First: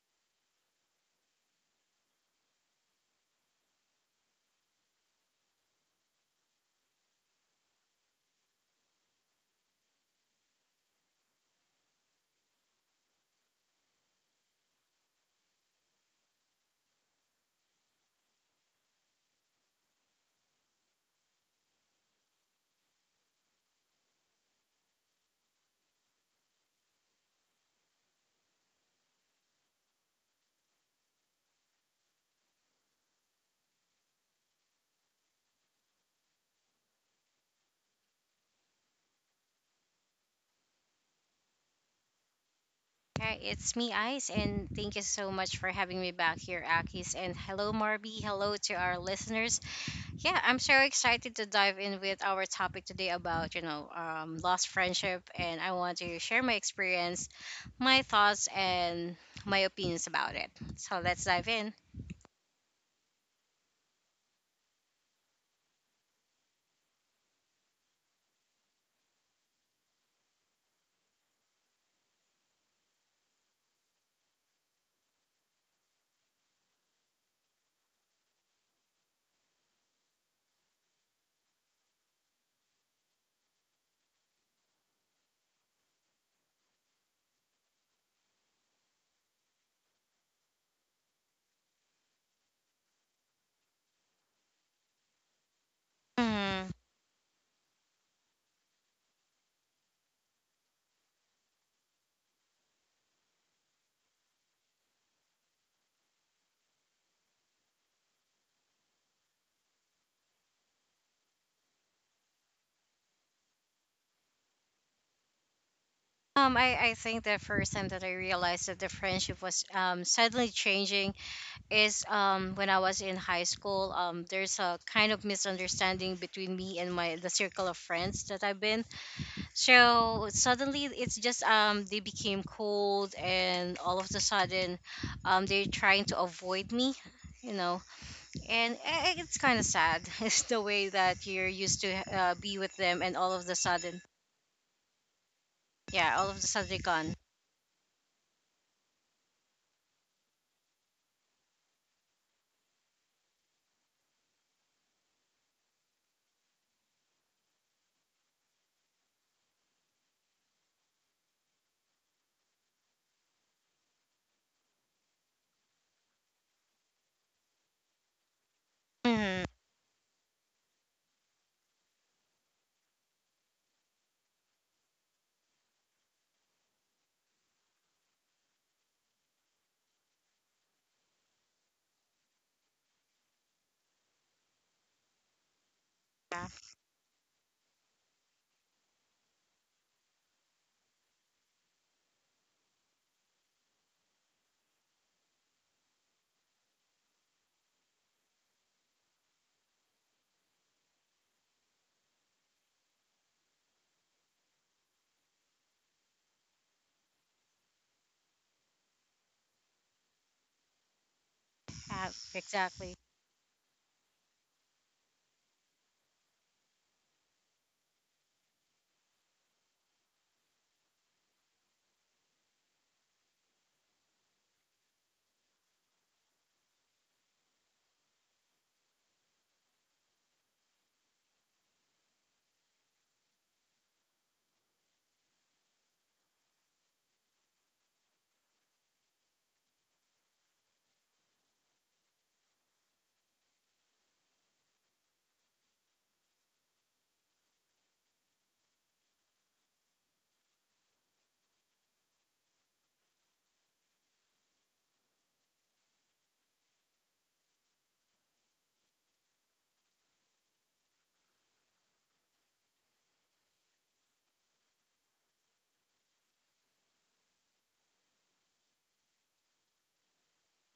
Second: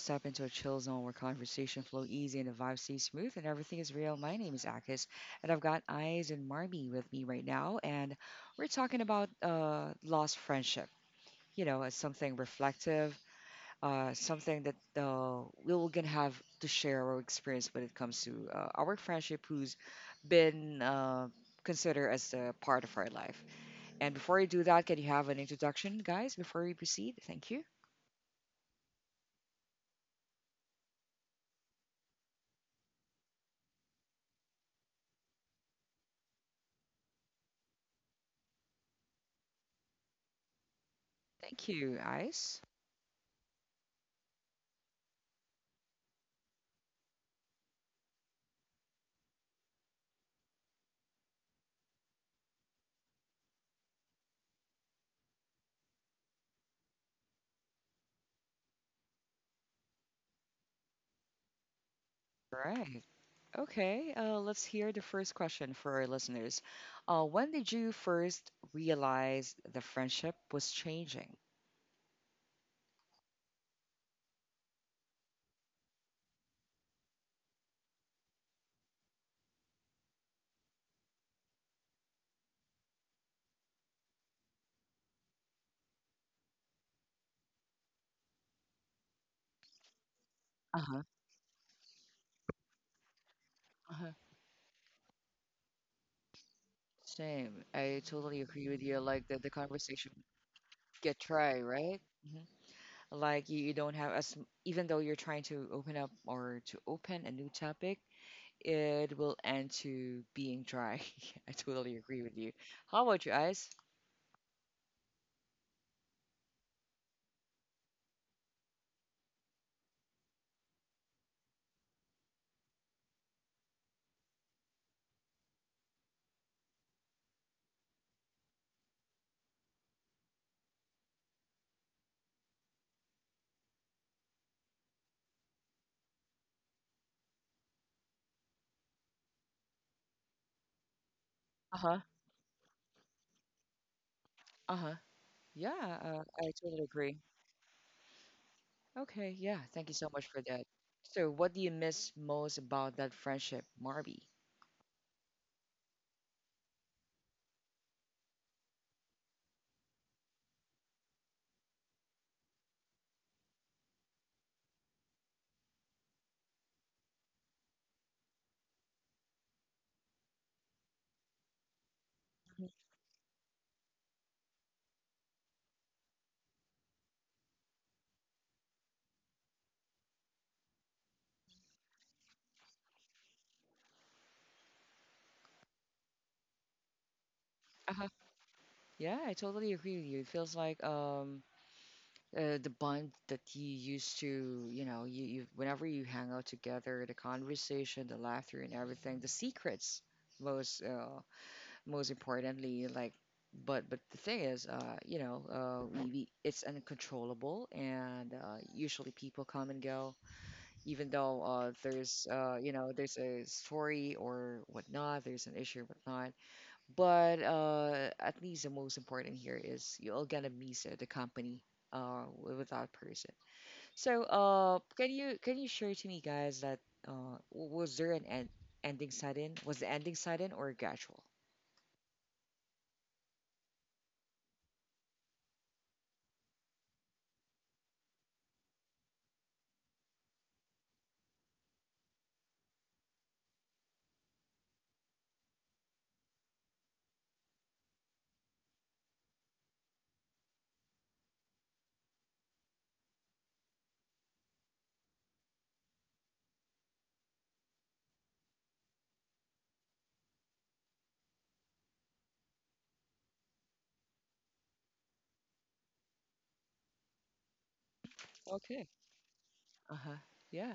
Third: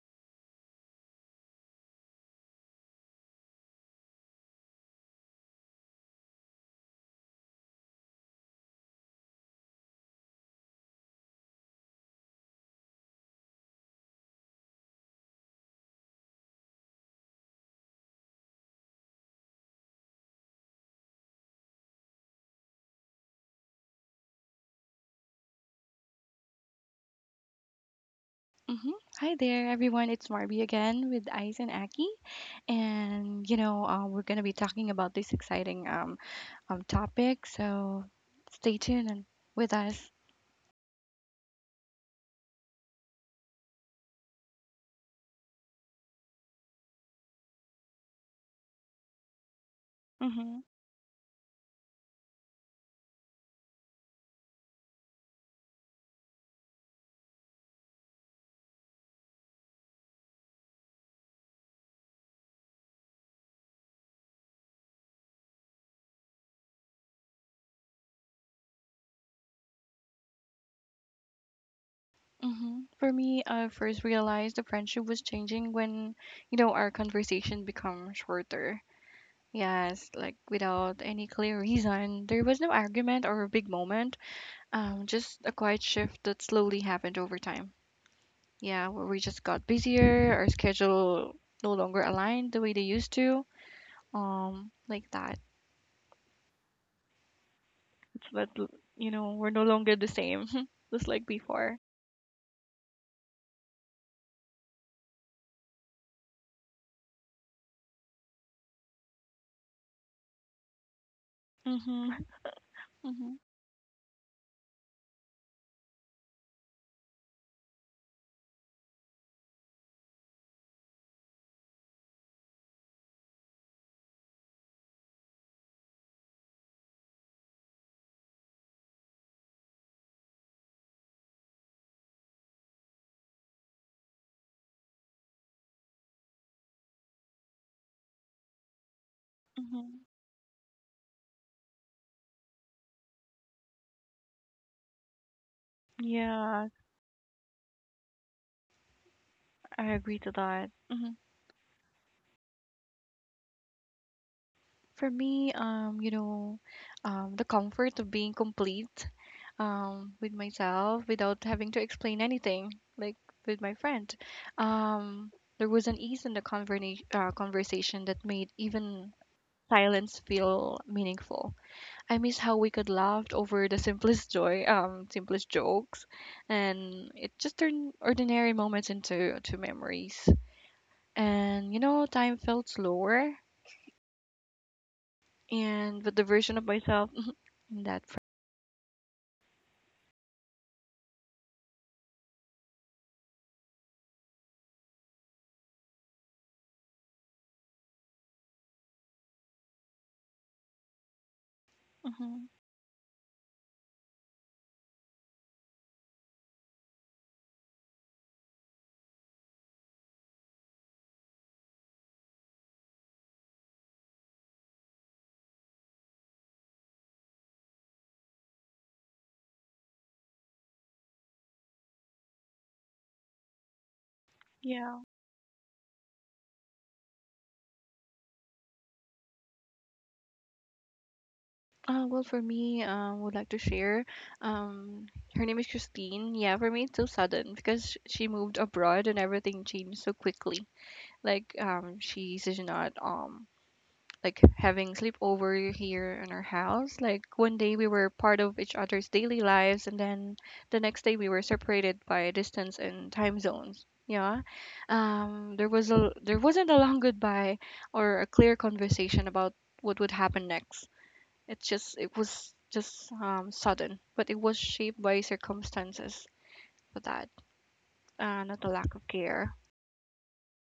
step into a chill zone where conversation flow easy and the vibe stays smooth and everything is real, my name is Akis, and I've got Eyes and Marmy with me right now, and we're talking about lost friendship. As something reflective, something that we are gonna have to share our experience when it comes to our friendship, who's been considered as a part of our life. And before I do that, can you have an introduction, guys? Before we proceed, thank you. hmm Hi there, everyone. It's Marby again with Ice and Aki, and we're gonna be talking about this exciting topic. So stay tuned and with us. Thank you, Eyes. Hi, it's me, Ice, and thank you so much for having me back here, Akis. And hello, Marby. Hello to our listeners. Yeah, I'm hmm so excited to dive in with our topic today about, lost friendship. And I want to share my experience, my thoughts, and my opinions about it. So let's dive in. Right. Okay, let's hear the first question for our listeners. When did you first realize the friendship was changing? For me, I first realized the friendship was changing when our conversation become shorter. Yes, like without any clear reason. There was no argument or a big moment. Just a quiet shift that slowly happened over time. Yeah, where we just got busier, our Uh-huh. schedule no longer aligned the way they used to. Uh-huh. Like that. Mhm. Same. I It's totally that l- agree with you. Like the, we're the no longer the conversation same, just get like dry, before. right? hmm Like you don't have as even though you're trying to open up or to open a new topic, it will end to being dry. I totally Mm-hmm. agree with you. How about Mm-hmm. you guys? I think the first time that I realized that the friendship was suddenly changing is when I was in high school. There's a kind of misunderstanding between me and my the circle of friends that I've been. So suddenly it's just they became cold, and all of the sudden they're trying to avoid me, you know. And it's kind of Mm-hmm. sad. It's the way that you're used to Uh-huh. Be with them, and all of the sudden, Uh-huh. Yeah, yeah, all of the I Yeah, sudden they're totally gone. agree. Okay, yeah. I Thank you so agree much to for that. that. So, what do you miss most about that friendship, Marby? For me, the comfort of being complete, with myself without having to explain anything, like with my friend. Um, there was an ease in the conversation that made even Hmm. silence feel meaningful. I miss how we Mhm. could laugh over the simplest joy, simplest jokes, and it just turned ordinary moments into to memories. And time felt slower, and with the Yeah, version of myself in that. Uh-huh. Yeah, I totally agree with you. It feels like the bond that you used to, you whenever you hang out together, the conversation, the laughter, and everything, the secrets, most uh, most Hmm. importantly, like. but the thing is, we it's uncontrollable, and usually people come and go even though yeah, there's you know exactly. there's a story or whatnot, there's an issue or whatnot. But at least the most important here is you're gonna miss the company with that person. So Yeah. can you share to me guys that was there ending sudden? Was the ending sudden or gradual? Well, for me, would like to share. Um, her name is Christine. Yeah, for me, it's so sudden because she moved abroad and everything changed so quickly. Like, she's not like having sleepover here in our house. Like one day we were part of each other's daily lives, and then the next day we were separated by distance and time zones. Yeah, there wasn't a long goodbye or a clear conversation about what would happen next. It was just sudden, but it was shaped by circumstances for that, not a Okay. lack of care. Uh huh. Yeah.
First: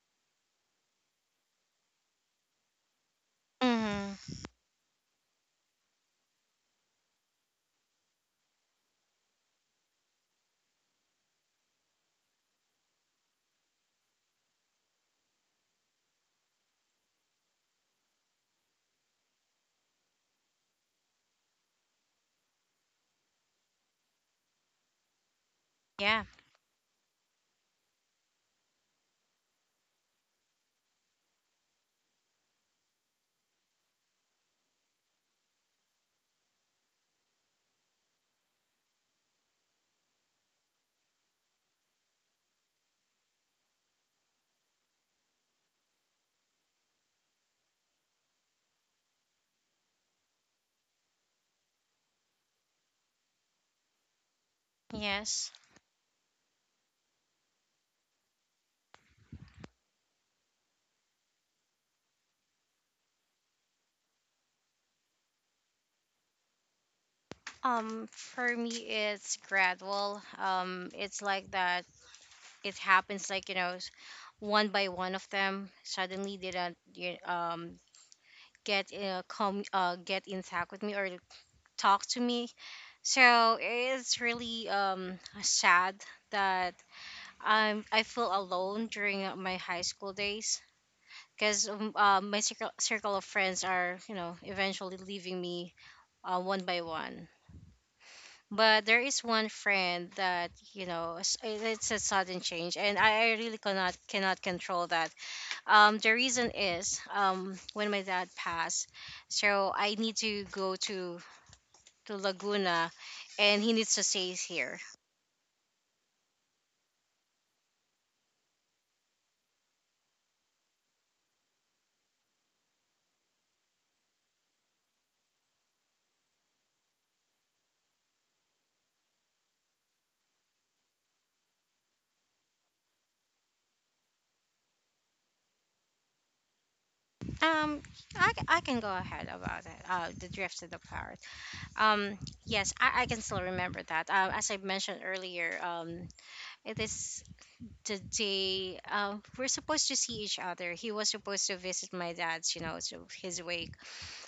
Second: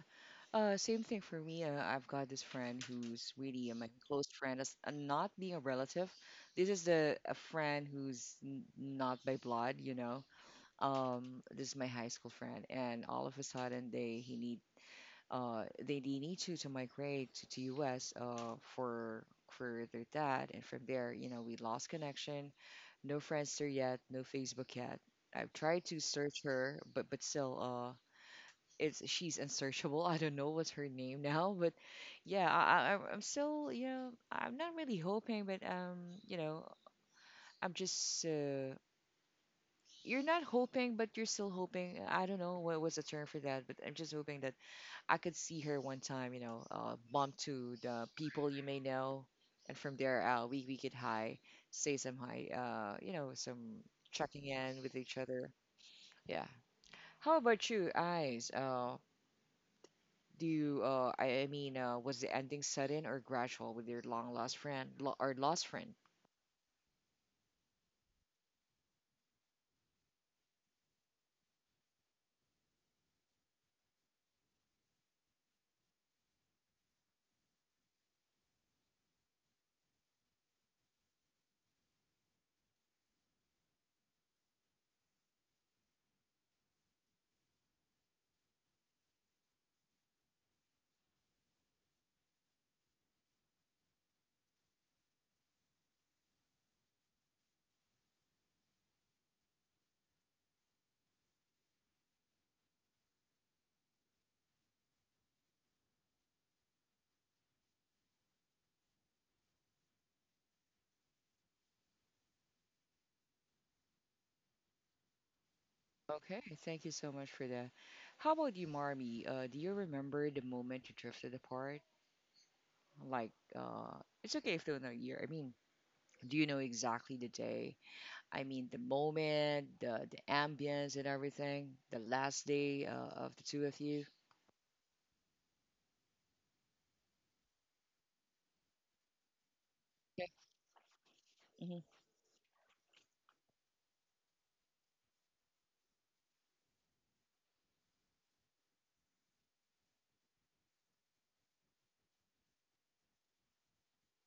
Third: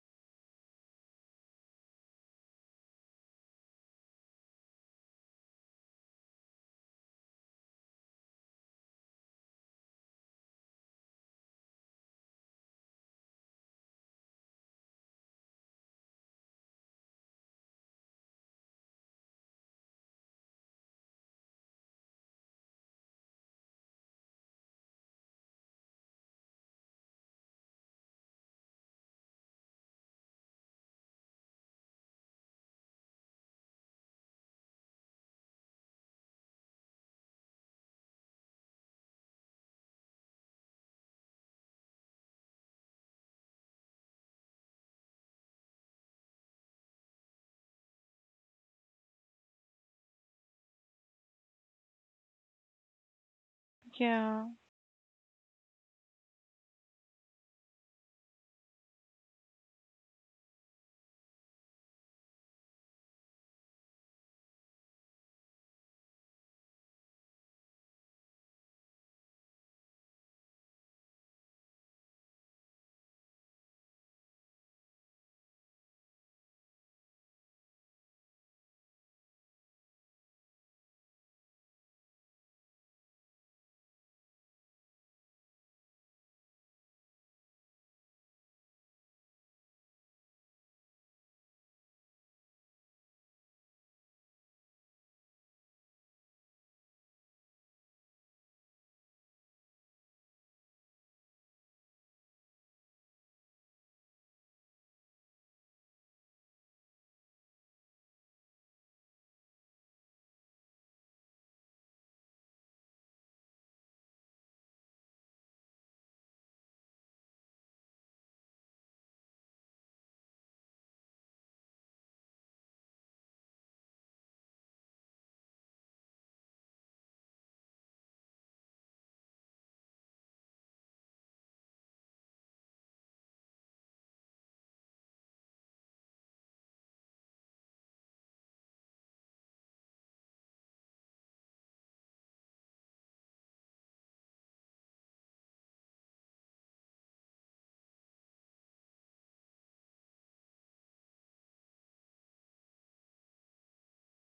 Same thing for me. I've got this friend who's really my Hmm. close friend, as not being a relative. This is the a friend who's n not by blood. This is my high school friend, and all of a sudden they need to migrate to U.S. For their dad, and from there, we lost connection. No Friendster yet, no Facebook yet. I've tried to Yeah. search her, but still, it's she's unsearchable. I don't know what's her name now, but yeah, I'm still I'm not really hoping, but you know I'm just you're not hoping, but you're still hoping. I don't know what was the term for that, but I'm just hoping that I could see her one time, bump to the people you may know, and from there we could say some hi, some Yeah, checking in with each Yes. other. Yeah. How about you, Eyes? I mean, was the ending sudden or gradual with your long lost friend or lost friend? For me, it's gradual. It's like that. It happens like, you know, one by one of them suddenly didn't you get come get in touch with me or talk to me. So it's really sad that I feel alone during my high school days, because my circle of friends are, you know, eventually leaving me one by one. But there is one friend that, you know, it's a sudden change, and I really cannot control that. The reason is when my dad passed, so I need to go to Laguna, and he needs to stay here. Okay, thank you so much for that. How about you, Marmy? Do you remember the moment you drifted apart? Like, it's okay if don't know year. I mean, do you know exactly the day? I mean, the moment, the ambience and everything. The last day of the two of you. Um, I, I can go ahead about it. Yeah. The drift of the parrot. Hmm. Um, yes, I can still remember that. As I mentioned earlier, it is. Today we're supposed to see each other. He was supposed to visit my dad's, you know, so his wake.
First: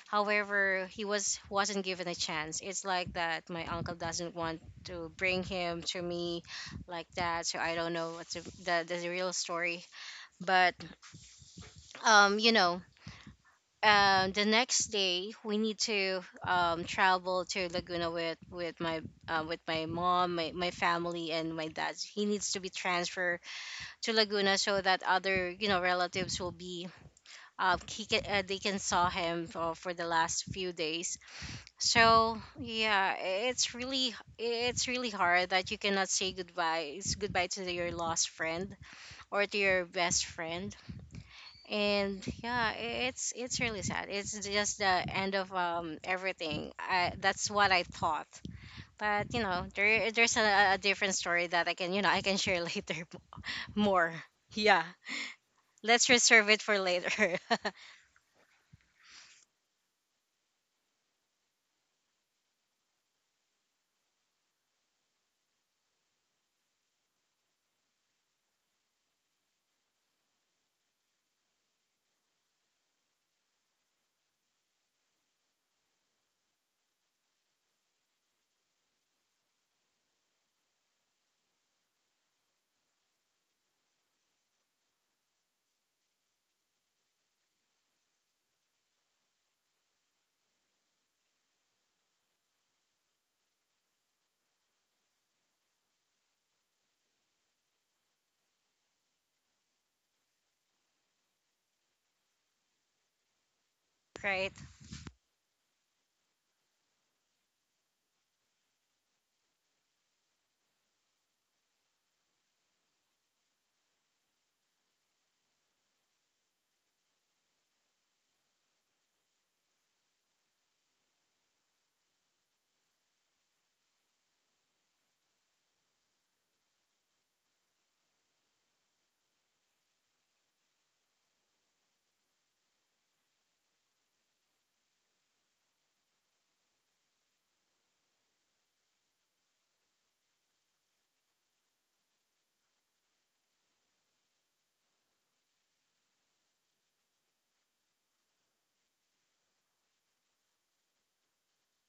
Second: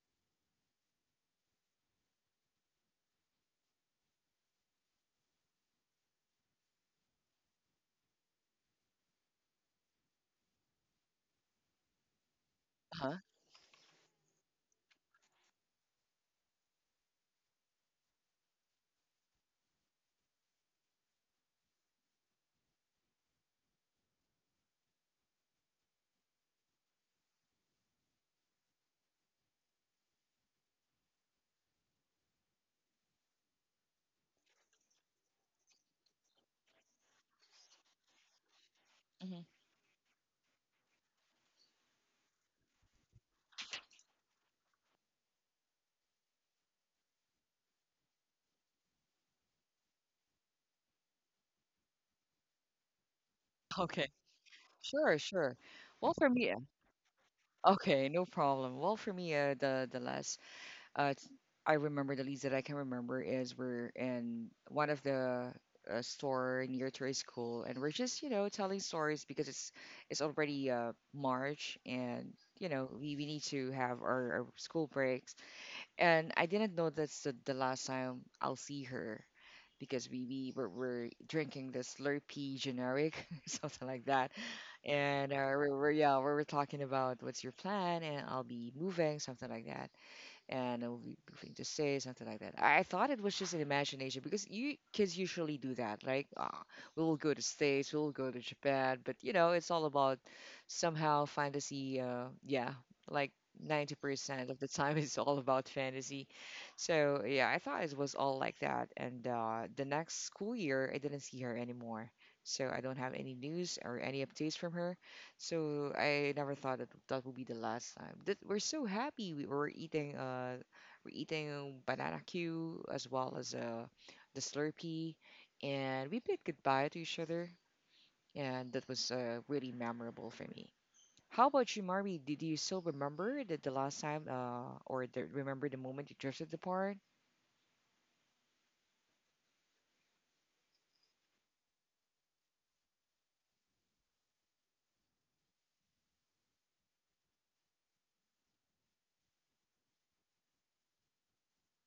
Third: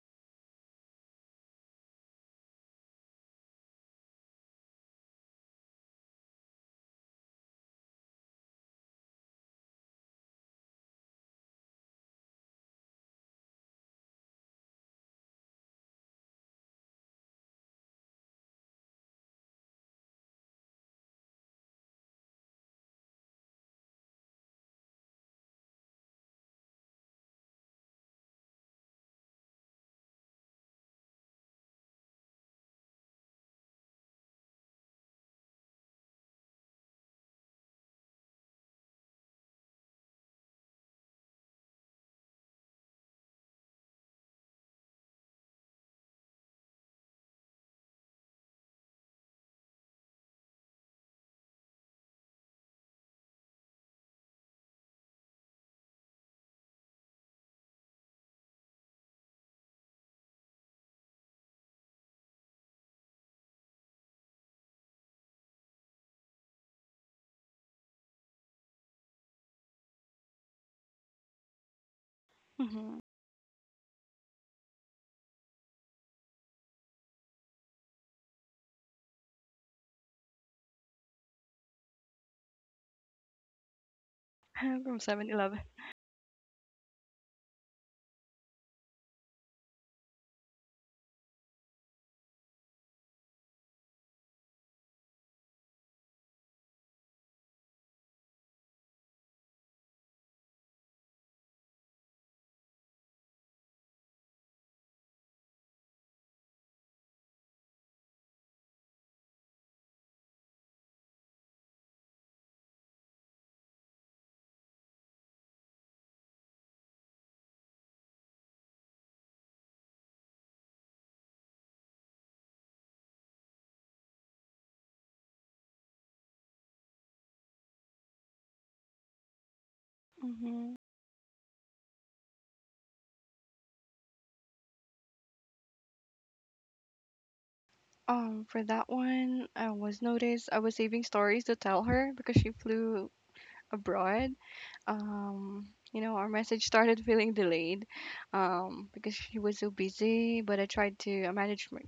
However, he was wasn't given a chance. It's like that. My uncle doesn't want to bring him to me, like that. So I don't know what's the real story. But you know, Huh? The next day we need to travel to Laguna with my with my mom, my family, and my dad. He needs to be transferred to Laguna, so that other, you know, relatives will be they can saw him for the last few days. So yeah, it's really hard that you cannot say goodbye. It's goodbye to your lost friend Hmm. or to your best friend. And yeah, it's really sad. It's just the end of everything. That's what I thought. But you know, there's a different story that I can, you know, I can share later Okay. more. Yeah. Sure, sure. Let's Well, for reserve me, it for later. okay, no problem. Well, for me, Uh, it's- I remember the least that I can remember is we're in one of the store near to our school, and we're just telling stories because it's already March, and mm-hmm. we need to have our school breaks. And I didn't know that's the last time I'll see her because we were drinking the Slurpee generic, something like that. From Seven And Eleven. We were talking about what's your plan, and I'll be moving, something like that and I will be goofing to say something like that. I thought it was just an imagination because you kids usually do that. Like, we will go to States, we will go to Japan, but it's all about somehow fantasy. Yeah, like 90% Right. of the time is all about fantasy. So yeah, I thought it was all like that. And the next school year, I didn't see her anymore. So I don't have any news or any updates from her. So I never thought that that would be the last time. That we're so happy we're eating banana Q as well as the Slurpee and we bid goodbye to each other and that was really memorable for me. Mm-hmm. How about you, Marby? Did you still remember that the last time remember the moment you drifted apart? For that one, I was noticed I was saving stories to tell her because she flew abroad. Our message started feeling delayed, because she was so busy. But I tried to I managed my,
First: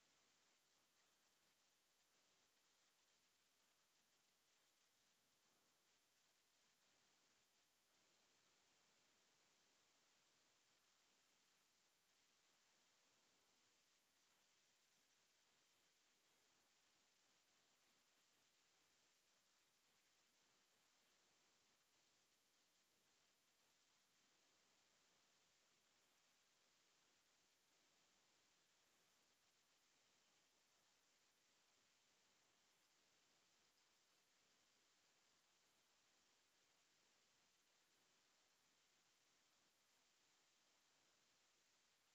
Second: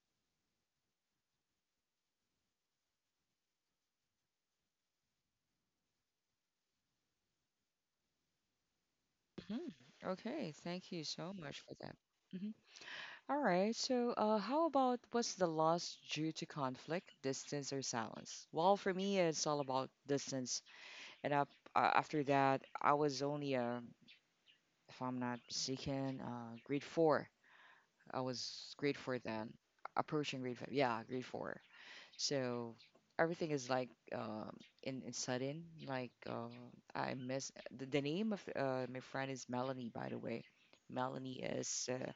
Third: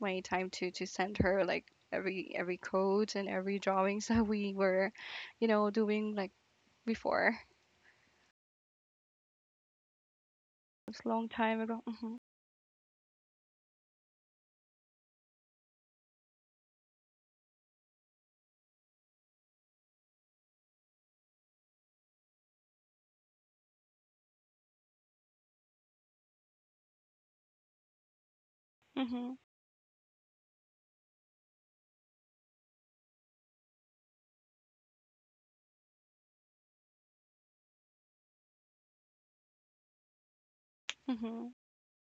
my time to send her like every code and every drawings that we were, doing like before. hmm Okay, thank It's you a long so much time for ago. that. Mhm. All right, so how about what's the loss due to conflict, distance, or silence? Well, for me, it's all about distance. And after that, I was only, if I'm not mistaken, grade four. I was grade four Mhm. then, approaching grade five. Yeah, grade four. So everything is like um in sudden. Like I miss the name of my friend is Melanie, by the way. Melanie Mhm. is uh,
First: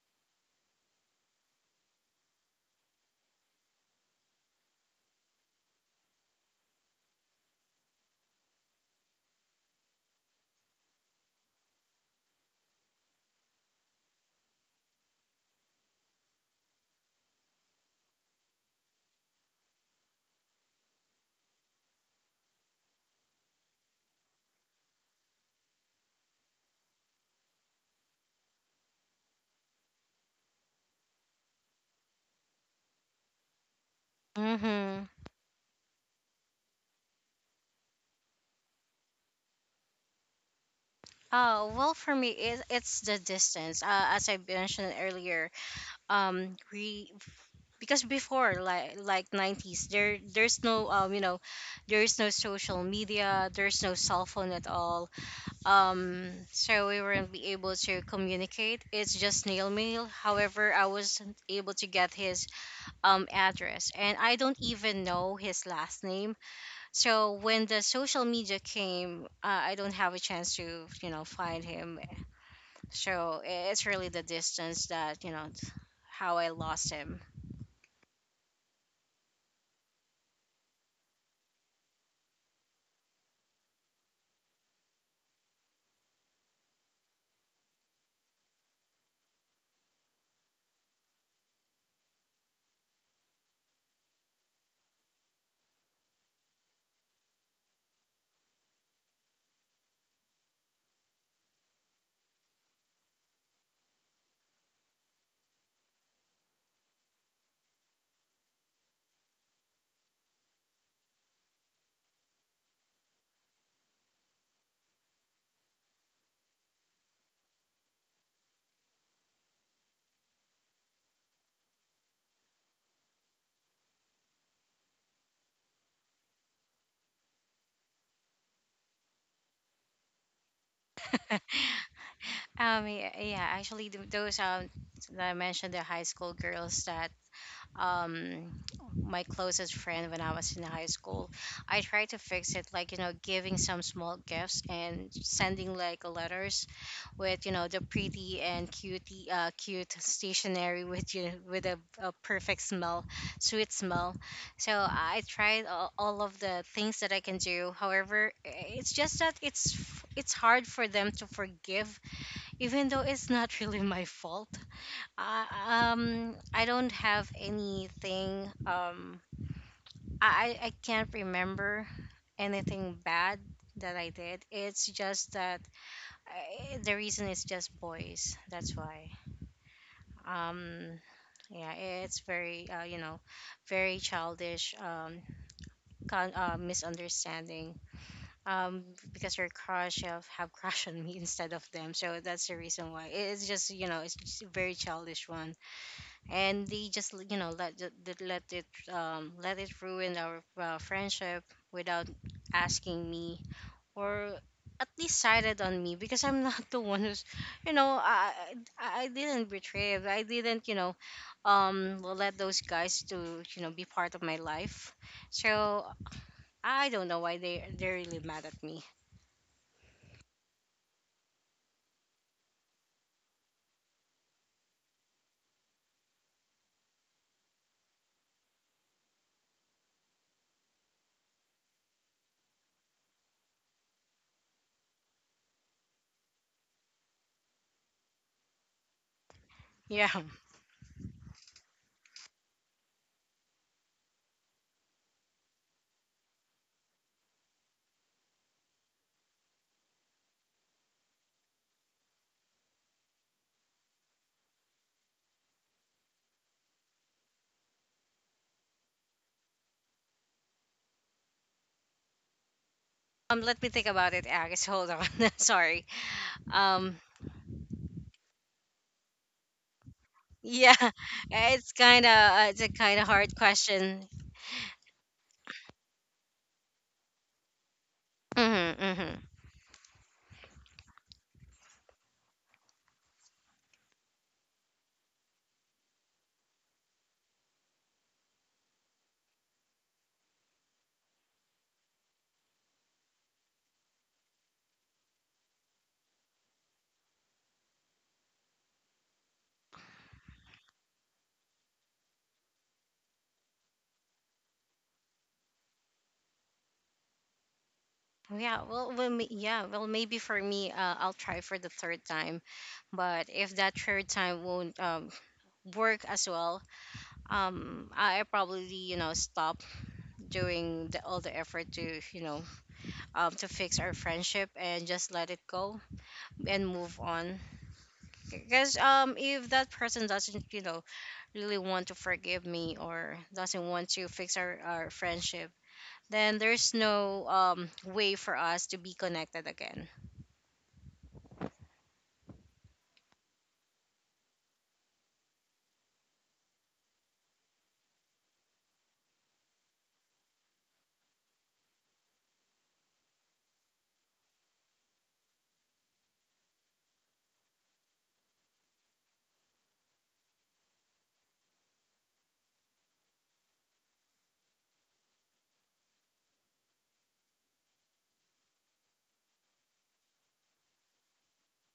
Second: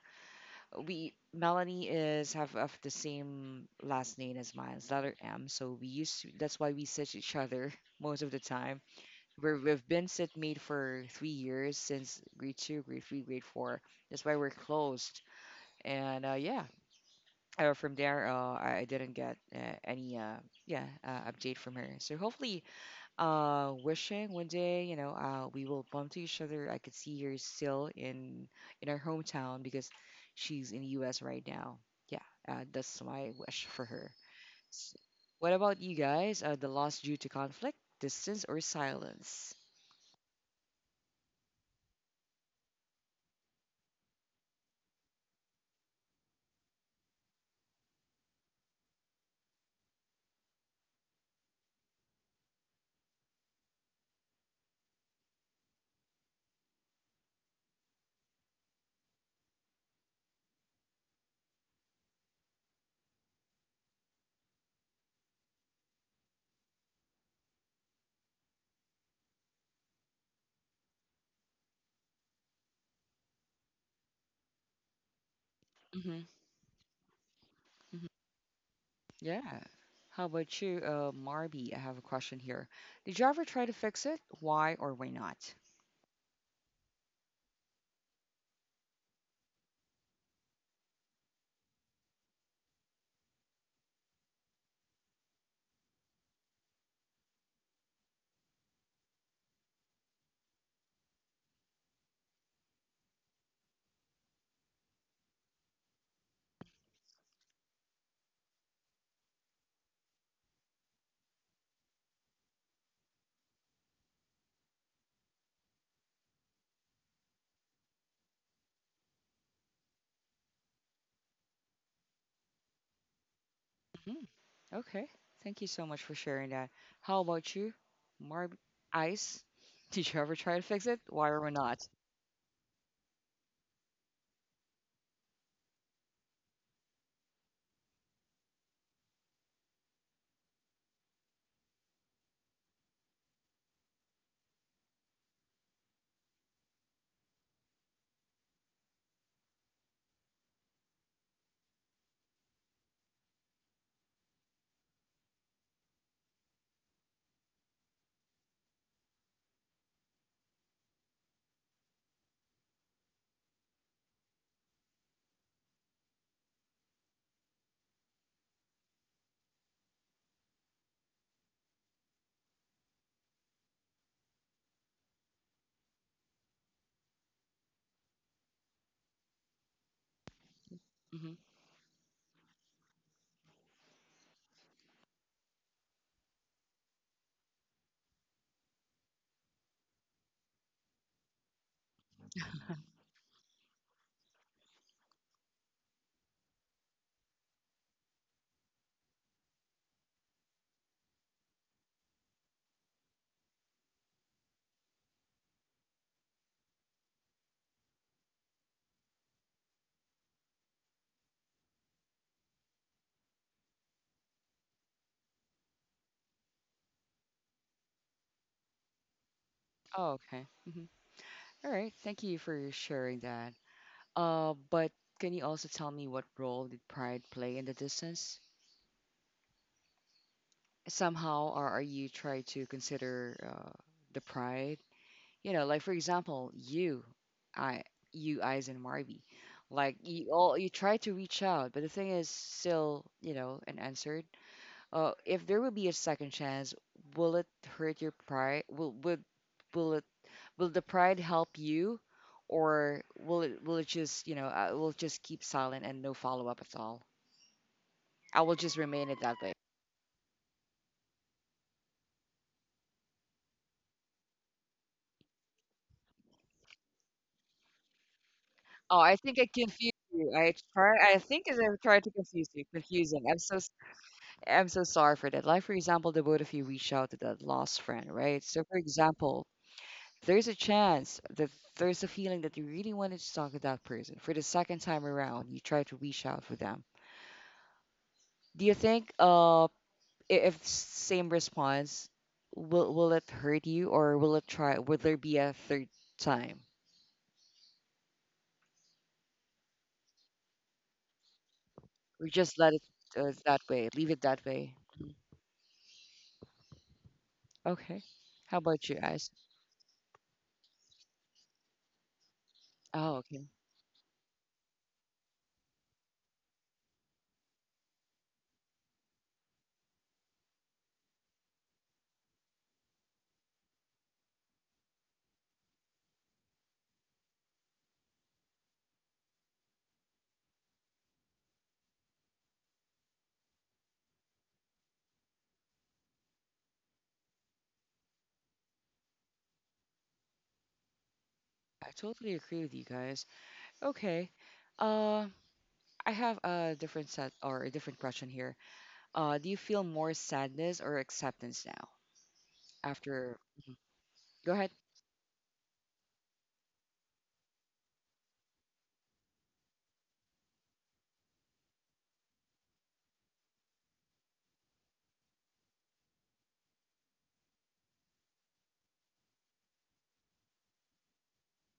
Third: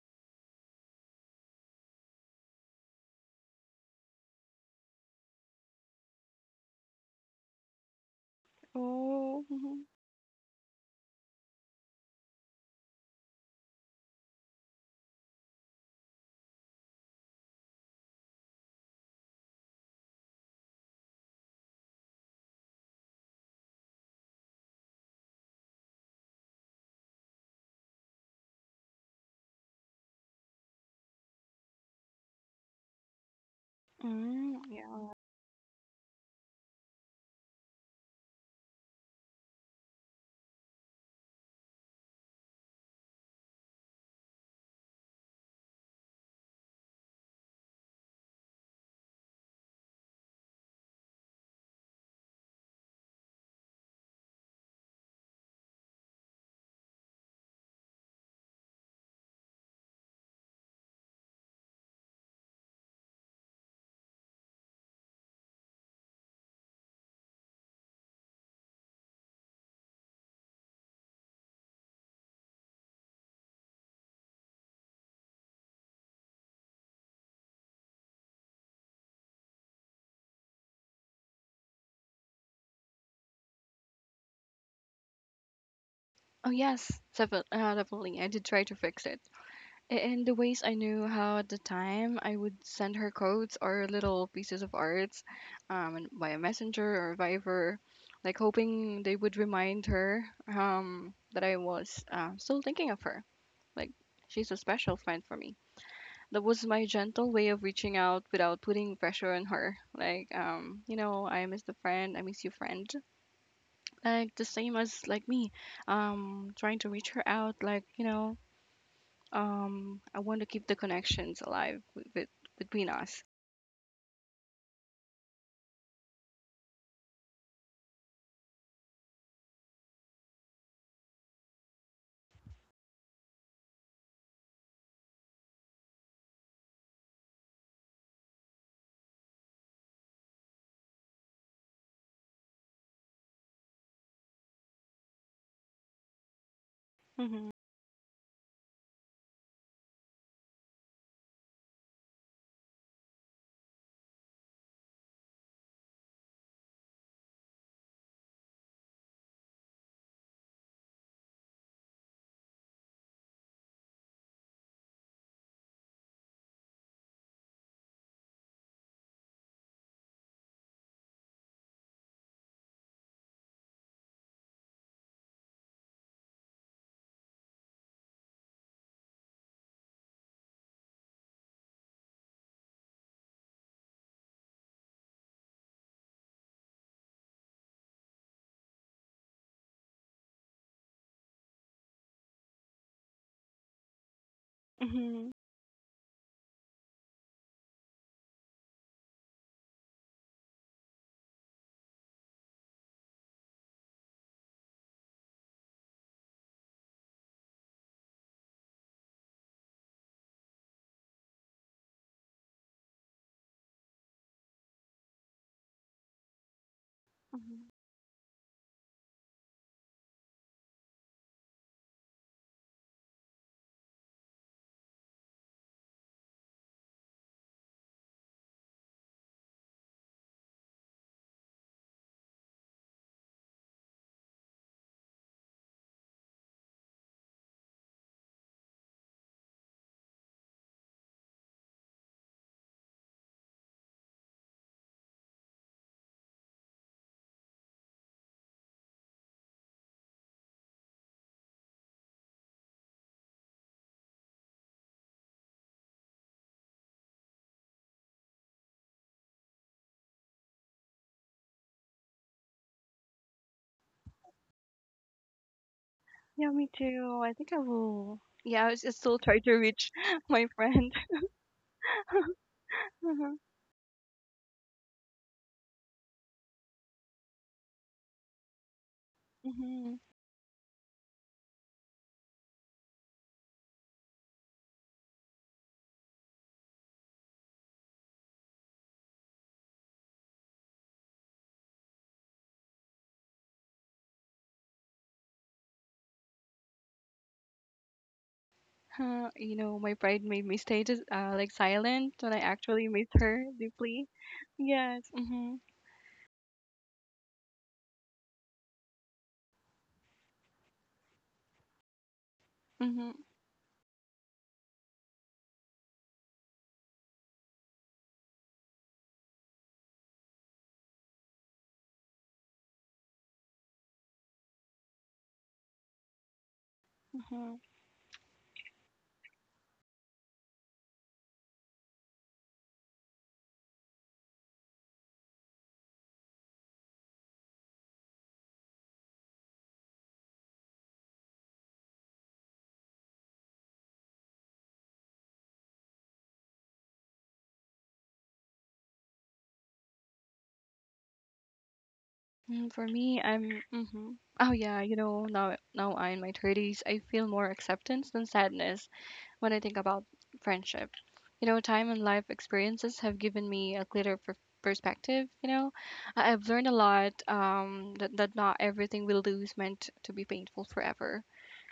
Melanie is have of the same last name as mine, it's letter M. So we used to, that's why we sit each other most of the time. Oh. Mhm. We've been sitmate for 3 years since grade two, grade three, grade four. That's why we're closed. And yeah, from there, I didn't get any yeah update from her. So hopefully wishing one day we will bump to each other. I could see her still in her hometown because she's in the US right now. Yeah, that's my wish for her. Mm, S- Mm-hmm. yeah. what about you guys, the loss due to conflict, distance, or silence? Oh well, for me, it's the distance. As I mentioned earlier, we, because before, like nineties, there's no you know, there's no social media, there's no cell phone at all. So we weren't be able to communicate. It's just snail mail. However, I wasn't able to get his address, and I don't even know his last name. So when the social media came, I don't have a chance to, you know, find him. So it's really the distance that, you know, hmm how I lost him. hmm yeah, how about you, Marby? I have a question here. Did you ever try to fix it? Why or why not? Oh yes, definitely. Definitely, I did try to fix it. And the ways I knew how at the time, I would send her codes or little pieces of arts, and via Messenger or Viber, like hoping they would remind her, that I was, still thinking of her. Like, she's a special friend for me. That was my gentle way of reaching out without putting pressure on her. Like, I miss the friend, I miss you, friend. Like, the same as like me, trying to reach her out, like, I want to keep the connections alive with between us. Mhm. Okay. Thank you so much for sharing that. How about you, Marb Ice? Did you ever try to fix it? Why or why not? Yeah, yeah, actually, th- those that I mentioned, the high school girls that um my closest friend when I was in high school. I tried to fix it, like, you know, giving some small gifts and sending like letters with, Mm-hmm. you know, the pretty and cutie cute stationery with you with a perfect smell, sweet smell. So I tried all of the things that I can do. However, it's just that it's it's hard for them to forgive, even though it's not really my fault. Um, I don't have anything. I can't remember anything bad that I did. It's just that the reason is just boys. That's why. Um, hmm yeah, it's very you know, very childish. Misunderstanding. Um, because your crush have crush on me instead of them. So that's the reason why. It's just, you know, it's just a very childish Mm-hmm. one, and they just, you know, let it ruin our friendship without asking me, or at least sided on me, because I'm not the one who's, you know, I didn't betray it. I didn't, you know, let those guys to, you know, be part of my life. So I don't know why they Hmm. they're really mad at me. Oh, okay. hmm All right. Thank you for sharing that. But can you also tell me what role did pride play in the distance? Somehow, or are you trying to consider the pride? Like, for example, you, I, you, Eyes, and Marby. Like Yeah, you all, you try to reach out, but the thing is still, unanswered. If there will be a second chance, will it hurt your pride? Will would will it will the pride help you, or will it just I will just keep silent and no follow up at all? I will just remain it that way. Let me think about it, Agis. Hold on. Sorry. Yeah, me Um, too. I think I will. Yeah, I was Oh, just I still think try I to reach confused you. my I yeah, try. friend. I think as I it's tried kind to of confuse you, it's a kind of confusing. Hard question. I'm so sorry for that. Like for example, the both of you reached out to that lost friend, right? So Hmm. for Hmm. example, Mm-hmm. there's a chance that there's a feeling that you really wanted to talk to that person for the second time around. You try to reach out for them. Do you think if same response will it hurt you, or will it try will there be a third time? My pride made me stay just, like silent Or when I just let it actually miss her that way. Leave deeply. it that way. Yes. Mm-hmm. Okay. How Yeah, about well, you well, guys? Yeah, well, maybe for me, I'll try for the third time. Mm-hmm. Oh, But okay. if that third time won't work as well, I probably, you know, stop doing all the effort to, you know, to fix our friendship, and just let it go and move on. Mm-hmm. Because if that person doesn't, you know, really want to forgive me, or doesn't want to fix our friendship, then there's no way for us to be connected again. I totally agree with you guys. Okay. Uh I have a different set or a different question here. Do you feel more sadness or acceptance now? For me, After. I'm. Go Oh ahead. yeah, now I'm in my thirties. I feel more acceptance than sadness when I think about friendship. You know, time and life experiences have given me a clearer perspective. You know, I've learned a lot, that not everything we lose meant to be painful forever.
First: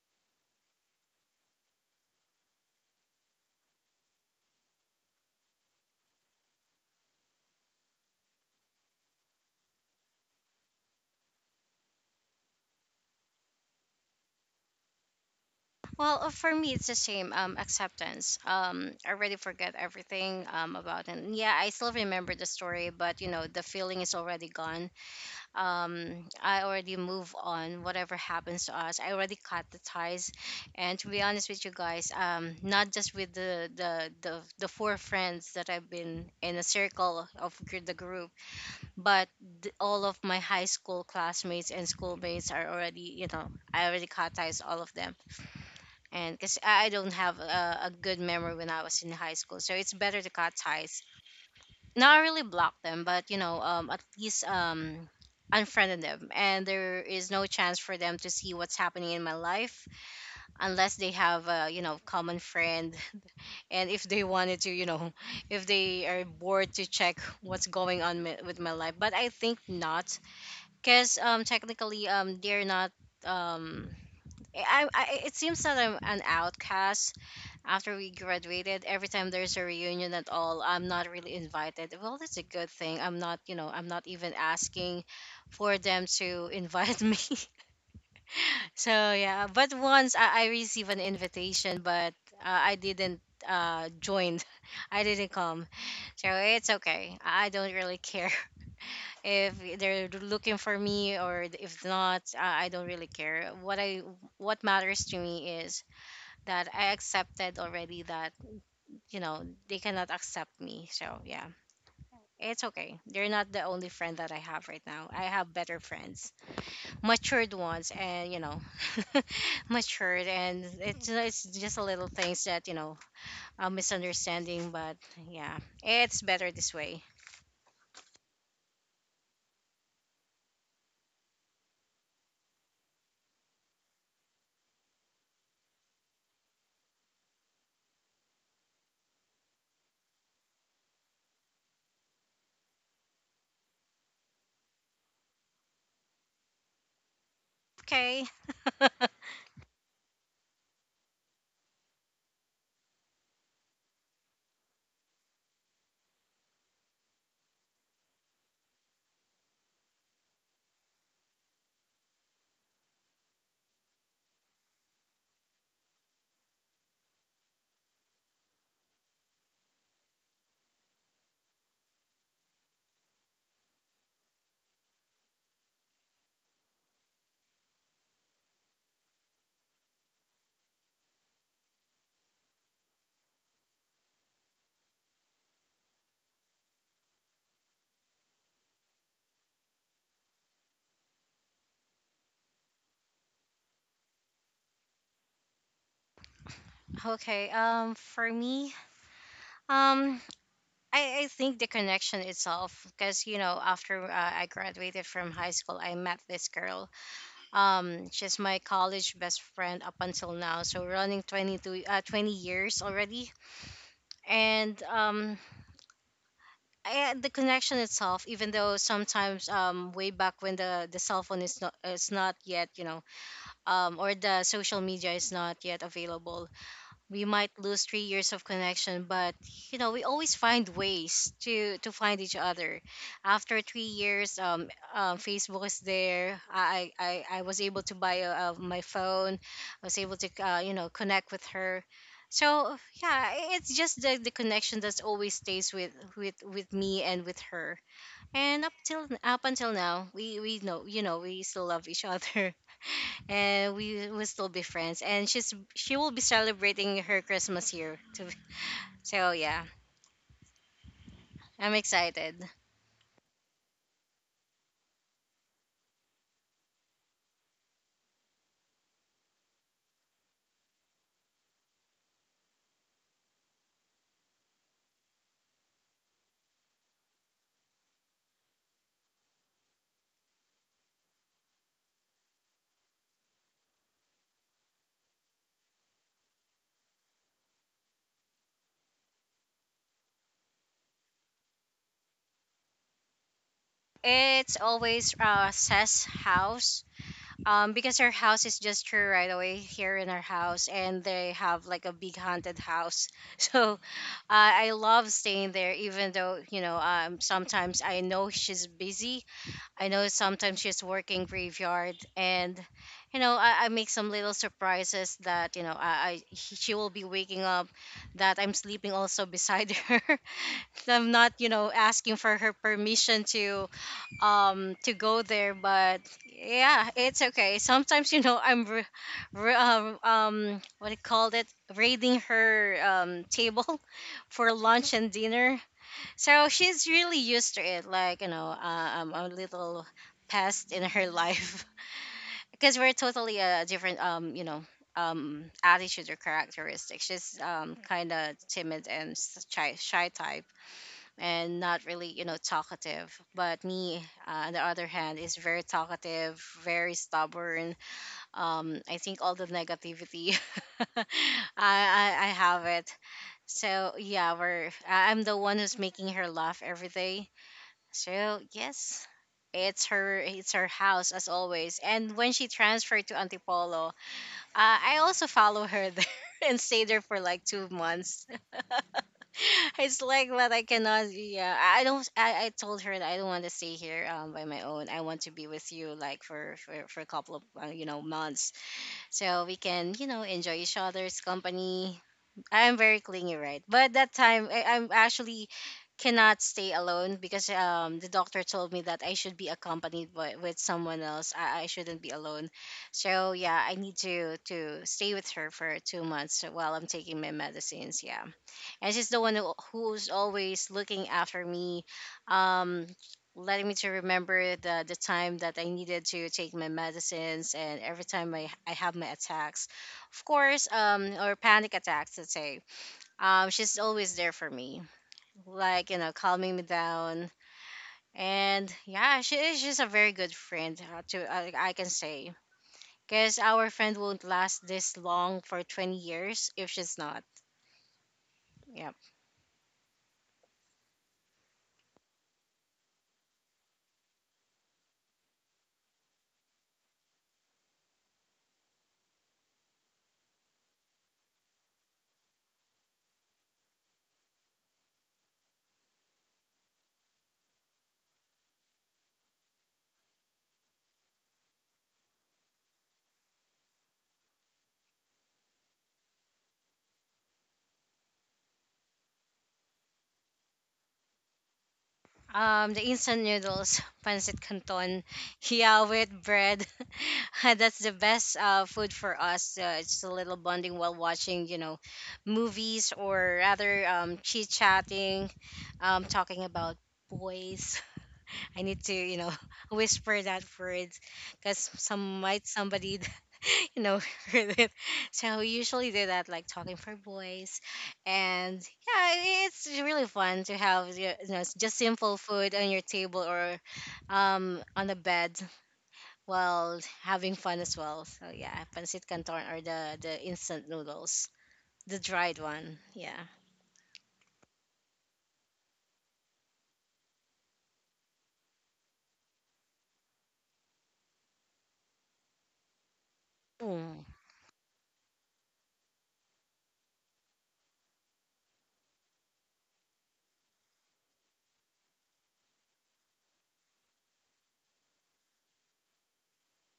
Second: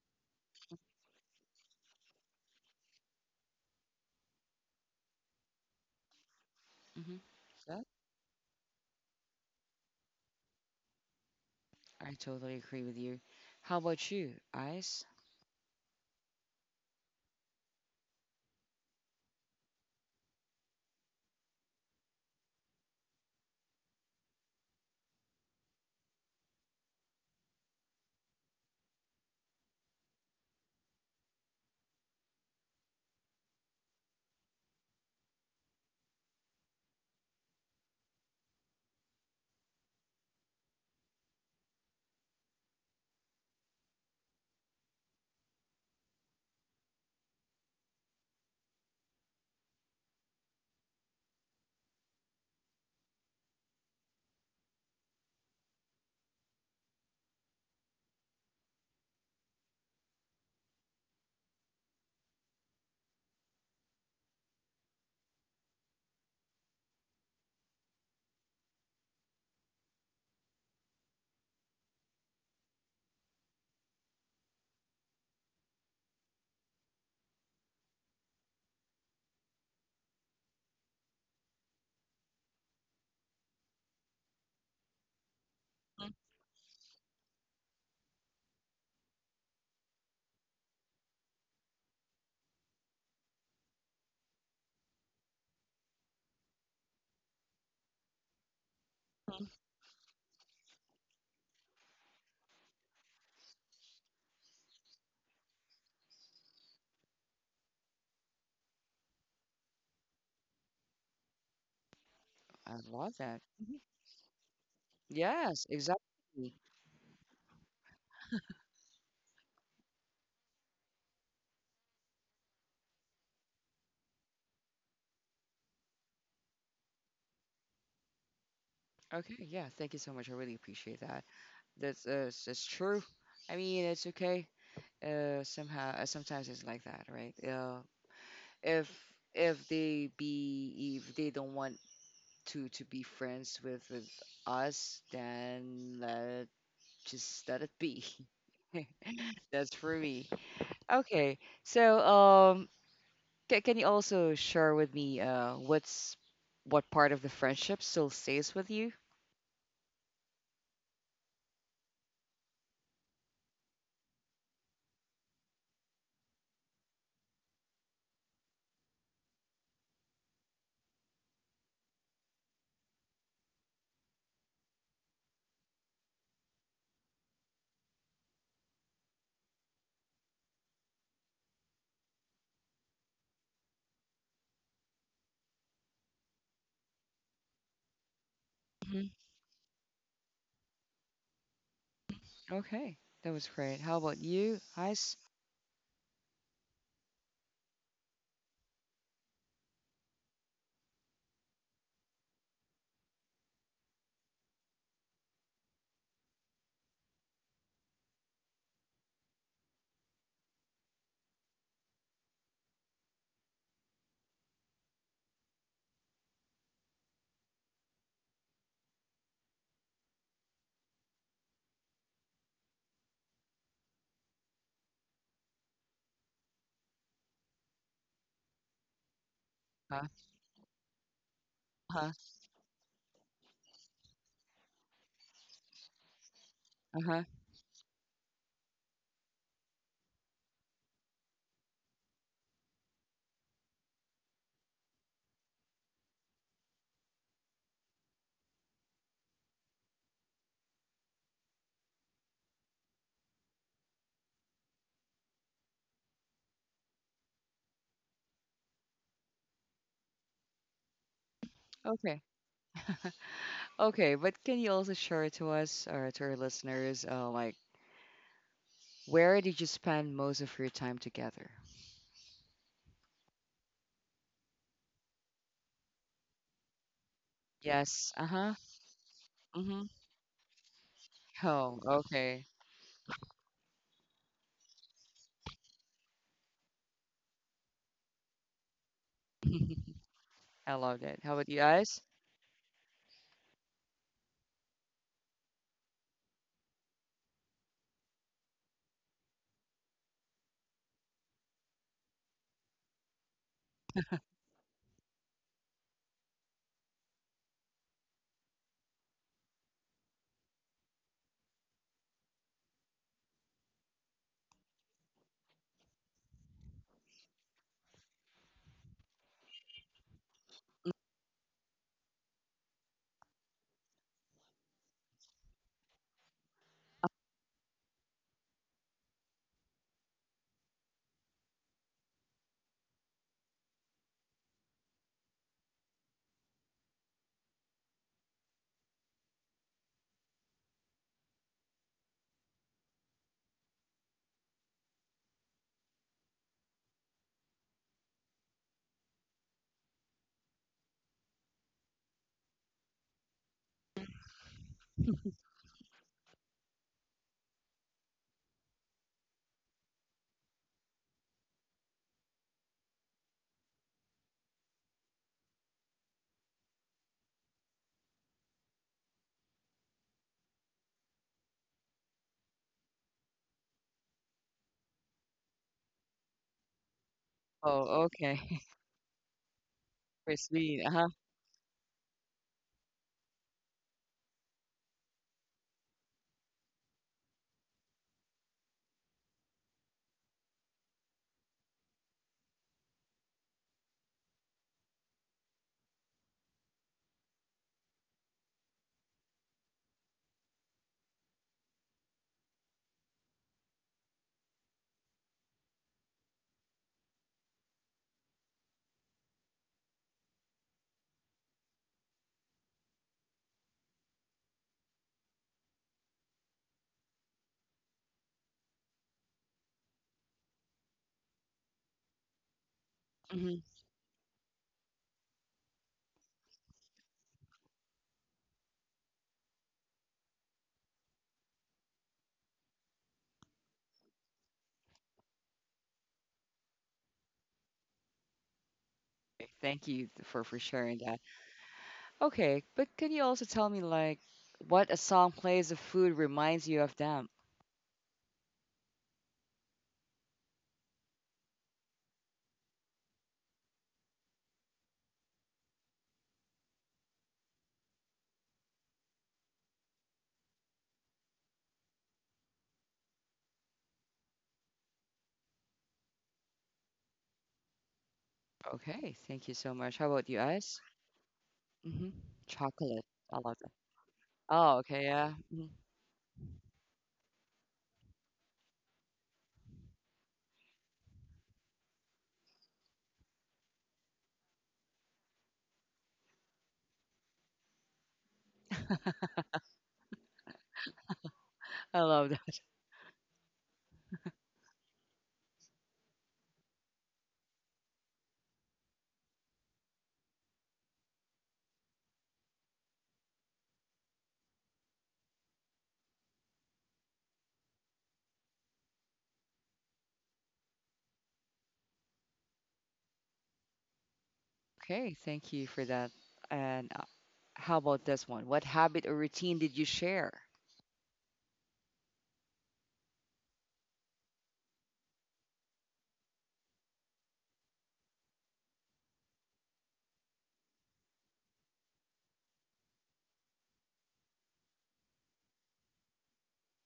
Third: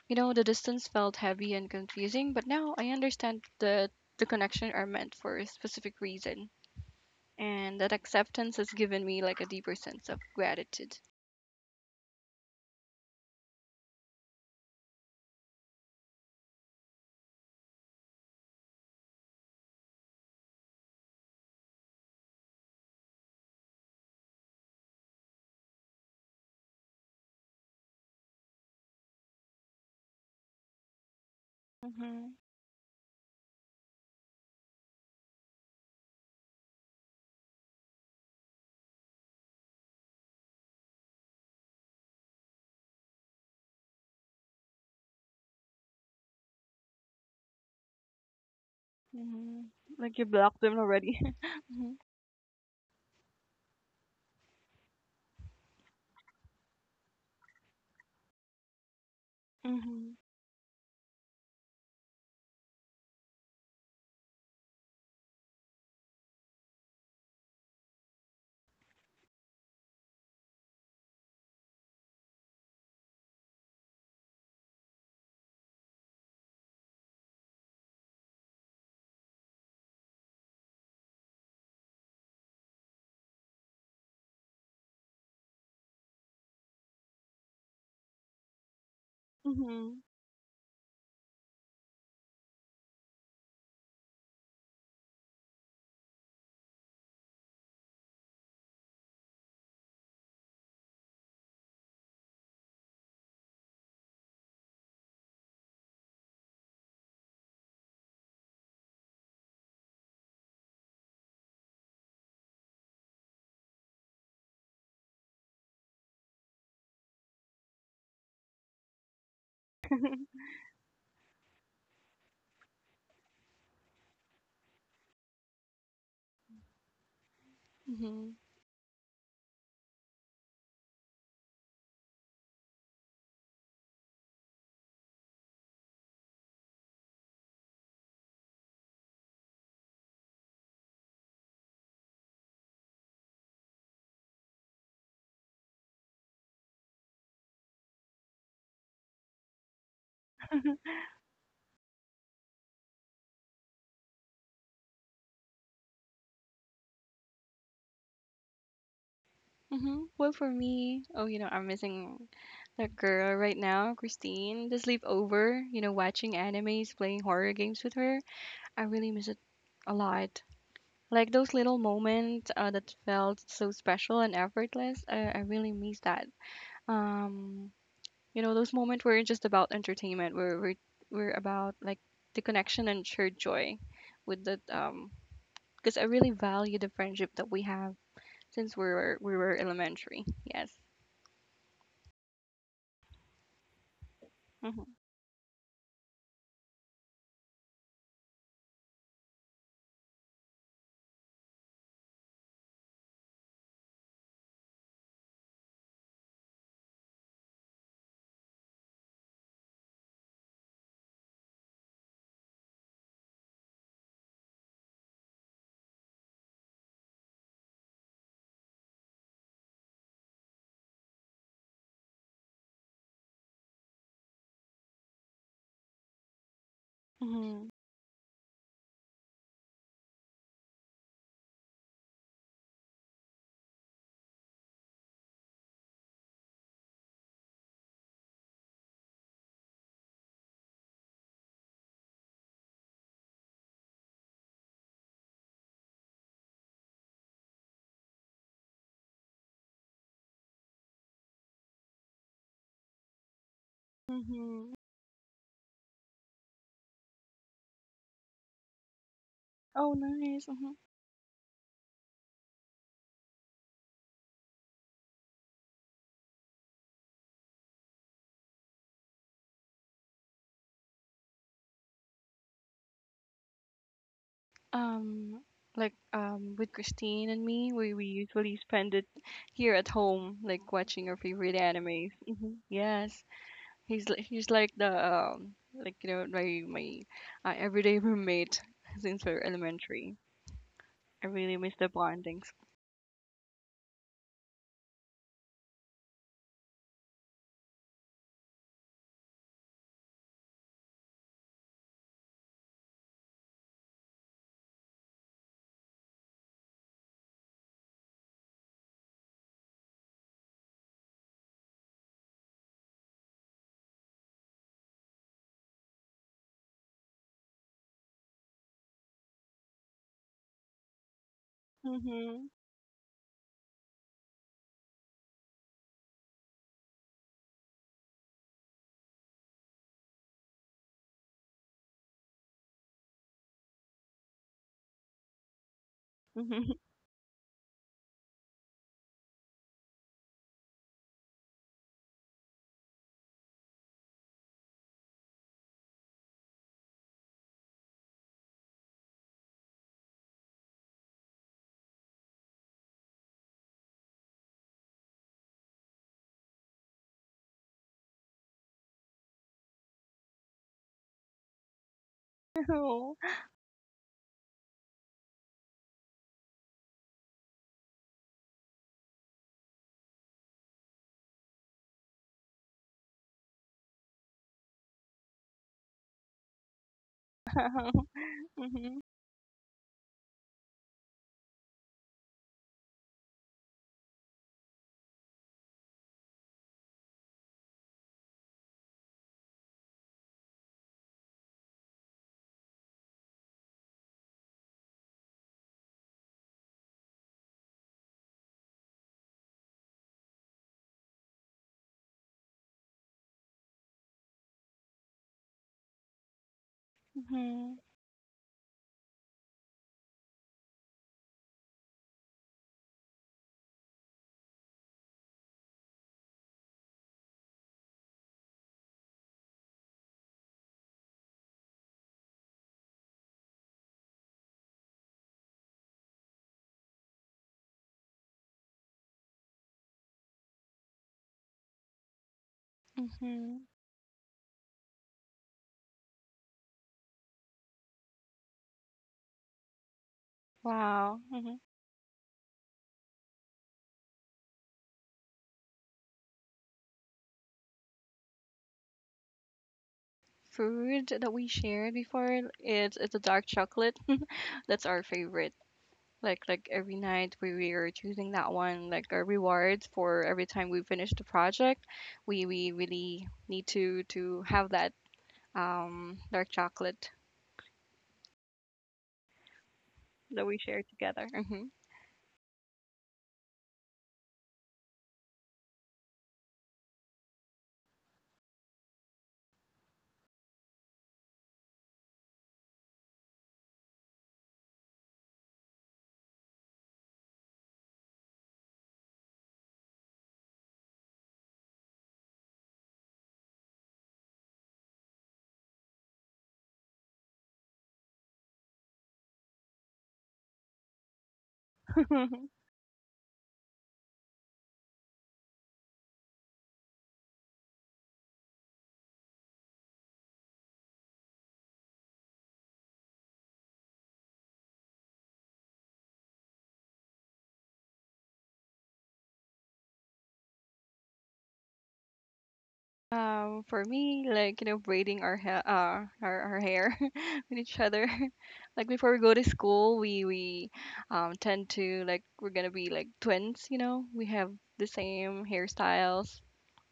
You know, the distance felt heavy and confusing, but now I understand that the connection are meant for a specific reason, hmm and That that acceptance has given me like a deeper sense of gratitude. I totally agree with you. How about you, Ice? Well, for me, it's the same, acceptance. I already forget everything about it. And yeah, I still remember the story, but you know, the feeling is already gone. I already move on. Whatever happens to us, I already cut the ties. And to be honest with you guys, Mm-hmm. Not just with the four friends that I've been in a circle of the group, but all of my high school classmates and schoolmates are already, you know, I already cut ties all of them. And because I don't have a good memory when I was in high Mm-hmm. school, so it's Like, better you to cut blocked them ties, already. Mhm. not really block them, but you know, at least unfriended them, and there is no chance for them to see what's happening in my life Mhm. unless they have a, you know, common friend. And if they wanted to, you know, if they are bored to check what's going on with my life. But I think not, because technically they're not um I, it seems that I'm an outcast. After we graduated, every time there's a reunion at all, I'm not really invited. Well, that's a good thing. I'm not, you know, I'm not even asking for them to invite me. So yeah, but Mhm. once I received an invitation, but I didn't join. I didn't come. So it's okay, I don't really care Mhm. if they're looking for me or if not. I don't really care. What matters to me is that I accepted already that, you know, they cannot accept me. So yeah, it's I okay, love they're that. not the Mhm. only friend that I have. Right now I have Yes, better friends, exactly. matured ones, and you know, matured. And it's just a little things that, you know, a misunderstanding, but yeah, it's better this way. Mhm. Okay, yeah, thank you so much. I really appreciate that. It's true. I mean, it's okay. Somehow, sometimes it's like that, right? If if they don't want to be friends with us, then let it be. Okay. That's for me. Okay. So, ca can you also share with me what part of the friendship still stays with you? Mhm. Well, for me, oh, I'm missing that girl right now, Christine. The sleepover, watching animes, playing horror games with her. I really miss it a lot. Like those little moments, that felt so special and effortless. I really miss that. Um, You know, those moments weren't just about entertainment. We're about like the connection and shared joy with the because I really value the friendship that we have since hmm we were elementary. Yes. Okay, that was great. How about you, Mhm. Ice? Okay, um, for me, um, I think the connection itself, because you know, after I graduated from high school, I met this girl. She's my college best friend up until now, so running 22, 20 years already. And the connection itself, even though sometimes way back when the cell phone is not yet, you know, or the social media is not yet available, we might Mhm. lose 3 years of connection. But you know, Uh, we always find ways to uh-huh, find each other. After 3 years, um, Facebook is there. Uh-huh. I was able to buy my phone. I was able to you know, connect with her. So yeah, it's just the connection that always stays with with me and with her. And up until now, we know, you know, we still love each other, and we will still be Mhm. friends. And she will be celebrating her Christmas here too. So yeah, Oh, nice. Mhm. I'm Okay. excited. Okay, but can you also share to us or to our listeners, like where did you spend most of your time together? Um, like with Christine and me, we Yes. usually Uh-huh. spend it here at Mm-hmm. home, like watching our favorite Oh, animes. okay. Hmm. Yes. He's like the, like my, everyday roommate since we're elementary. I love that. I How about you really miss the guys? bondings. It's always Seth's house. Because her house is just her right away here in our house, and they have like a big haunted house. So, uh, I love staying there, even though sometimes I know she's busy. I know sometimes she's working graveyard, and I make some little surprises that she will be waking up, that I'm sleeping also beside her. I'm not asking for Mhm. her permission to go there, but yeah, it's okay. Sometimes I'm what do you call it raiding her table for lunch and dinner, so Mhm. she's really used to it. I'm a little past in her life. Because we're totally a different, attitude or characteristic. She's kind of timid and shy type and not really, talkative. But me, on the other hand, is very talkative, very stubborn. I think all the negativity, I, I have it. Oh. So yeah, I'm the one who's making her laugh every day, so yes, it's her house as always. And when she transferred to Antipolo, I also follow her there and stay there for like two Wow. Oh, months. okay. Mhm. It's like that I Christine. Uh-huh. cannot. Yeah, I don't. I told her that I don't want to stay here by my own. I want to be with you like for a couple of months so we can enjoy each other's company. I'm very clingy right, but that time I'm actually cannot stay alone because the doctor told me that I should be accompanied by, with someone else. I shouldn't be alone. So yeah, I need to stay with her for 2 months while I'm taking my Mhm. medicines, yeah. And she's the one who's always looking after me, um letting me to remember the time that I needed to take my medicines. And every time I have my attacks, of course, or panic attacks, let's say, hmm she's always there for me, like calming me down. And yeah, she is just a very good friend, to I can say, because Mhm. our friend won't last this long for 20 years if she's not. Yeah. Thank you for sharing Wow. that. Mhm. Okay, but can you also tell me like what a song plays of food reminds you of them? Food that we shared before, it's a dark chocolate. That's our favorite. Like every night we are choosing that one like a reward for every time we finish the project. We really need to have that, dark chocolate Okay, thank you so much. How about you that we share guys? together. Mm-hmm. The Chocolate. instant I love that. noodles, pancit Oh, okay, canton, yeah. Mhm. yeah, with bread. That's the best food for us. It's a little bonding while watching, movies, or rather chit chatting, talking about boys. I need to, whisper that word because I love that. Somebody, you know, heard it. So we usually do that, like talking for boys, and yeah, it's really fun to have just hmm simple food on your table, or on the bed, while having fun as well. So yeah, pancit canton or the instant noodles, the dried one. Yeah. Okay, thank you for that. And how about this one? What habit or routine did you share? For Ooh. me, like braiding our hair, our hair with each other. Like before we go to school, we tend to like we're gonna be like twins. You know, we have the same hairstyles.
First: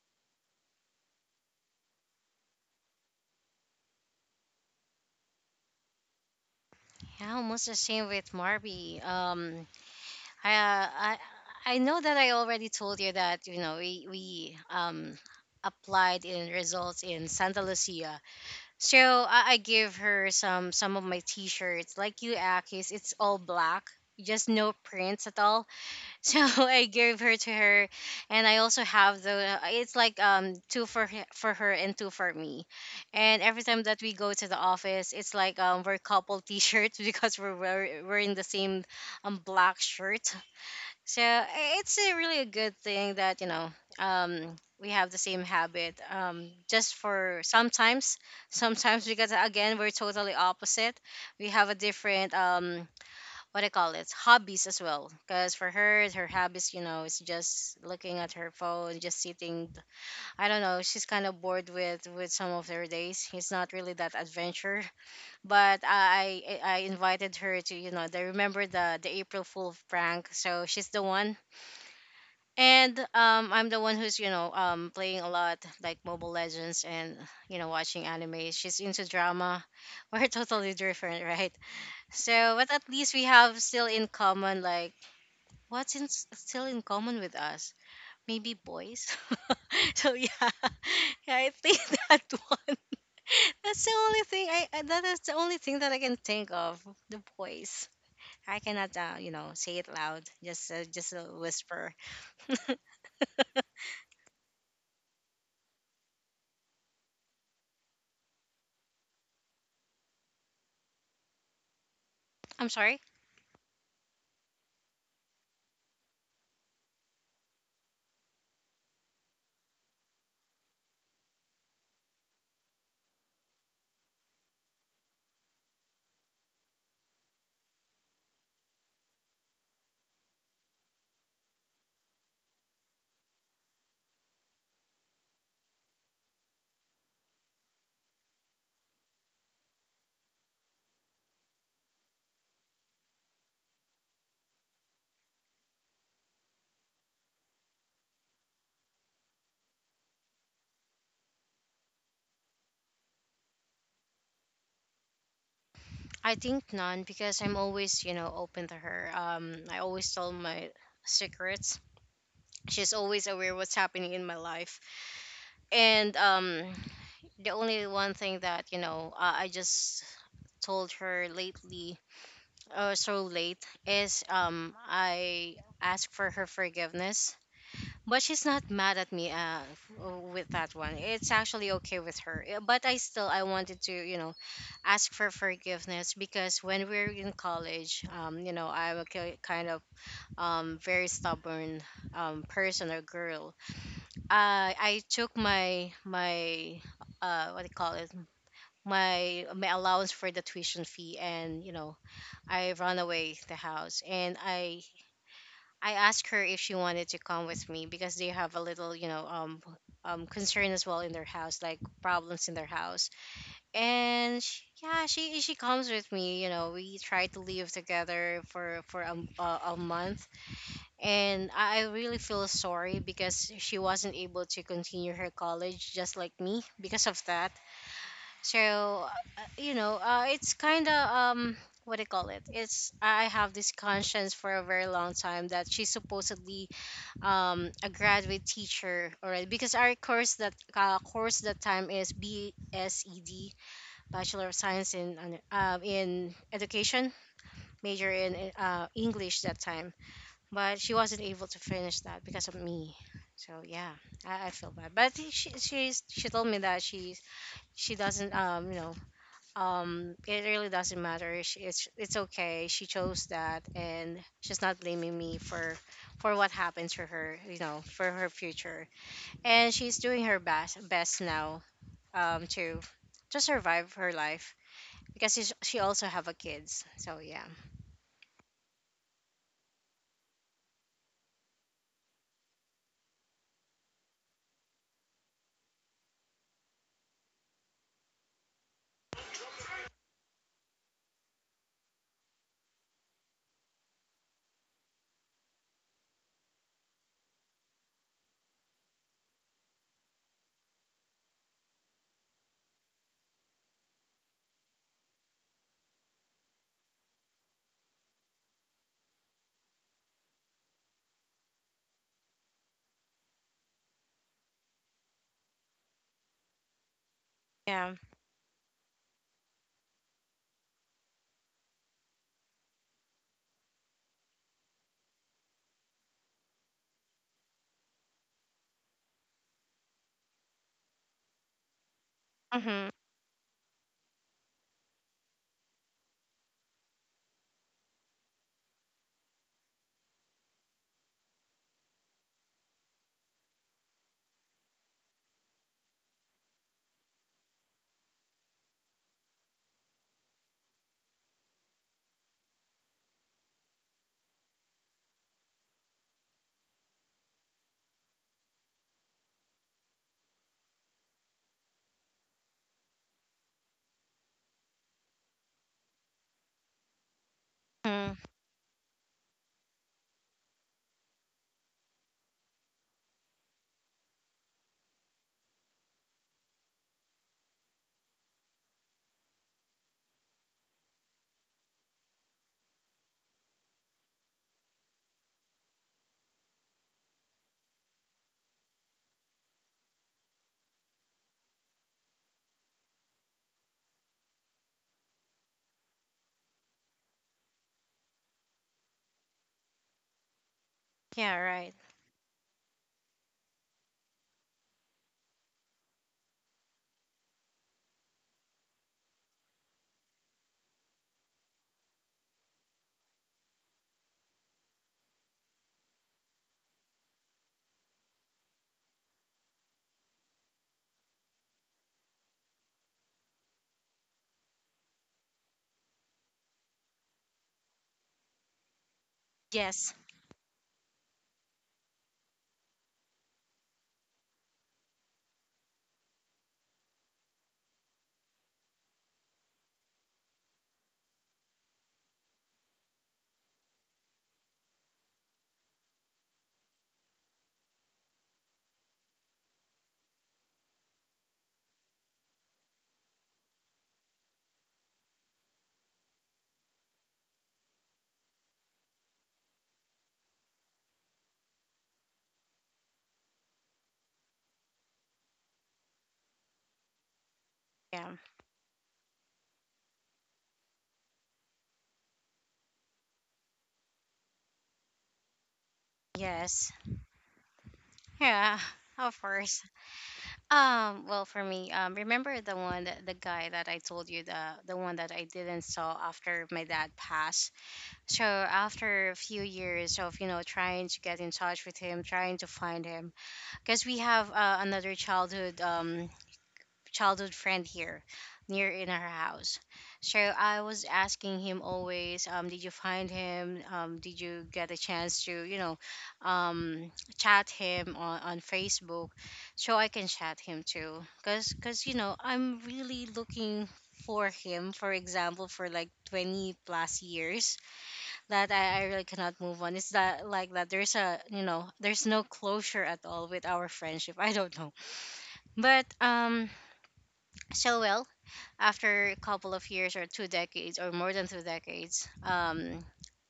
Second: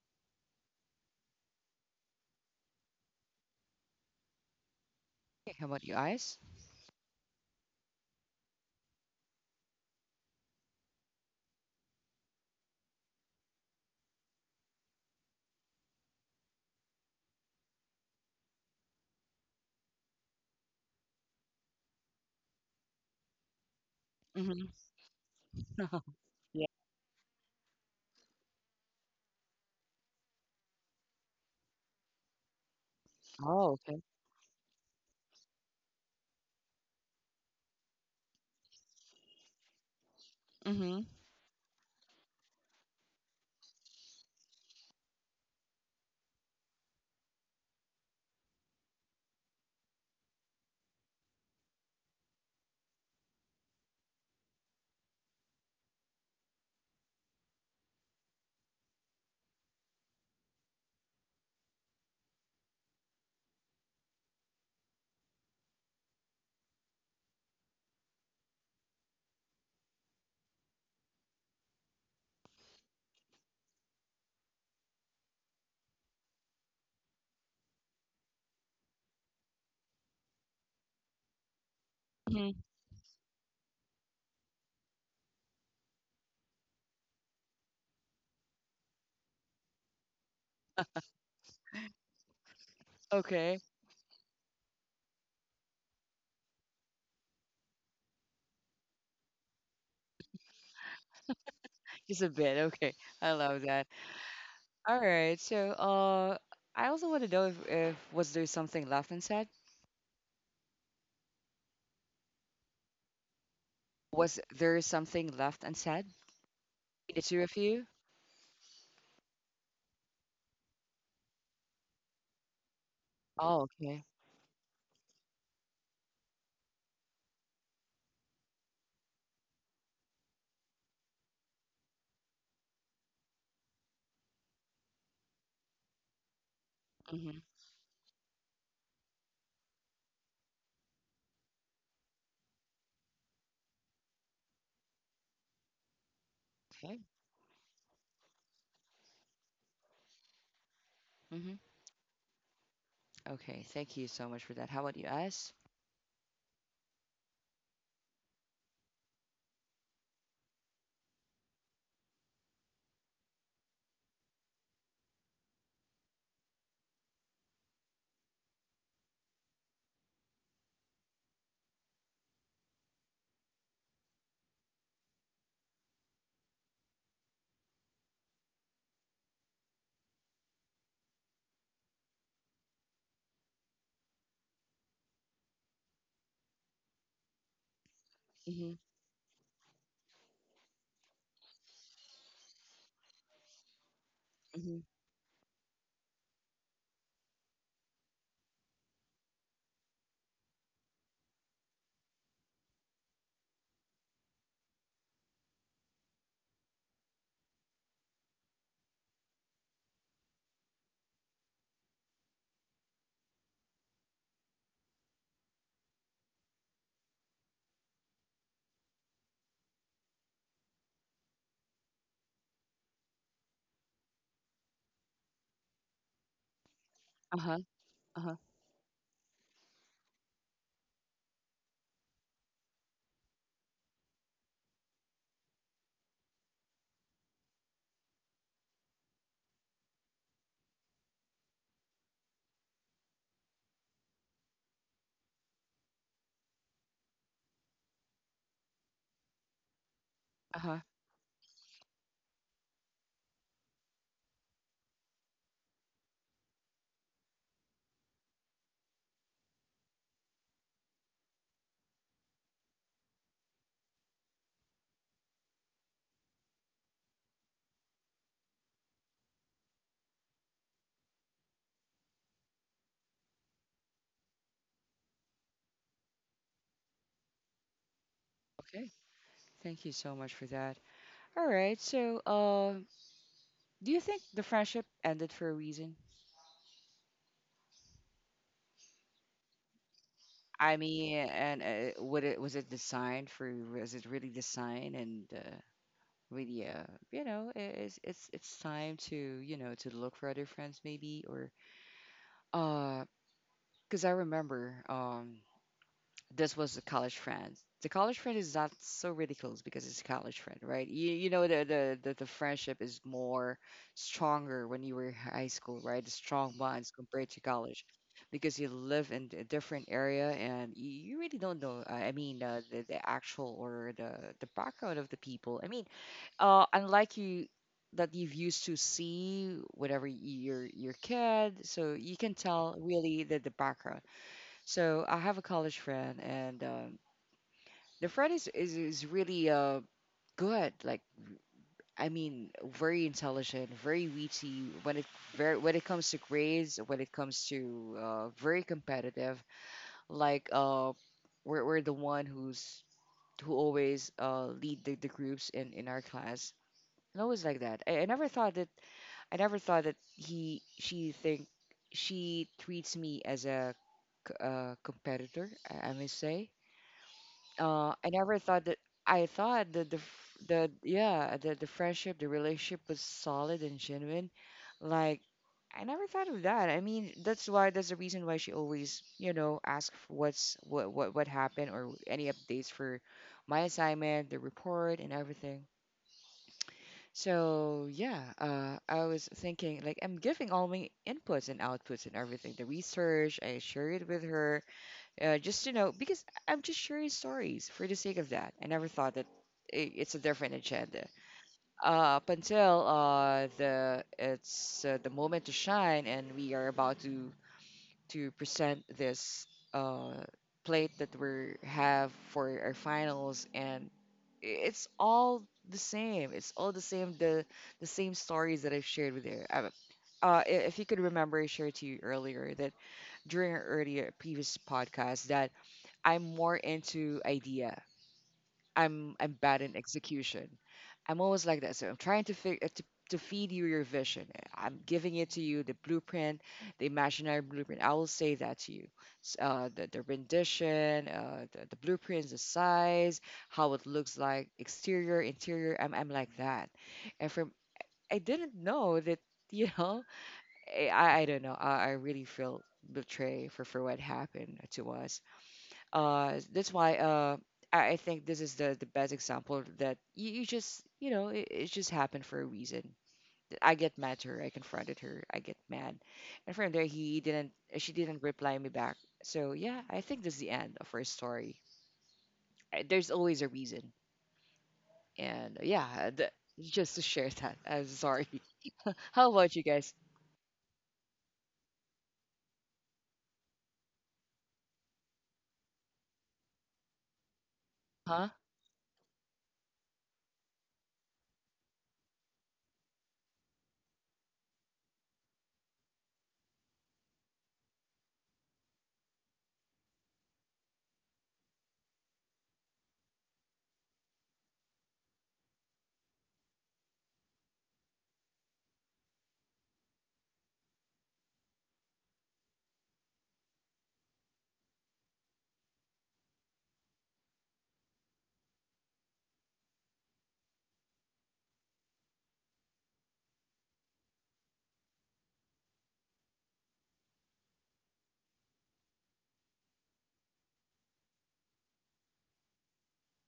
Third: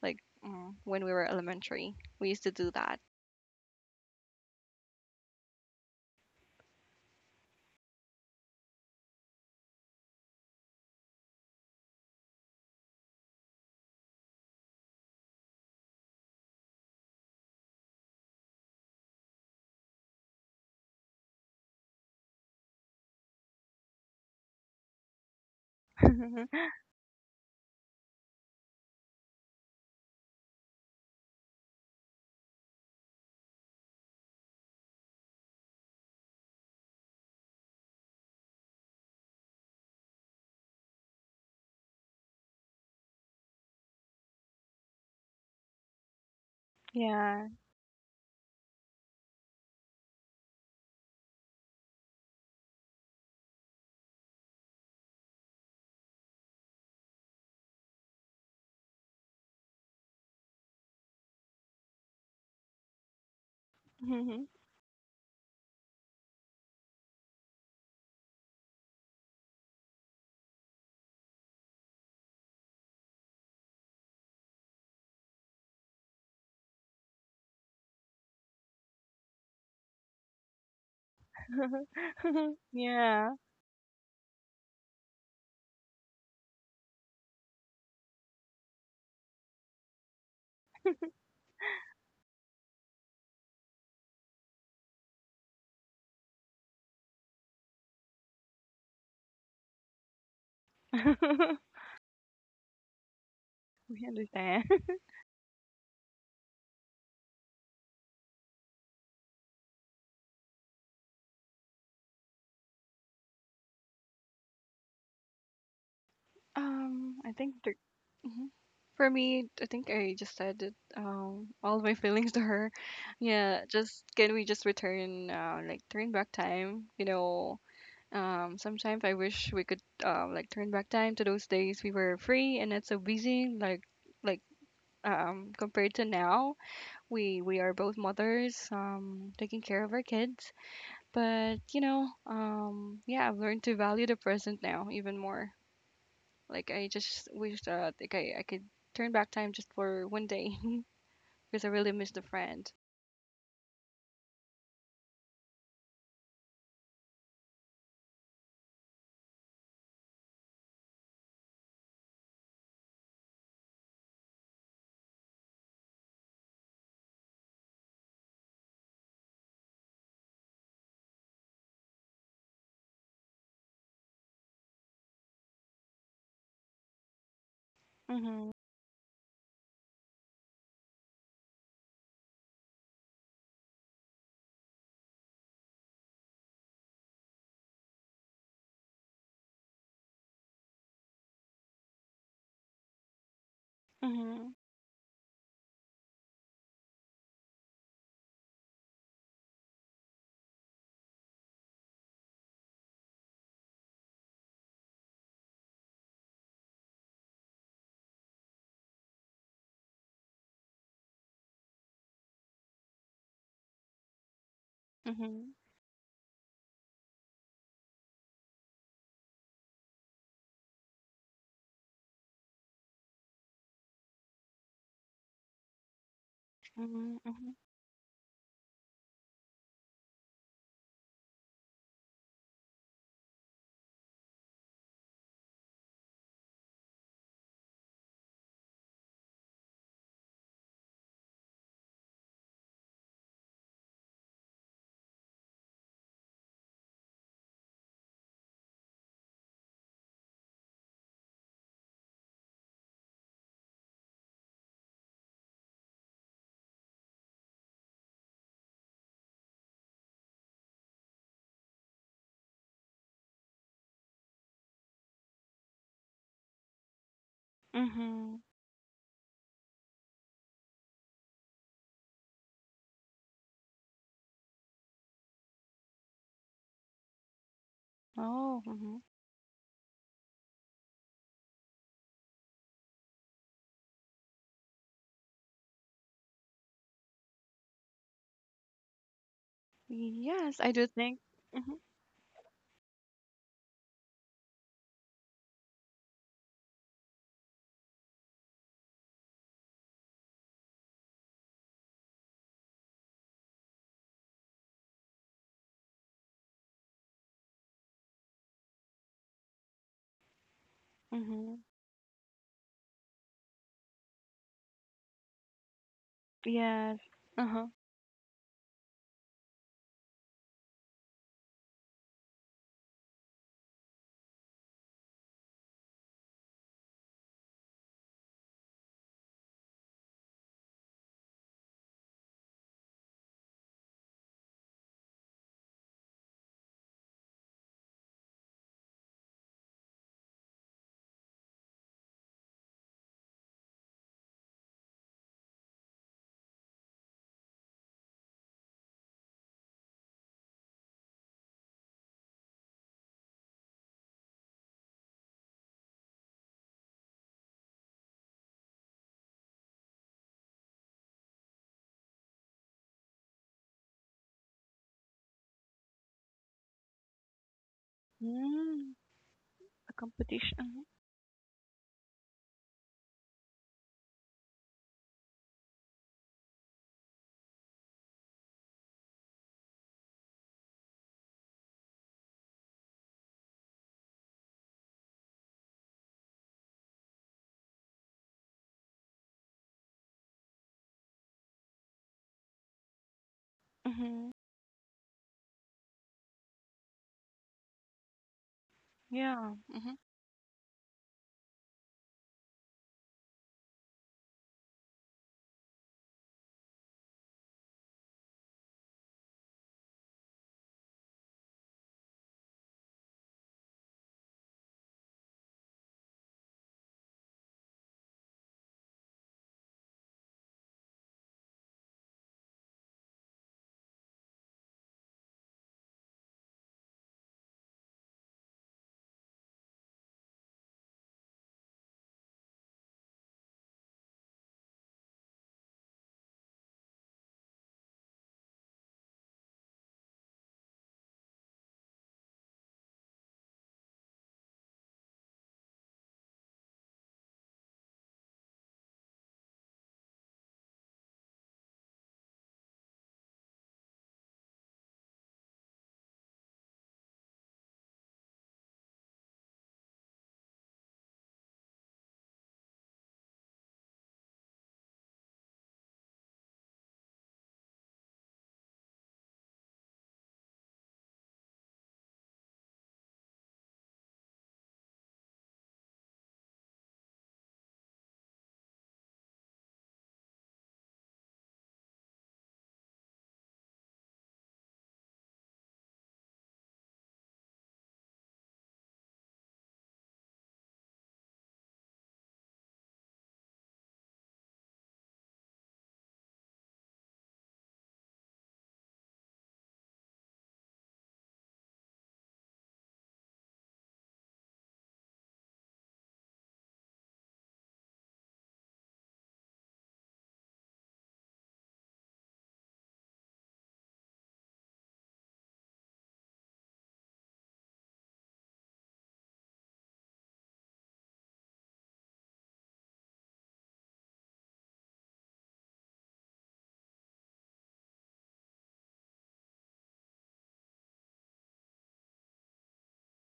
Like, when we were elementary, we used to do that. Okay, how about you guys? Yeah, almost the same with Marby. I, uh, I I know that I already told you that you know we applied in results in Santa Lucia. So I give her some of my t-shirts like you Akis. It's all black, just Mm-hmm. no prints at all. So yeah. I gave her to her, and I also have the it's like two for for her and two for me. And every Oh, time that okay. we go to the office, it's like we're couple t-shirts because we're in the same black shirt. Mm-hmm. So i- it's a really a good thing that we have the same habit. Just for Yeah. sometimes, sometimes, because again we're totally opposite. We have a different what I call it hobbies as well. Because for her, her hobbies is just looking at her phone, just sitting. I don't know. She's kind of bored with some of her days. It's not really that adventure. But I I invited her to they remember the April Fool prank. So she's the one. And I'm the one who's playing a lot like Mobile Legends, and watching anime. She's into drama. We're totally different, right? So, Hmm. but at least we Yeah. have still in common, like still in common with us? Maybe boys. So yeah, yeah, I think that one. Okay, That's the only thing that is the only thing that I can think of. The boys. I cannot, say it loud. Just a whisper. just a bit. Okay, I love that. We understand. All right. So, I also want to know if was there something left unsaid? I'm sorry. Was there something left unsaid? The I two of think the, you? mhm. For me, I think I just said it. All my feelings to her. Oh, Yeah, okay. just can we just return, like turn back time? You know, sometimes I wish we could, like turn back time to those days we were free and not so busy. Like, like, compared to now, Mm-hmm. we are both mothers, taking care of our kids. But you know, yeah, I've learned to value the present now even more. Like I Okay. just wish that like I could turn back time just for one day Mm-hmm. because I really miss the friend. Okay. Thank you so much for that. How about you, us? I think none because I'm always, open to her. I always tell my secrets. She's always aware what's happening in my life. And the only one thing that I just told her lately, so late, is I asked for her forgiveness. But she's Mhm. not mad at me with that one. It's actually okay with her. But I still I wanted to ask for forgiveness because when we are in college, Mm-hmm. I'm a kind of very stubborn person or girl. Mhm. Mm-hmm. I took my what do you call it my allowance for the tuition fee, and I run away the house, and I asked her if she wanted to come with me because they have a little, concern as well in their house, like problems in their house. And she, yeah, she Mhm. comes with me. You know, we try to live together for a month, and I really feel sorry because she wasn't able to continue her college just like me because Mhm. of that. Mhm. Uh-huh. Uh-huh. So, it's kind of. What do you call it? It's I have this conscience for a very long time that she supposedly a graduate teacher already because our course that time is BSED, Bachelor of Science in Education, major in English, that time. Uh-huh. But she wasn't able to finish that because of me. So yeah, I feel bad. But she told me that she doesn't it really doesn't matter. It's okay, she chose that, and she's not blaming me for what happened to her, you know, for her Mhm. future. And she's doing her best now to survive her life because she also have a kids, so yeah. Oh. Okay. Mhm. Thank you so much for that. All right. So, do you think the friendship ended for a reason? Yes, I I do mean, think. and Mhm. Would it was it designed for? Was it really designed and really, you know, it's it's time to you know to look for other friends maybe or uh because I remember this was a college friend. The college friend is not so ridiculous because it's a college friend, right? You know, Mhm. The friendship is more stronger when you were in high school, right? The strong bonds Yes. compared to Uh huh. college Yeah. because you live in a different area and you really don't know, I mean, the actual or the background of the people. I mean, unlike you, that you've used to see whenever you're your kid so you can tell Mm-hmm. really the background so I have a college friend, and the friend is really good. Like I mean, very intelligent, very witty. When it comes to grades, when it comes to very competitive. Like we're the one who's who always lead the groups in our class, and always like that. I never thought that he she think she treats me as a competitor. I may say. I Mm-hmm. never thought that. Mm. I thought that A the f- competition. the Uh-huh. yeah the friendship, the relationship was solid and genuine. Like I never thought of that. I mean, that's why that's the reason why she always you know asks what's what happened or any updates for my assignment, the report, and everything. So yeah, I was thinking like I'm giving all my inputs and outputs and everything, the research. I share it with Mhm. her just to know, because I'm just sharing stories for the sake of that. I never thought that Yeah. Mhm. it's a different agenda. Yeah, right. Up until the it's the moment to shine, and we are about to present this uh, plate that we have for our finals, and it's all the same. It's all the same. The same stories that I've shared with you. If you could remember, I shared to you earlier that during our earlier previous podcast that I'm more into idea. I'm bad in Yes. execution. I'm always like that. So I'm trying to to feed you your vision. I'm giving it to you the blueprint, the imaginary blueprint. I will say that to you. The rendition, the blueprints, the size, how it looks like, exterior, interior. I'm like that. And from I didn't know that you know I don't know. I really feel betrayed for what happened to us that's why I think this is the best example that you just you know it just happened for a reason. I get mad to her, I confronted her, I get mad, and from there he didn't she Yeah. didn't reply me back. So yeah, I think this is the end of her story. There's always a reason and Yes. just to share that. I'm sorry. Yeah. Of How about course. you guys? Well, for me, remember the one, that the guy that I told you, the one that I didn't saw after my dad passed. So Huh. after a few years of trying to get in touch with him, trying to find him, because we have another childhood friend here near in our house. So I was asking him always, did you find him? Did you get a chance to, um, chat him on Facebook so I can chat him too? Cause, you know, I'm really looking for him, for example, for like 20 plus years, that I really cannot move on. It's that like that there's a there's no closure at all with our friendship. I don't know, but so well, after a couple of years, or two decades, or more than two decades, um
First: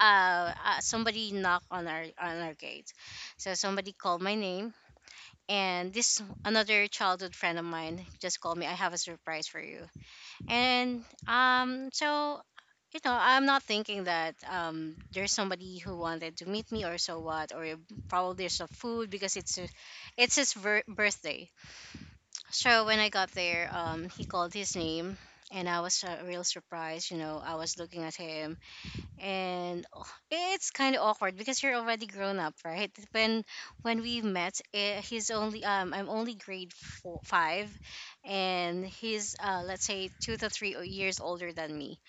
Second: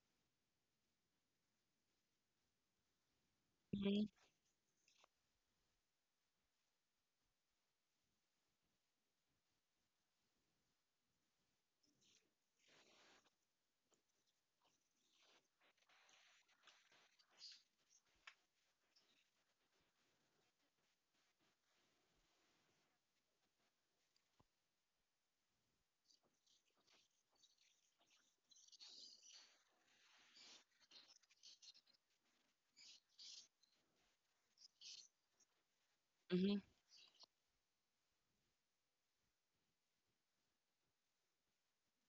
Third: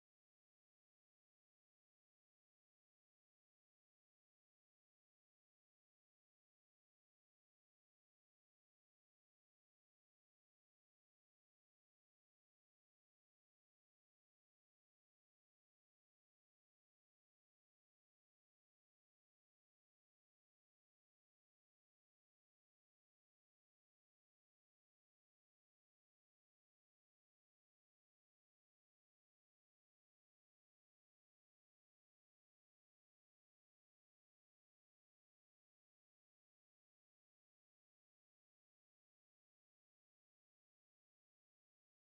uh, uh somebody knocked on our gate, so somebody Mm-hmm. called my name. And this another childhood friend of mine just called me, I have a surprise for you. And so, you know, I'm not thinking that there's somebody who wanted to meet me or so what, or probably there's some food because it's a, it's his birthday. So when I got there, he called his name, and I was real surprised. You know, I was looking at him, and oh, it's kind of awkward because you're already grown up, right? When we met, eh, he's only I'm only Hmm. grade four, five, and he's let's say two to three years older than me.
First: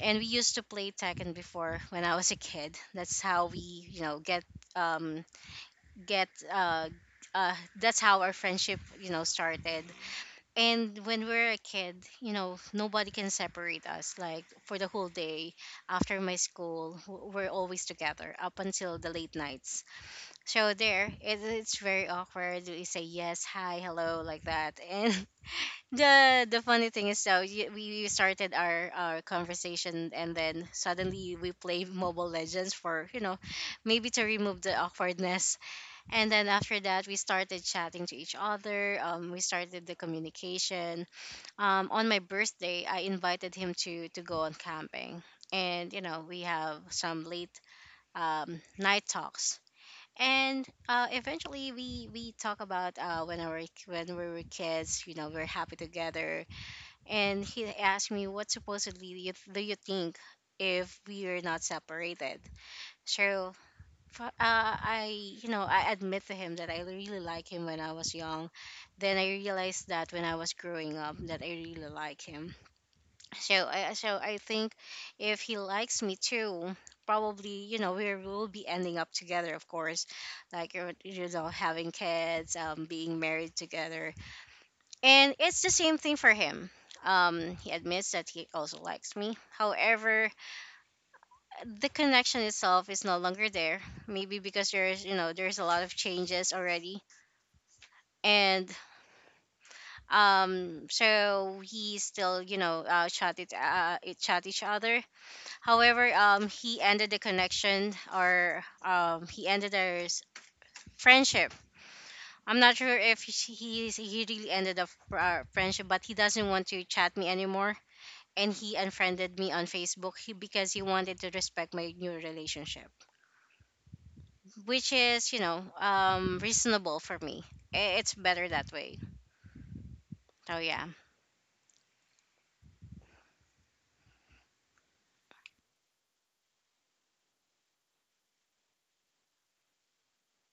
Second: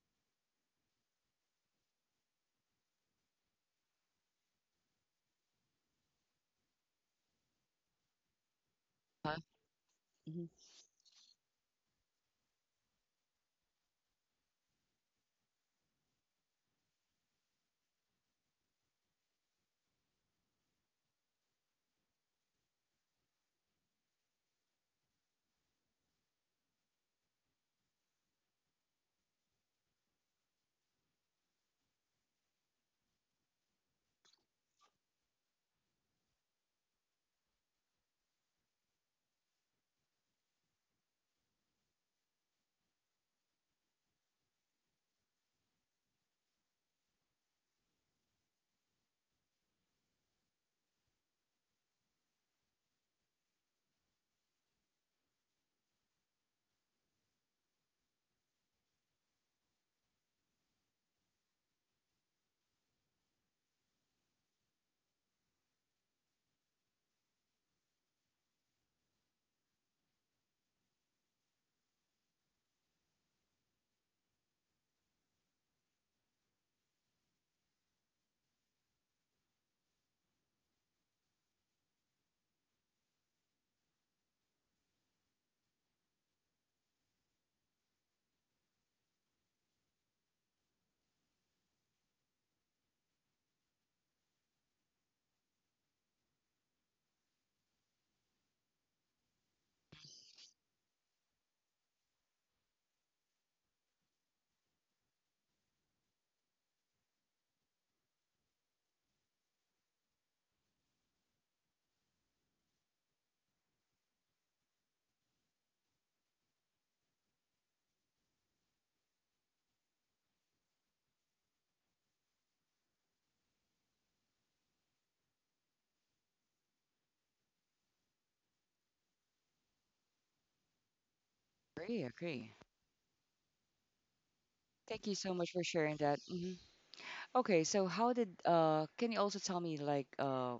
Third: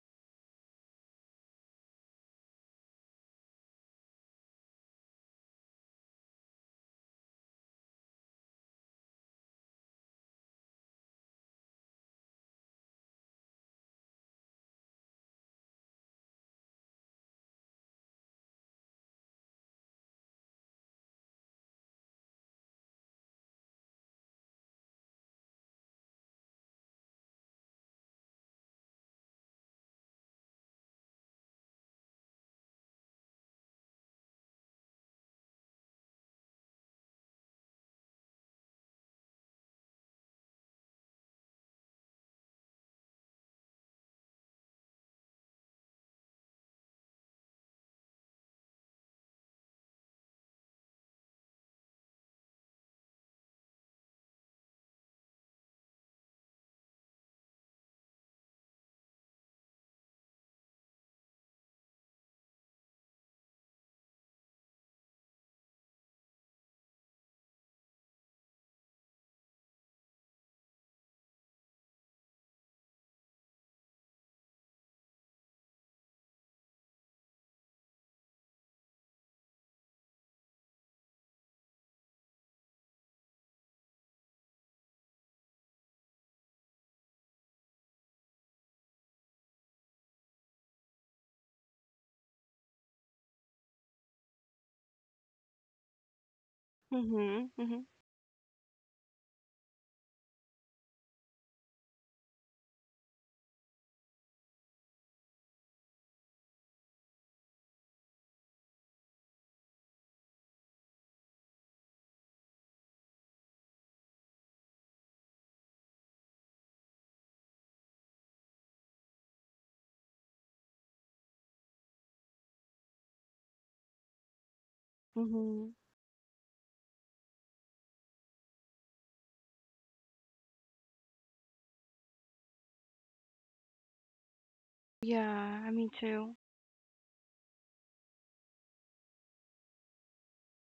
And we used to play Tekken before when I was a kid. That's how we, you know, um get. Uh, that's how our friendship, Huh. started. Hmm. And when we're a kid, nobody can separate us, like, for the whole day. After my school, we're always together up until the late nights. So there, it's very awkward. We say yes, hi, hello, like that. And the funny thing is, so we started our conversation, and then suddenly we play mobile legends for, you know, maybe to remove the awkwardness. And then after that, we started chatting to each other. We started the communication. On my birthday, I invited him to go on camping, and you know, we have some late night talks. And eventually we talk about, when our when we were kids, you know, we're happy together. And he asked me, what supposedly do you think if we are not separated? So, Uh, I, I admit to him that I really like him when I was young. Then I realized that when I was growing up, that I really like him. So I think, if he likes me too, probably you know, we will be ending up together, of course, like you know having kids, being married together. And it's the same thing for him. He admits that he also likes me. However, the connection itself is no longer there. Maybe because there's you know there's a lot of changes already, Mhm. Mhm. and so he still, you know, chat it it chat each other. However, he ended the connection, or he ended their friendship. I'm not sure if he really ended a friendship, but he doesn't want to chat me anymore, and he unfriended me on Facebook, because he wanted to respect my new relationship, which is, you know, Mhm. Reasonable for me. It's better that way. So, yeah. Agree, agree. Thank you so much Yeah. for I mean sharing that. too. Mhm. Okay, so how did can you also tell me like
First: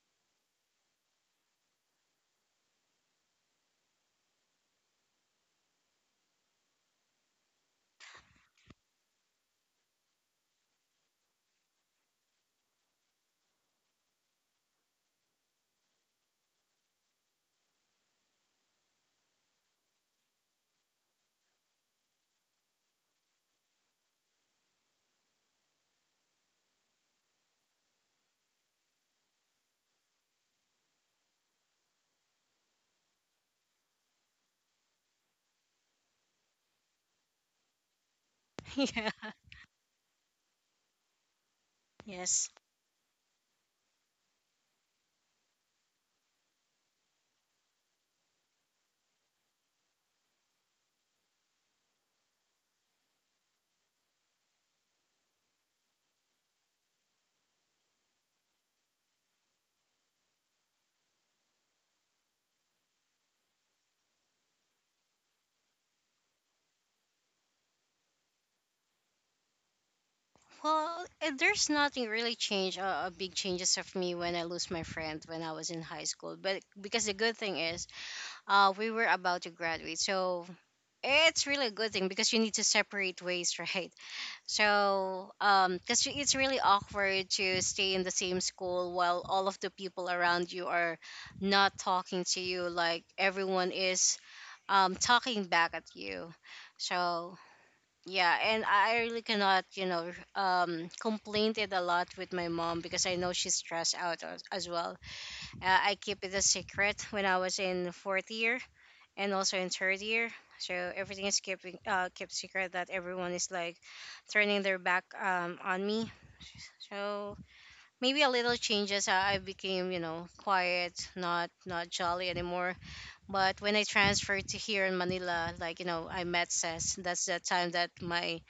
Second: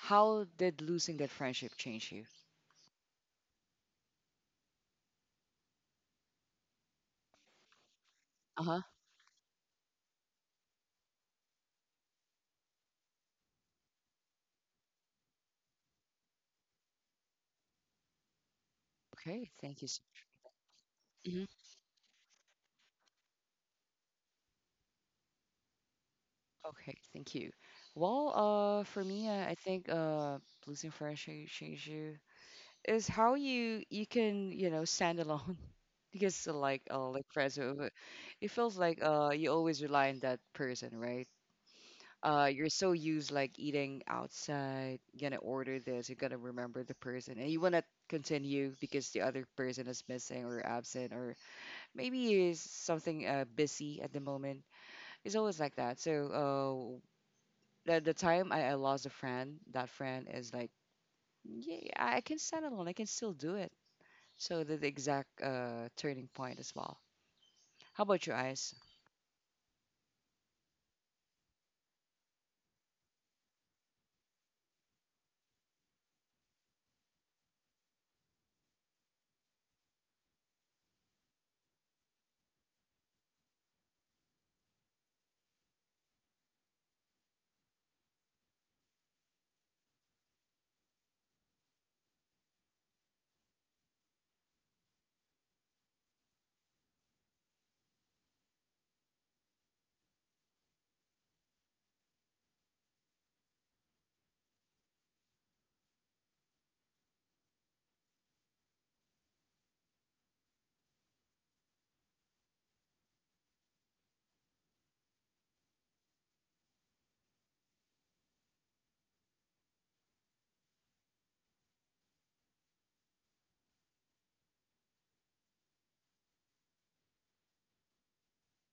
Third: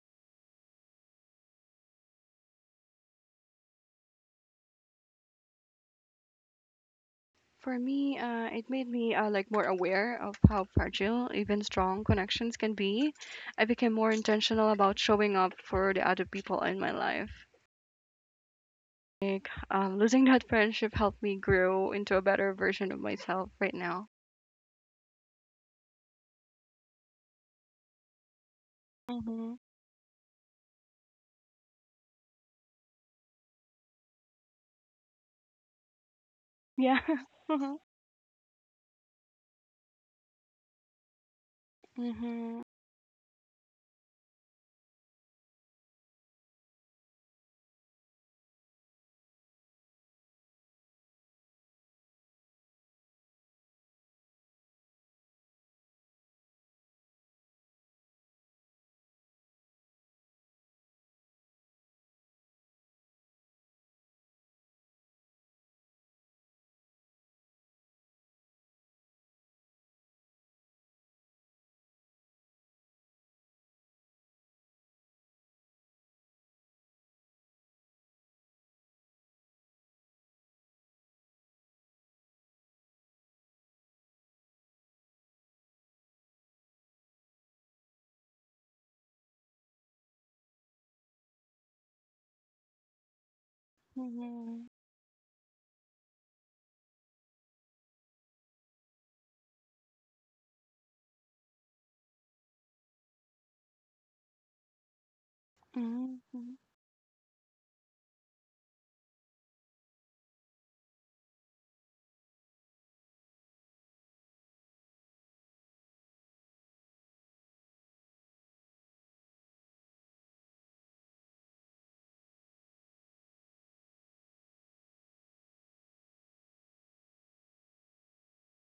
how did losing that friendship change you? For me, it Uh-huh. made me, like more aware of how fragile even strong connections can be. I became more intentional about showing up for the other people in my life. Like, Okay, thank you. Losing that friendship helped me Mm-hmm. grow into a better version of myself right now. Okay, thank you. Well, for me, Mm-hmm. I think losing friendship change you is how you you can, you know, stand alone because Yeah. Like friends Mhm. It feels like Yeah, you always rely on that person, right? yes. Mhm. You're so used like eating outside, you're gonna order this, you're gonna remember the person, and you wanna continue because the other person is missing or absent or maybe is something busy at the moment. It's always like that. So the time I lost a friend, that friend is like, yeah, I can stand alone, I can still do it. So the exact turning point as well. How about your eyes? Well, there's nothing really changed, big changes of me when I lose my friend when I was in high school. But because the good thing is, we were about to graduate, so it's really a good thing because you need to separate ways, right? So, because it's really awkward to stay in the same school while all of the people around you are not talking to you, like everyone is Mhm. Talking back at you. So, yeah. And I really cannot, you know, complain it a lot with my mom because I know she's stressed out, as well. I keep it a Mhm. secret when I was in fourth year and also in third year, so everything is keeping kept secret, that everyone is like turning their back, on me. So maybe a little changes. I became, you know, quiet, not jolly anymore. But when I transferred to here in Manila, like, you know, I met Ses. That's the time that my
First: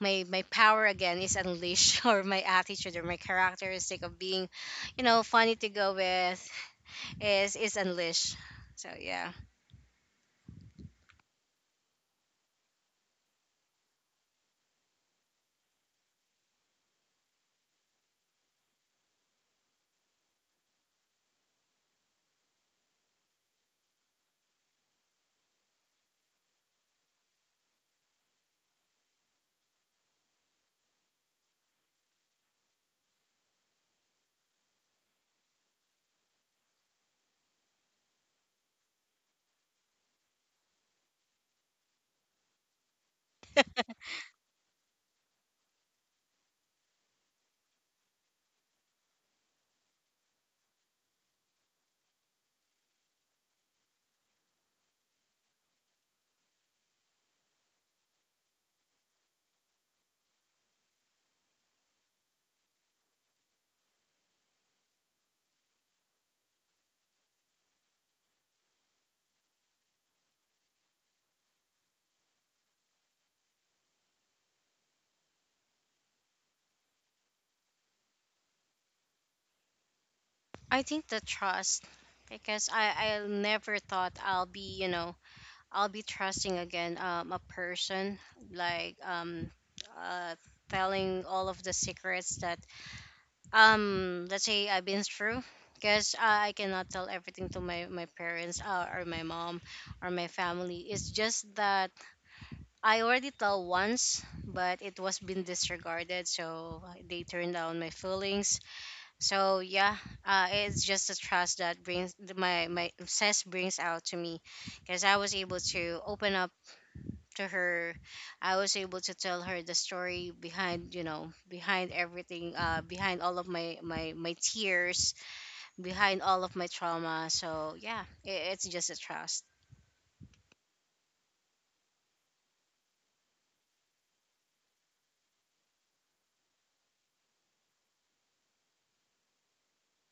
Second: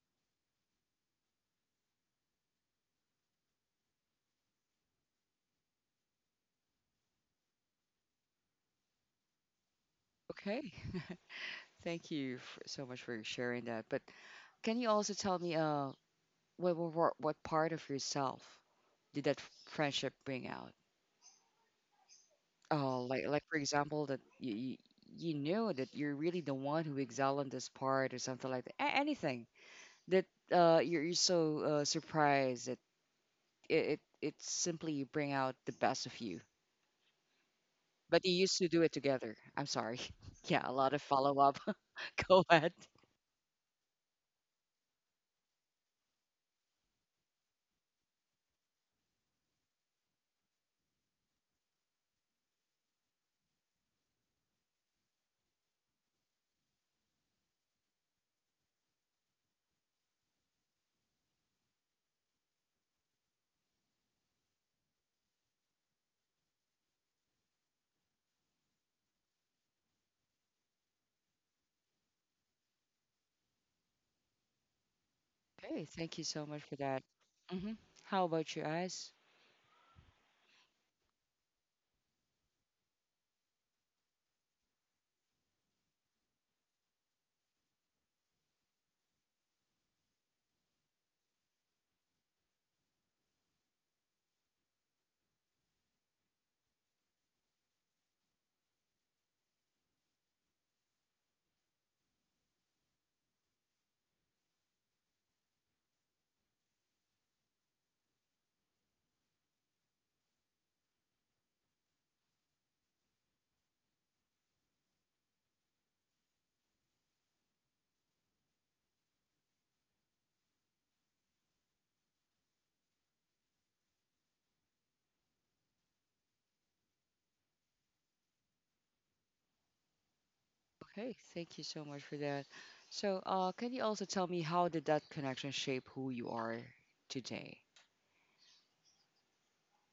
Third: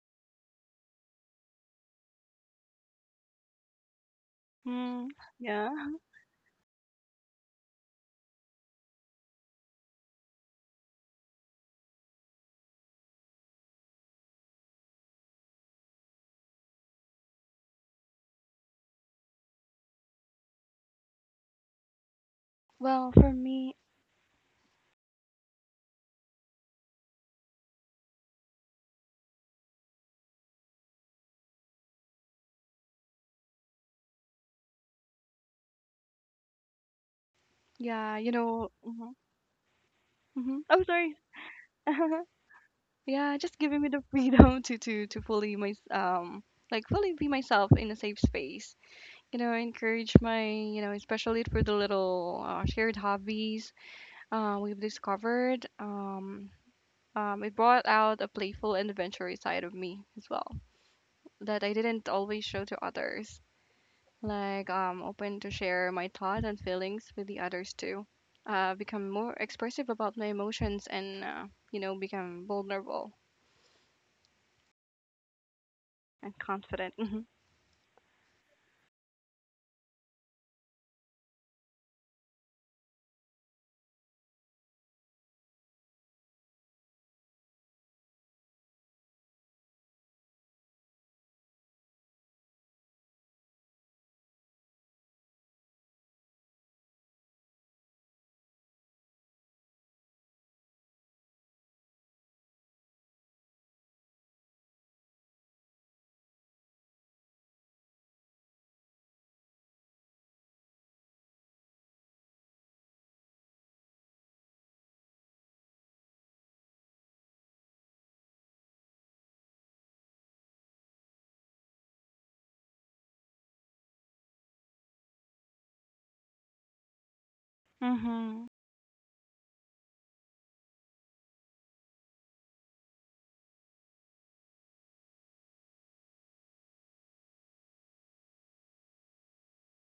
my my power again is unleashed, or my attitude, or my characteristic of being, you Mhm. know, funny to Yeah. go with, is unleashed. So, yeah. Okay. Thank you f so much for sharing that. But can you also tell me, what part of yourself did that friendship bring out? Oh, Well, for like for me, example that you, you knew that you're really the one who excelled in this part or something like that. Anything that you're so surprised that it simply bring out the best of you. yeah, But you used to do it Mm-hmm. together. I'm sorry. Mm-hmm. Yeah, a Oh, lot of sorry. follow up. Go ahead. Yeah, just giving me the freedom to fully my like fully be myself in a safe space. Encourage my, especially for the little, shared hobbies, we've discovered, it brought out a playful and adventurous side of me as well that I didn't always show to others. Like, open to share my thoughts and feelings with the others too. Become more expressive about my emotions and, you know, become vulnerable Okay, thank you and so much for confident. that. Hmm. How about you guys? I think the trust, because I never thought I'll be, you know, I'll be trusting again, a person, like um uh telling all of the secrets that, let's say, I've been through, because I cannot tell everything to my parents, or my mom, or my family. It's just that I already tell once, but it was been disregarded, so they turned down my feelings. So, yeah. It's just the trust that brings my my obsess brings out to me, because I was able to open up to her. I was able to tell her the story behind, you know, behind everything, behind all of my tears, behind all of my trauma. So, yeah, it, Mm-hmm. it's just a trust. Okay, thank you so much for that. So, can you also tell me how did that connection shape who you are today?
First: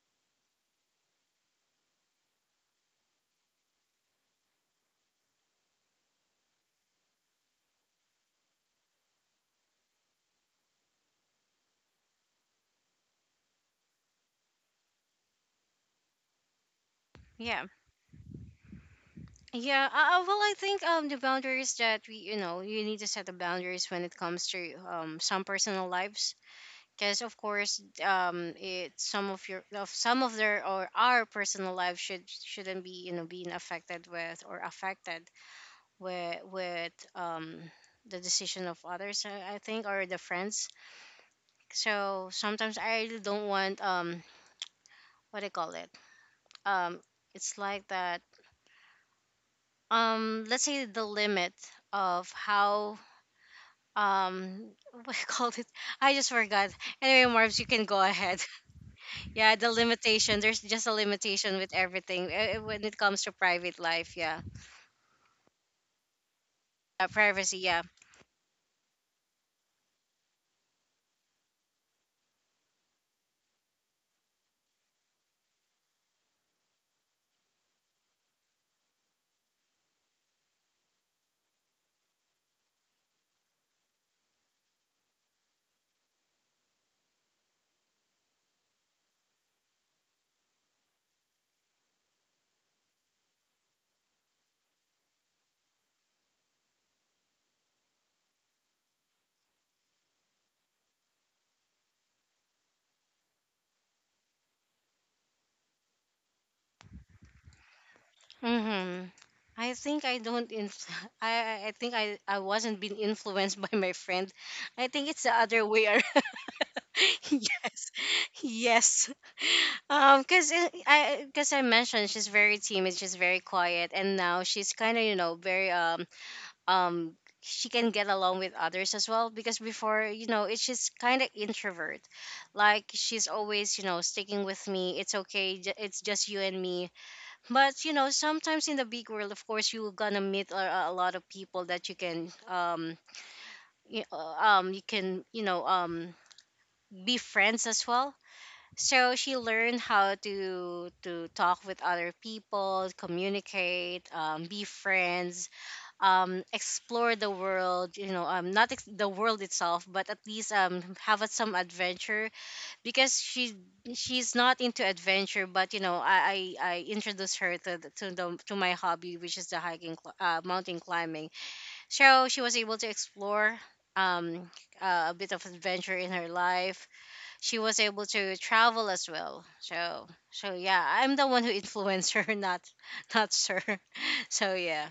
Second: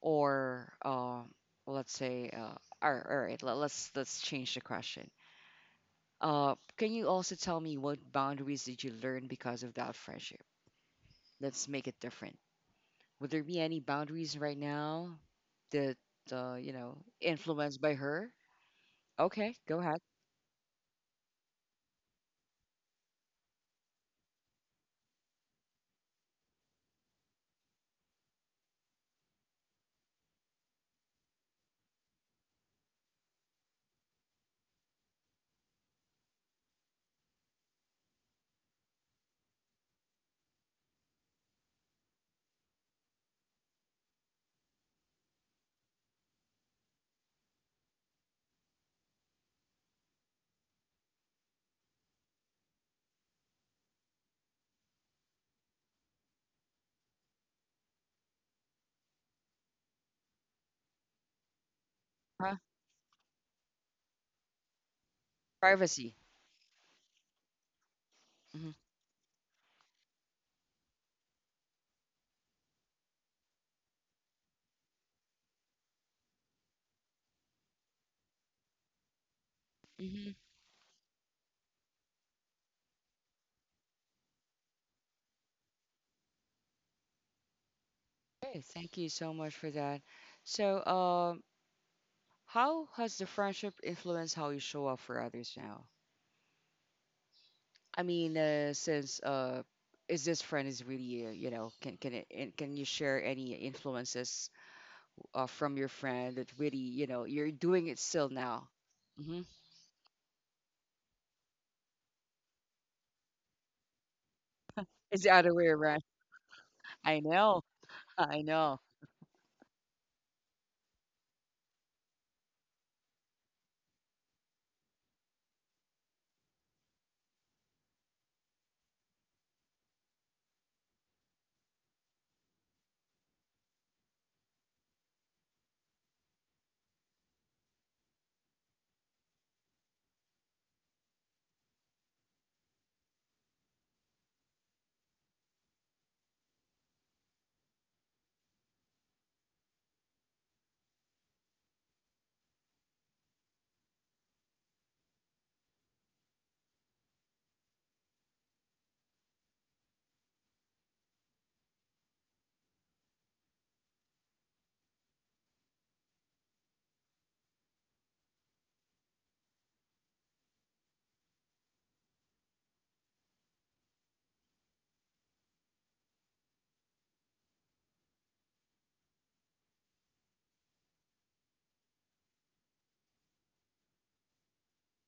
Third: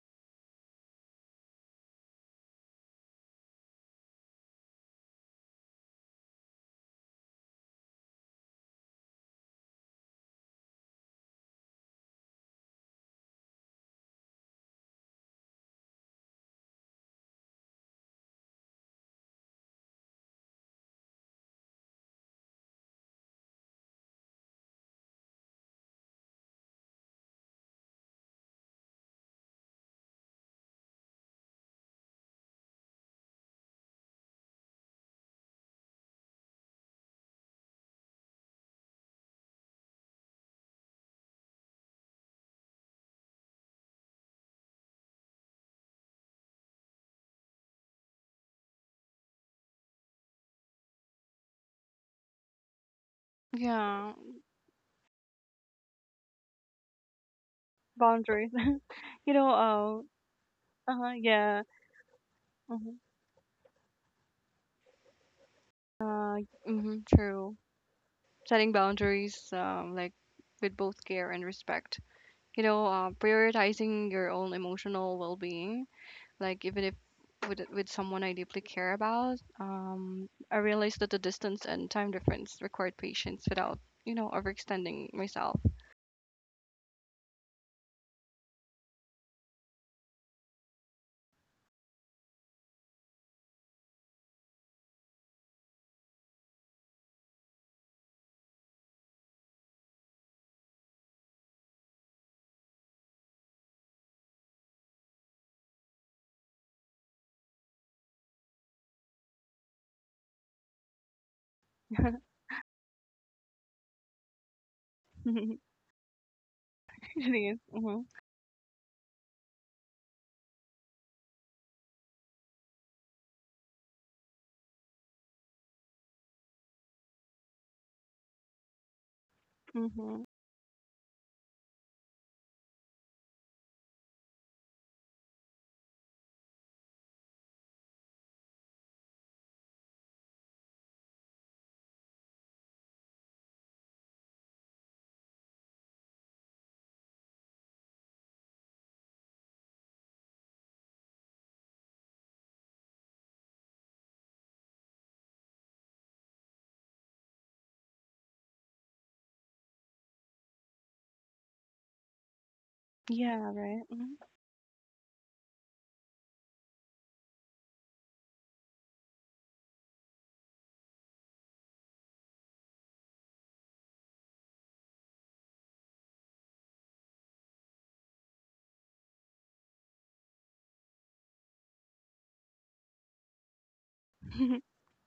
Or, let's say, let, let's change the question. Can you also tell me what boundaries did you learn because of that friendship? Let's make it different. Would there be any boundaries right now that you know Yeah, influenced by her? Okay, go yeah. ahead. Well, I think the boundaries that, we you know you need to set the boundaries when it comes to some personal lives, because of course, it some of your of some of their or our personal lives shouldn't be, you know, being affected with, or affected with the decision of others, I think, or the friends. So sometimes I really don't want, what do you call it, um it's like that, let's say, the limit of how, Yeah. um what do you call it, I just forgot. Anyway, Marv's, you can go ahead. Boundaries. You Yeah, the know, limitation. There's just a uh-huh, limitation yeah. with everything, Huh? When Mm-hmm. it comes to private life, yeah. Privacy. Uh, mm-hmm, Privacy, true. yeah. Hmm. Setting boundaries, like with both care and respect. You know, prioritizing your own emotional well-being, like even if with, someone I deeply care about, I realize that the distance and time difference required patience without, you know, overextending myself. Okay, thank you so much for that. So, how has the friendship influenced how you show up for others now? I mean, since is this friend is really you know can it, and can you share any influences from your friend that really you know you're doing it still now? Mm-hmm. Hmm. I think I don't I think I I wasn't being influenced by my friend. I think it's It's the the other other way way around. around. I It is. know, Yes. Mm-hmm. I know. Yes. Cuz I mentioned, she's very timid, she's very quiet, and now she's kind of, you know, very, um she can get along with others as well, because before, Mm-hmm. you know, it's just kind of introvert. Like she's always, you know, sticking with me. It's okay. It's just you and me. But you know, sometimes in the big world, of course, you're gonna meet a lot of people that you can, you can, you know, be friends as well. So she learned how to talk with other people, communicate, be friends, explore the world, you know, not the world itself, but at least, have some adventure. Because Yeah, right. Mm-hmm. she's not into adventure, but you know, I introduced her to the, to the to my hobby, which is the mountain climbing. So she was able to explore, um a bit of adventure in her life. She was able to travel as well. So, yeah, I'm the one who influenced her, not sir. So, yeah.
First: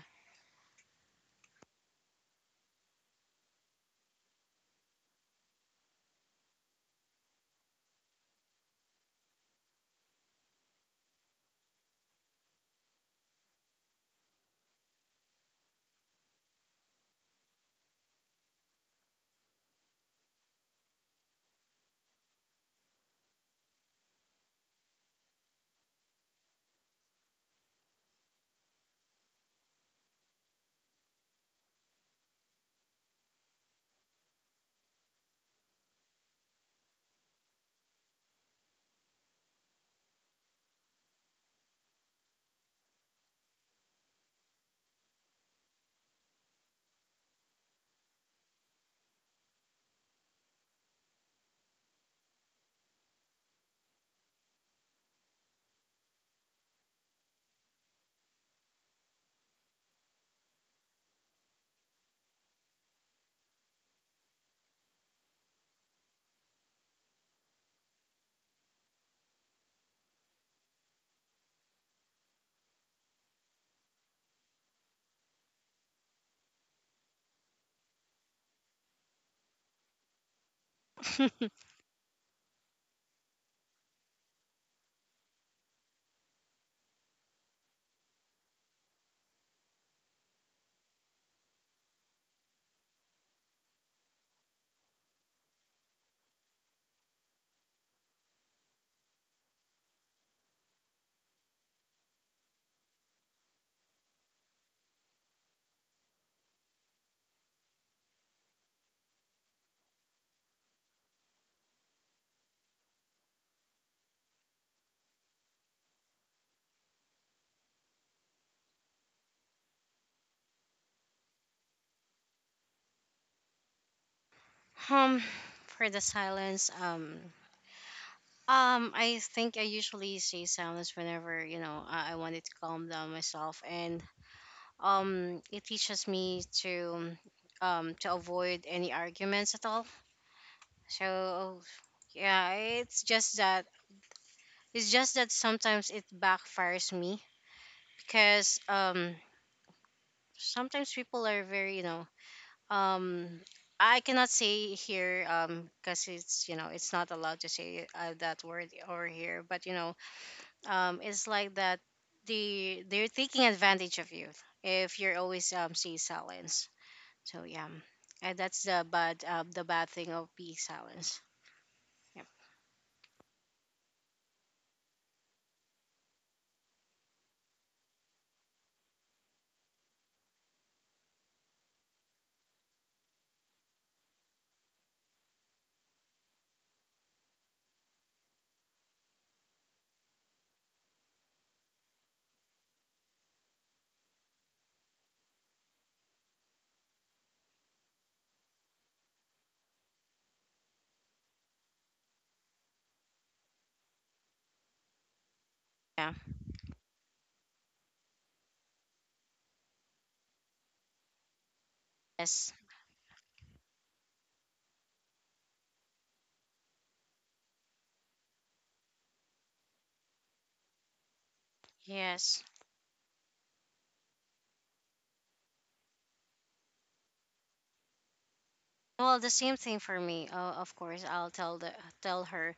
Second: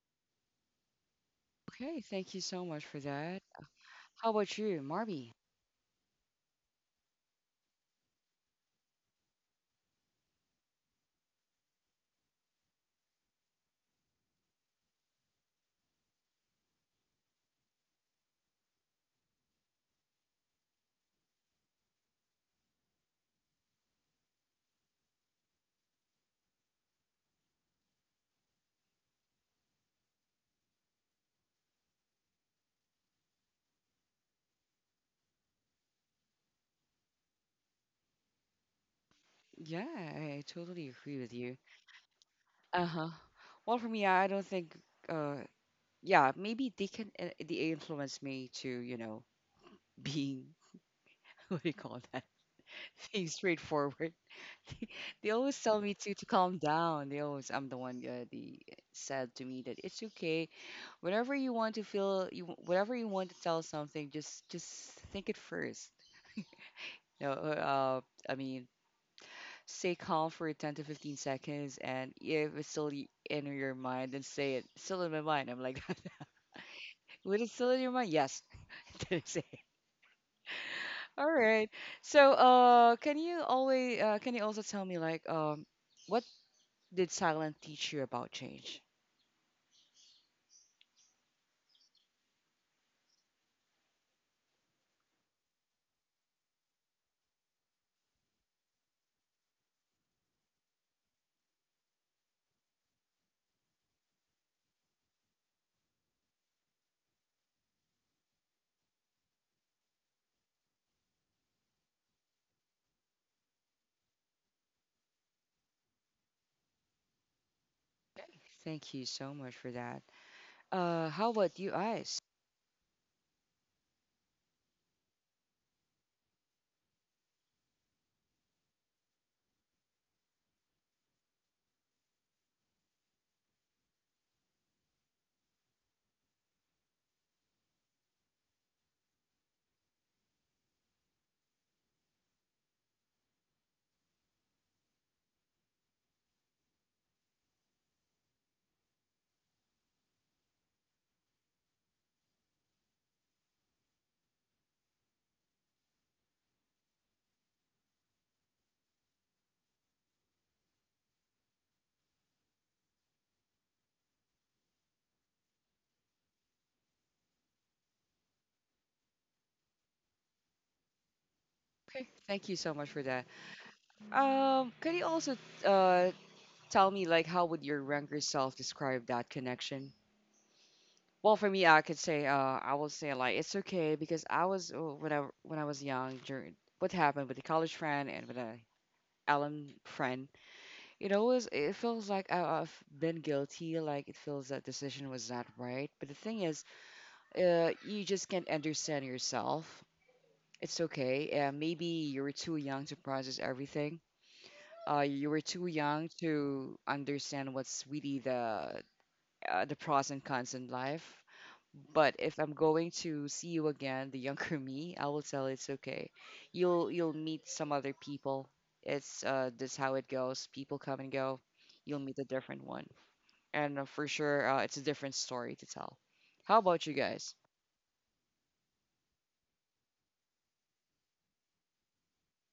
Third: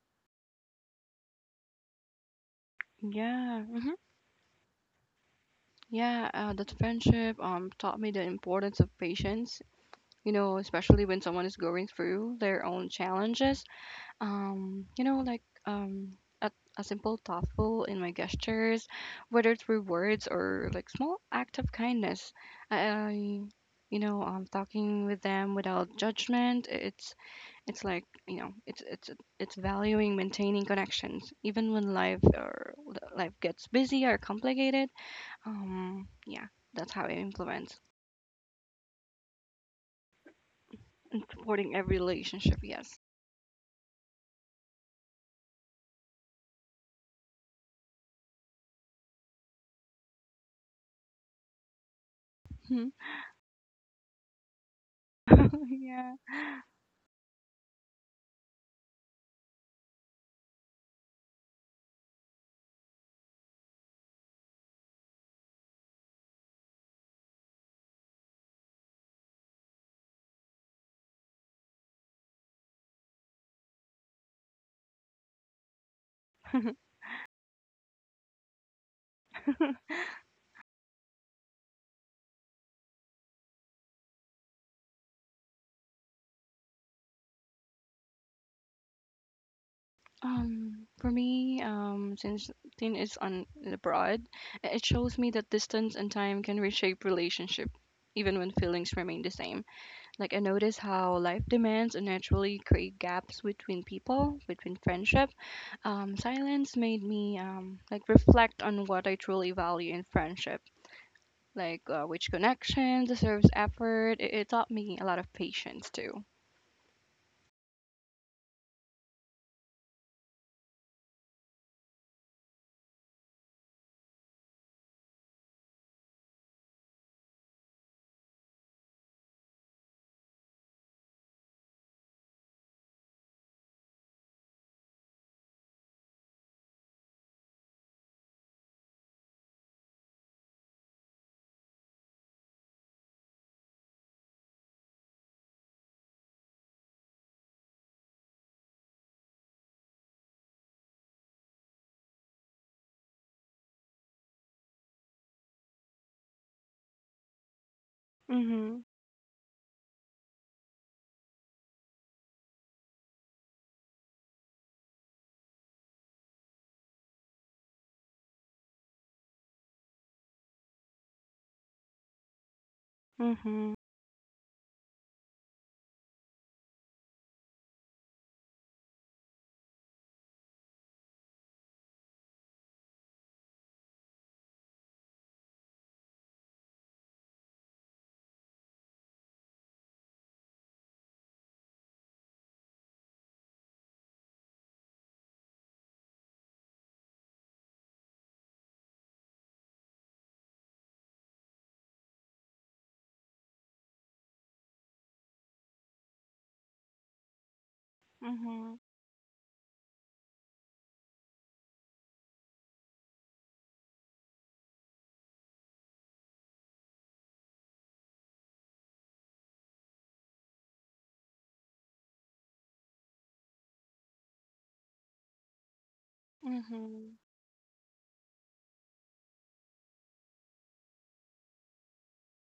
Okay, thank you so much for that. Yeah. Mm-hmm. How about you, Marby? Yeah, that friendship, taught me the importance of patience. You know, especially when someone is going through their own challenges. You know, like, a, a simple thoughtful in my gestures, whether through words or like small act of kindness. I You know, talking with them without judgment. It's like You know, it's it's valuing maintaining connections even when life gets busy or complicated, yeah, that's how it implements Yeah, I totally agree and with you. supporting every relationship. Uh Yes. huh. Well, for me, I don't think. Uh, yeah, maybe they can they influence me to you know being what do you call that Hmm. being straightforward. They, they always tell me Yeah. to calm down. They always I'm the one the said to me that it's okay. Whenever you want to feel you whatever you want to tell something, just think it first. No, uh, I mean, stay calm for 10 to 15 seconds, and if it's still in your mind, then say it. Still in my mind, I'm like, when it's still in your mind, yes, then say it. All right. So, can you also tell me like what did silence teach you about change? For me, since Tin is on abroad, it shows me that distance and time can reshape relationship, even when feelings remain the same. Like I notice how life demands and naturally create gaps between people, between friendship. Silence made me, like reflect on what I truly value in friendship, like, which connection deserves effort. It taught me a lot of patience too. Thank you so much for that. How about you, Ice? um for the silence, I think I usually say silence whenever, you know, I wanted to calm down myself, and it teaches me to avoid any arguments at all. So, yeah. It's just that sometimes it backfires me because, sometimes people are very, you know, um. I cannot say here, because it's, you know, it's not allowed to say, that word Mhm. over here, but you know, it's like that, they're taking advantage of you, if you're always, see silence. So, yeah. And that's the bad thing of being silence. Okay. Yep. Thank you so much for that. Mhm. Can you also uh tell me like how would your younger self describe that connection? Well, for me, I could say I will say like it's okay because I was when I was young during what happened with the college friend and with a alum friend. It always it feels like I've been guilty. Like it feels that decision was not right. But the thing is, you just can't understand yourself. It's okay. Maybe you were too young to process everything. You were too young Yeah. to understand what's really Mhm. The pros and cons in life. But if Yes. I'm going to see you again, the younger me, I will tell it's okay. You'll meet some other people. It's this how it goes. People come and go. You'll meet a Yes. different one, and for sure, it's a different story to tell. How about you Mhm. guys? Well, the same thing for me. Of course, I'll tell her.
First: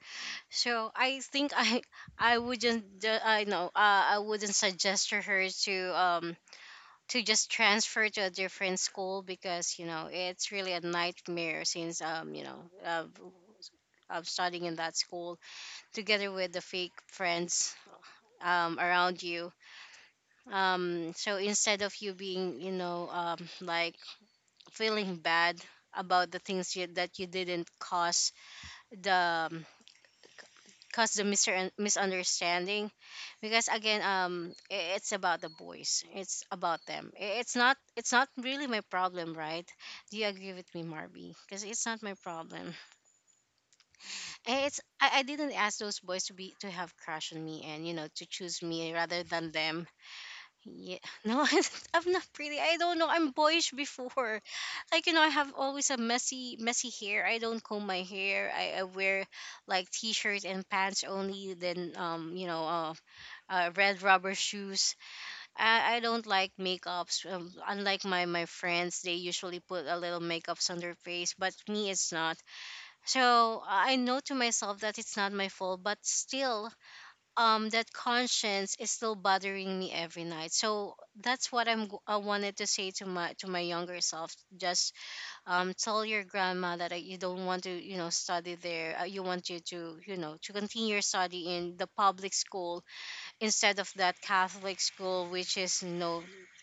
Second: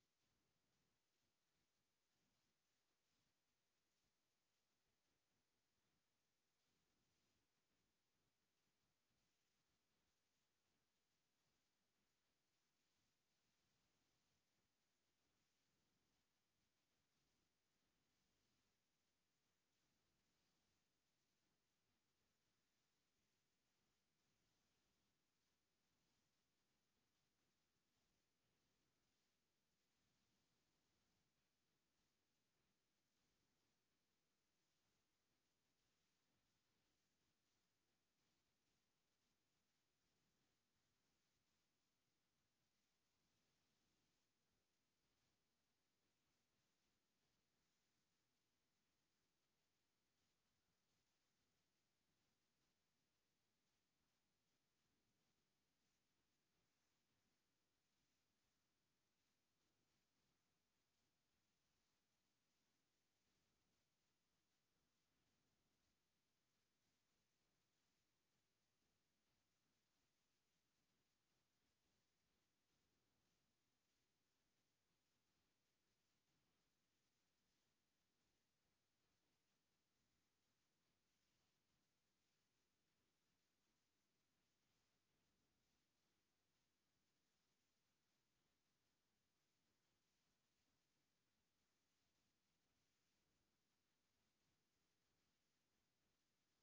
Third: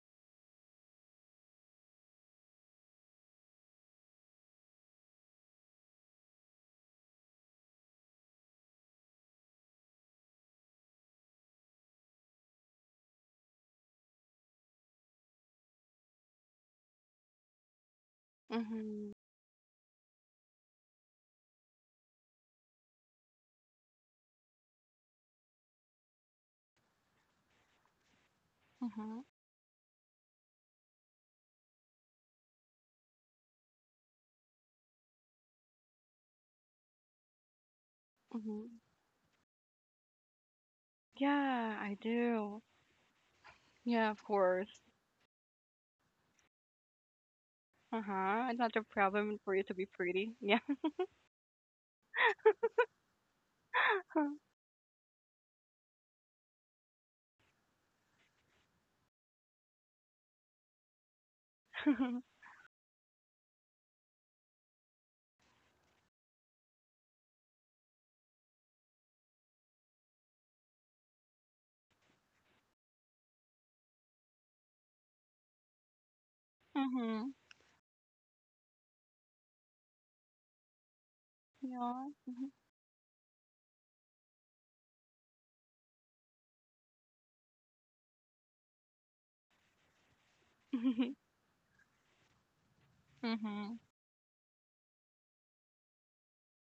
So I think I I wouldn't I know, I wouldn't suggest to her to, to just transfer to a different school, because you know, it's really a nightmare, since, you know, uh, of studying in that school together with the fake friends, Mhm. around you. So instead of you being, you know, like feeling bad about the things that you didn't, Mhm. the um, cause the misunderstanding, because again, it's about the boys, it's about them. It's not really Mhm. my problem, right? Do you agree with me, Marby? Because Yeah, I it's not my do. problem. Yeah, of course. It's I didn't ask those boys to be to have crush on me, and Uh you know, to huh. It's choose not a me rather problem for than you to be them. pretty. Yeah. Yeah. No. I'm not pretty, I don't know, I'm boyish before. Like you know, I have always a messy hair. I don't comb my hair. I wear like t-shirts and pants only, then Mhm. You know, red rubber shoes. I don't like makeups. Unlike my friends, they usually put a little makeups on their face, but me, it's not. So I know to myself that it's not my fault, but still, that conscience is still bothering me every night. So that's what Yeah. I wanted to say to my younger self. Just, tell your grandma that, you don't want to, you know, study there. You want you know, to continue your Mhm. study in the public school, instead Mhm. of that Catholic school, which is no,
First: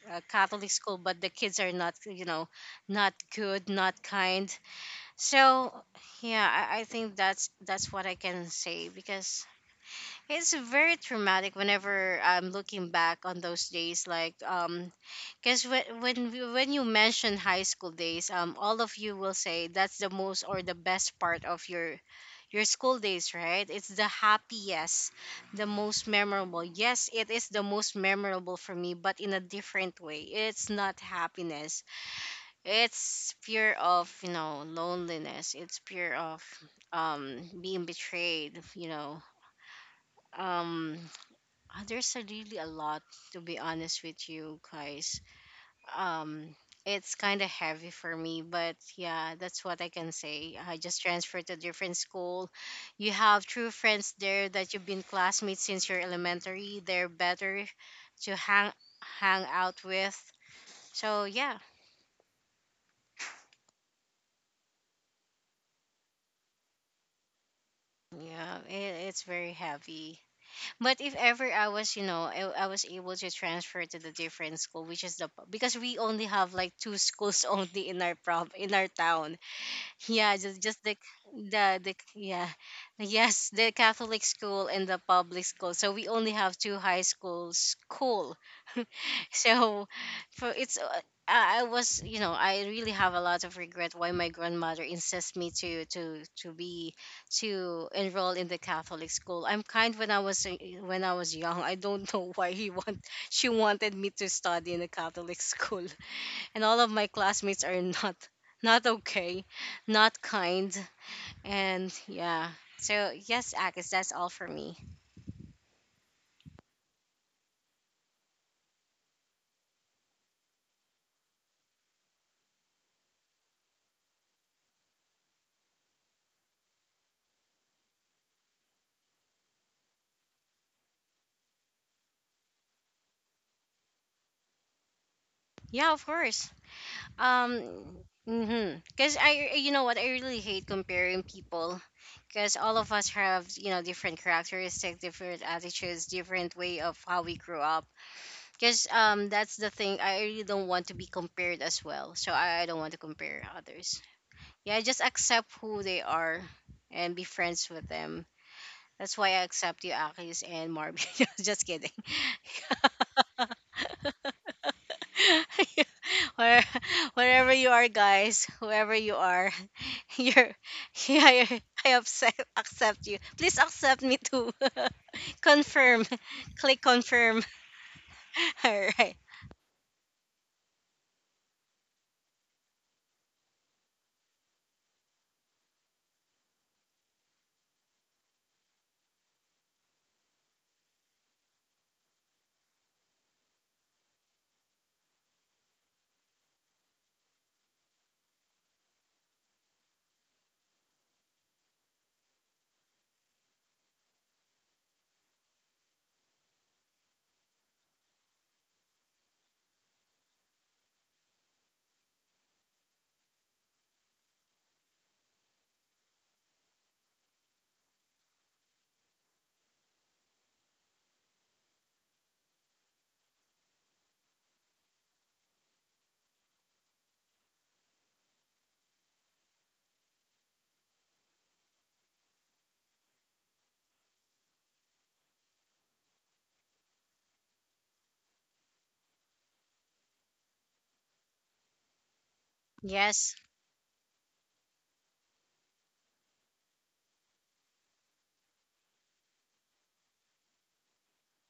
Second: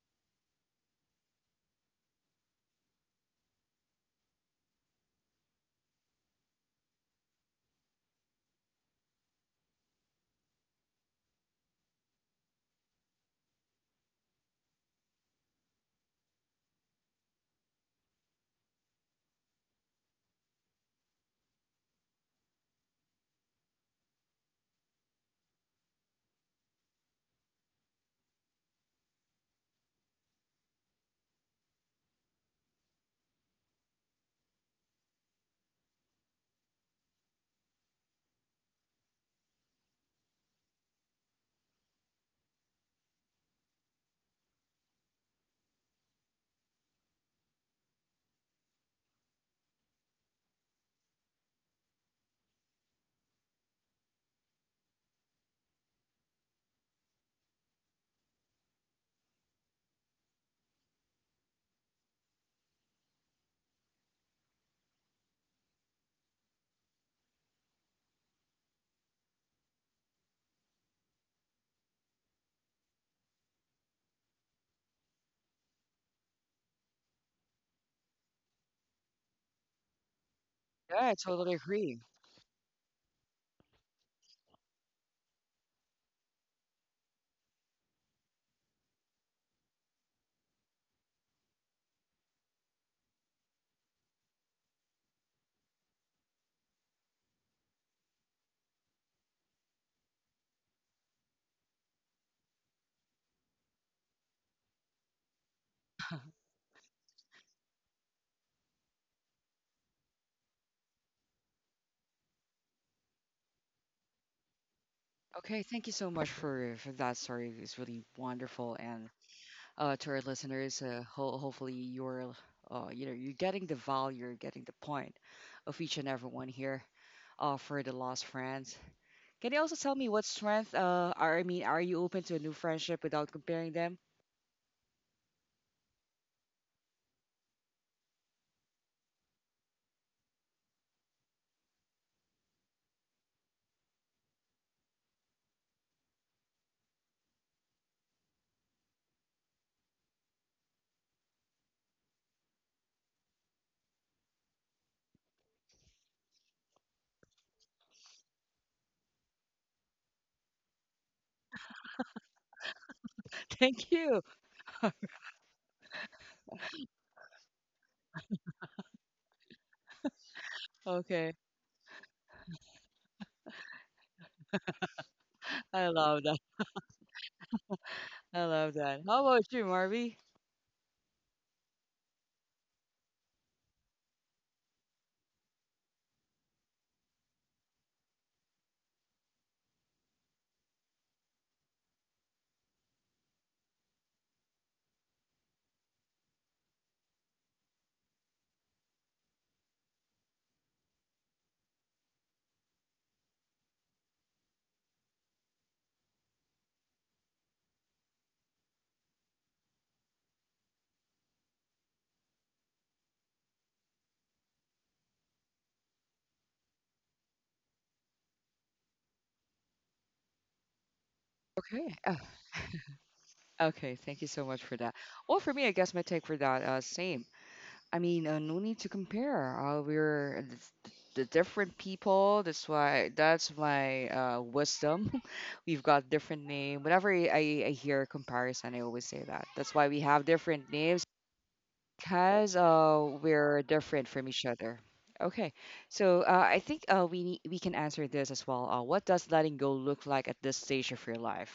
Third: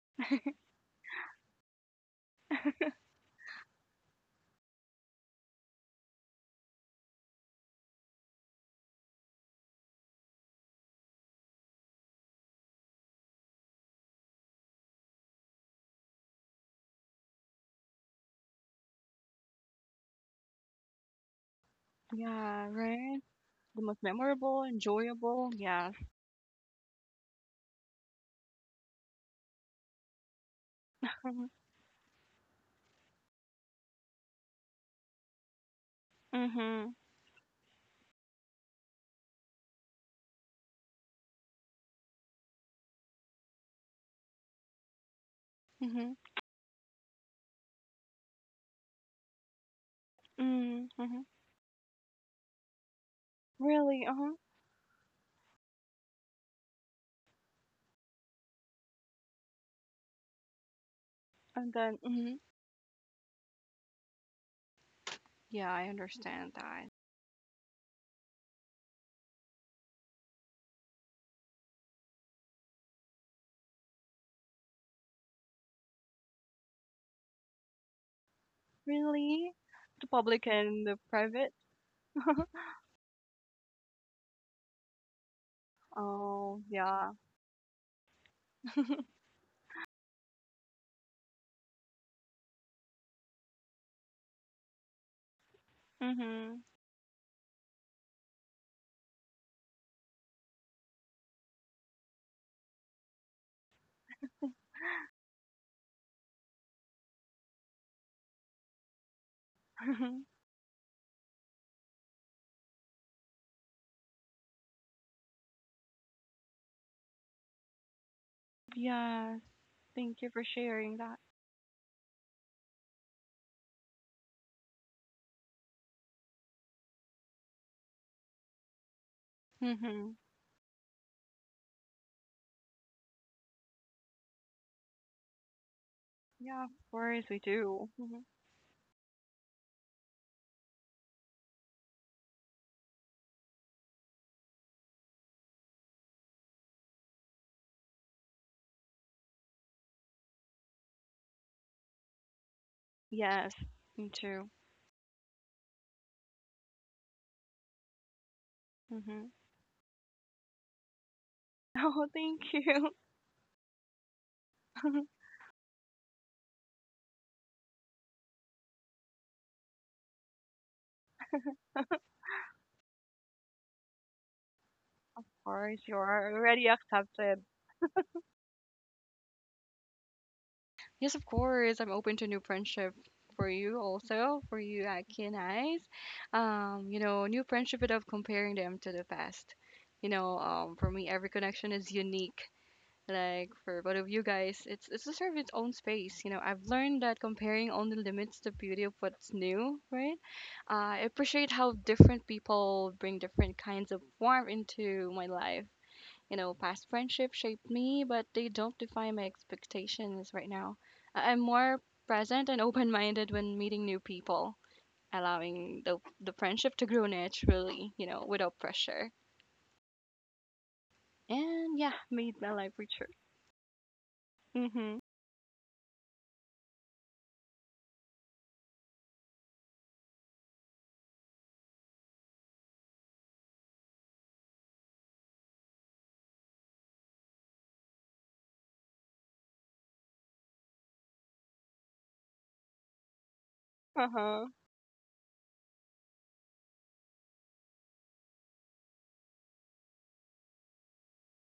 Catholic school, but the kids are not, you know, not good, not kind. So, yeah. I think that's what I can say, because it's very traumatic whenever I'm looking back on those days. Like, because when when you mention high school days, all of you will say that's the most or the best part of your Yeah. school Right. days, right? The It's most the memorable, happiest, enjoyable. the Yes. most memorable. Yes, it is the most memorable for me, but in a different way. It's not Mhm. happiness. It's fear of, you know, loneliness. It's fear of Mhm. Being betrayed, you know. Um there's a really a lot, to be honest with you guys. Mhm. um it's kind of heavy for me, but yeah, that's what I can say. I Mhm. just Mhm. transferred to a different school. You have true Really. Uh friends huh. there that you've been classmates since your elementary, they're better to hang out with, so yeah. And then. Mhm. Yeah, I understand that. Yeah, it's very heavy. But if ever I was, you know, I was able to transfer to the different school, which is the, because we only have like two schools only in our prom in our town. Really? The Yeah, public just and the the Yeah, I private? totally the agree. yeah, yes, the Catholic school and the public school, so we only have Oh, two high yeah. schools cool. So for it's I was, you know, I really have a lot of regret why my grandmother insists me to Mm-hmm. be to enroll in the Catholic school. I'm kind when I was when I was young, I don't know why he want she wanted me to study in a Catholic school, and all of my classmates are not, not okay, not kind, and yeah. So yes, Akis, that's all for me. Okay, thank you so much for that story. It's really wonderful and Yes, to our thank you for listeners. sharing that. Hopefully, you're you know you're getting the value, you're getting the point of each and everyone here. For the lost friends, can you also tell me hmm what strength? Are, I mean, are you open to a new friendship without comparing them? Yeah, of course. Yeah, of course we do. Um, 'Cause I, you know what, I really hate comparing people, 'cause all of us have, you know, different characteristics, different attitudes, different way of how we grew up. 'Cause that's the thing. I really don't want to be compared as well. So I don't want to compare Yes, others. me too. Yeah, just accept who they are and be friends with them. That's why hmm I accept you, Akis and Marvin. Just kidding. Oh, thank you. Thank you. Of Where, wherever you are, guys, whoever you are, you're, yeah, Okay, you're, I accept, accept you. Please accept me too. course, I you Confirm. love are that. already Click confirm. accepted. I love All that. right. How about you, Marvy? Yes, of course, I'm open to new friendship for you also, for you, Aki and I. You know, new friendship without comparing them to the past. You know, for me, every connection is unique. Like for both of you guys, it's deserve its own space. You know, I've learned that comparing only limits the beauty of what's new, right? I appreciate how different people bring different kinds of warmth into my life. You know, past friendships shaped me, but they don't define my expectations right now. I'm more present and open minded when meeting new people, allowing the friendship to grow naturally, you know, without pressure. And Okay. yeah, made my life richer. Okay. Thank you so much for that. Mm-hmm. Well, for me, I guess my take for that same. I mean, no need to compare. The different people. That's why that's my wisdom. We've got different name. Whenever I hear a comparison, I always say that. That's why we have different names because Yes. we're Uh different from huh. each other. Okay, so I think we can answer this as well. What does letting go look like at this stage of your life?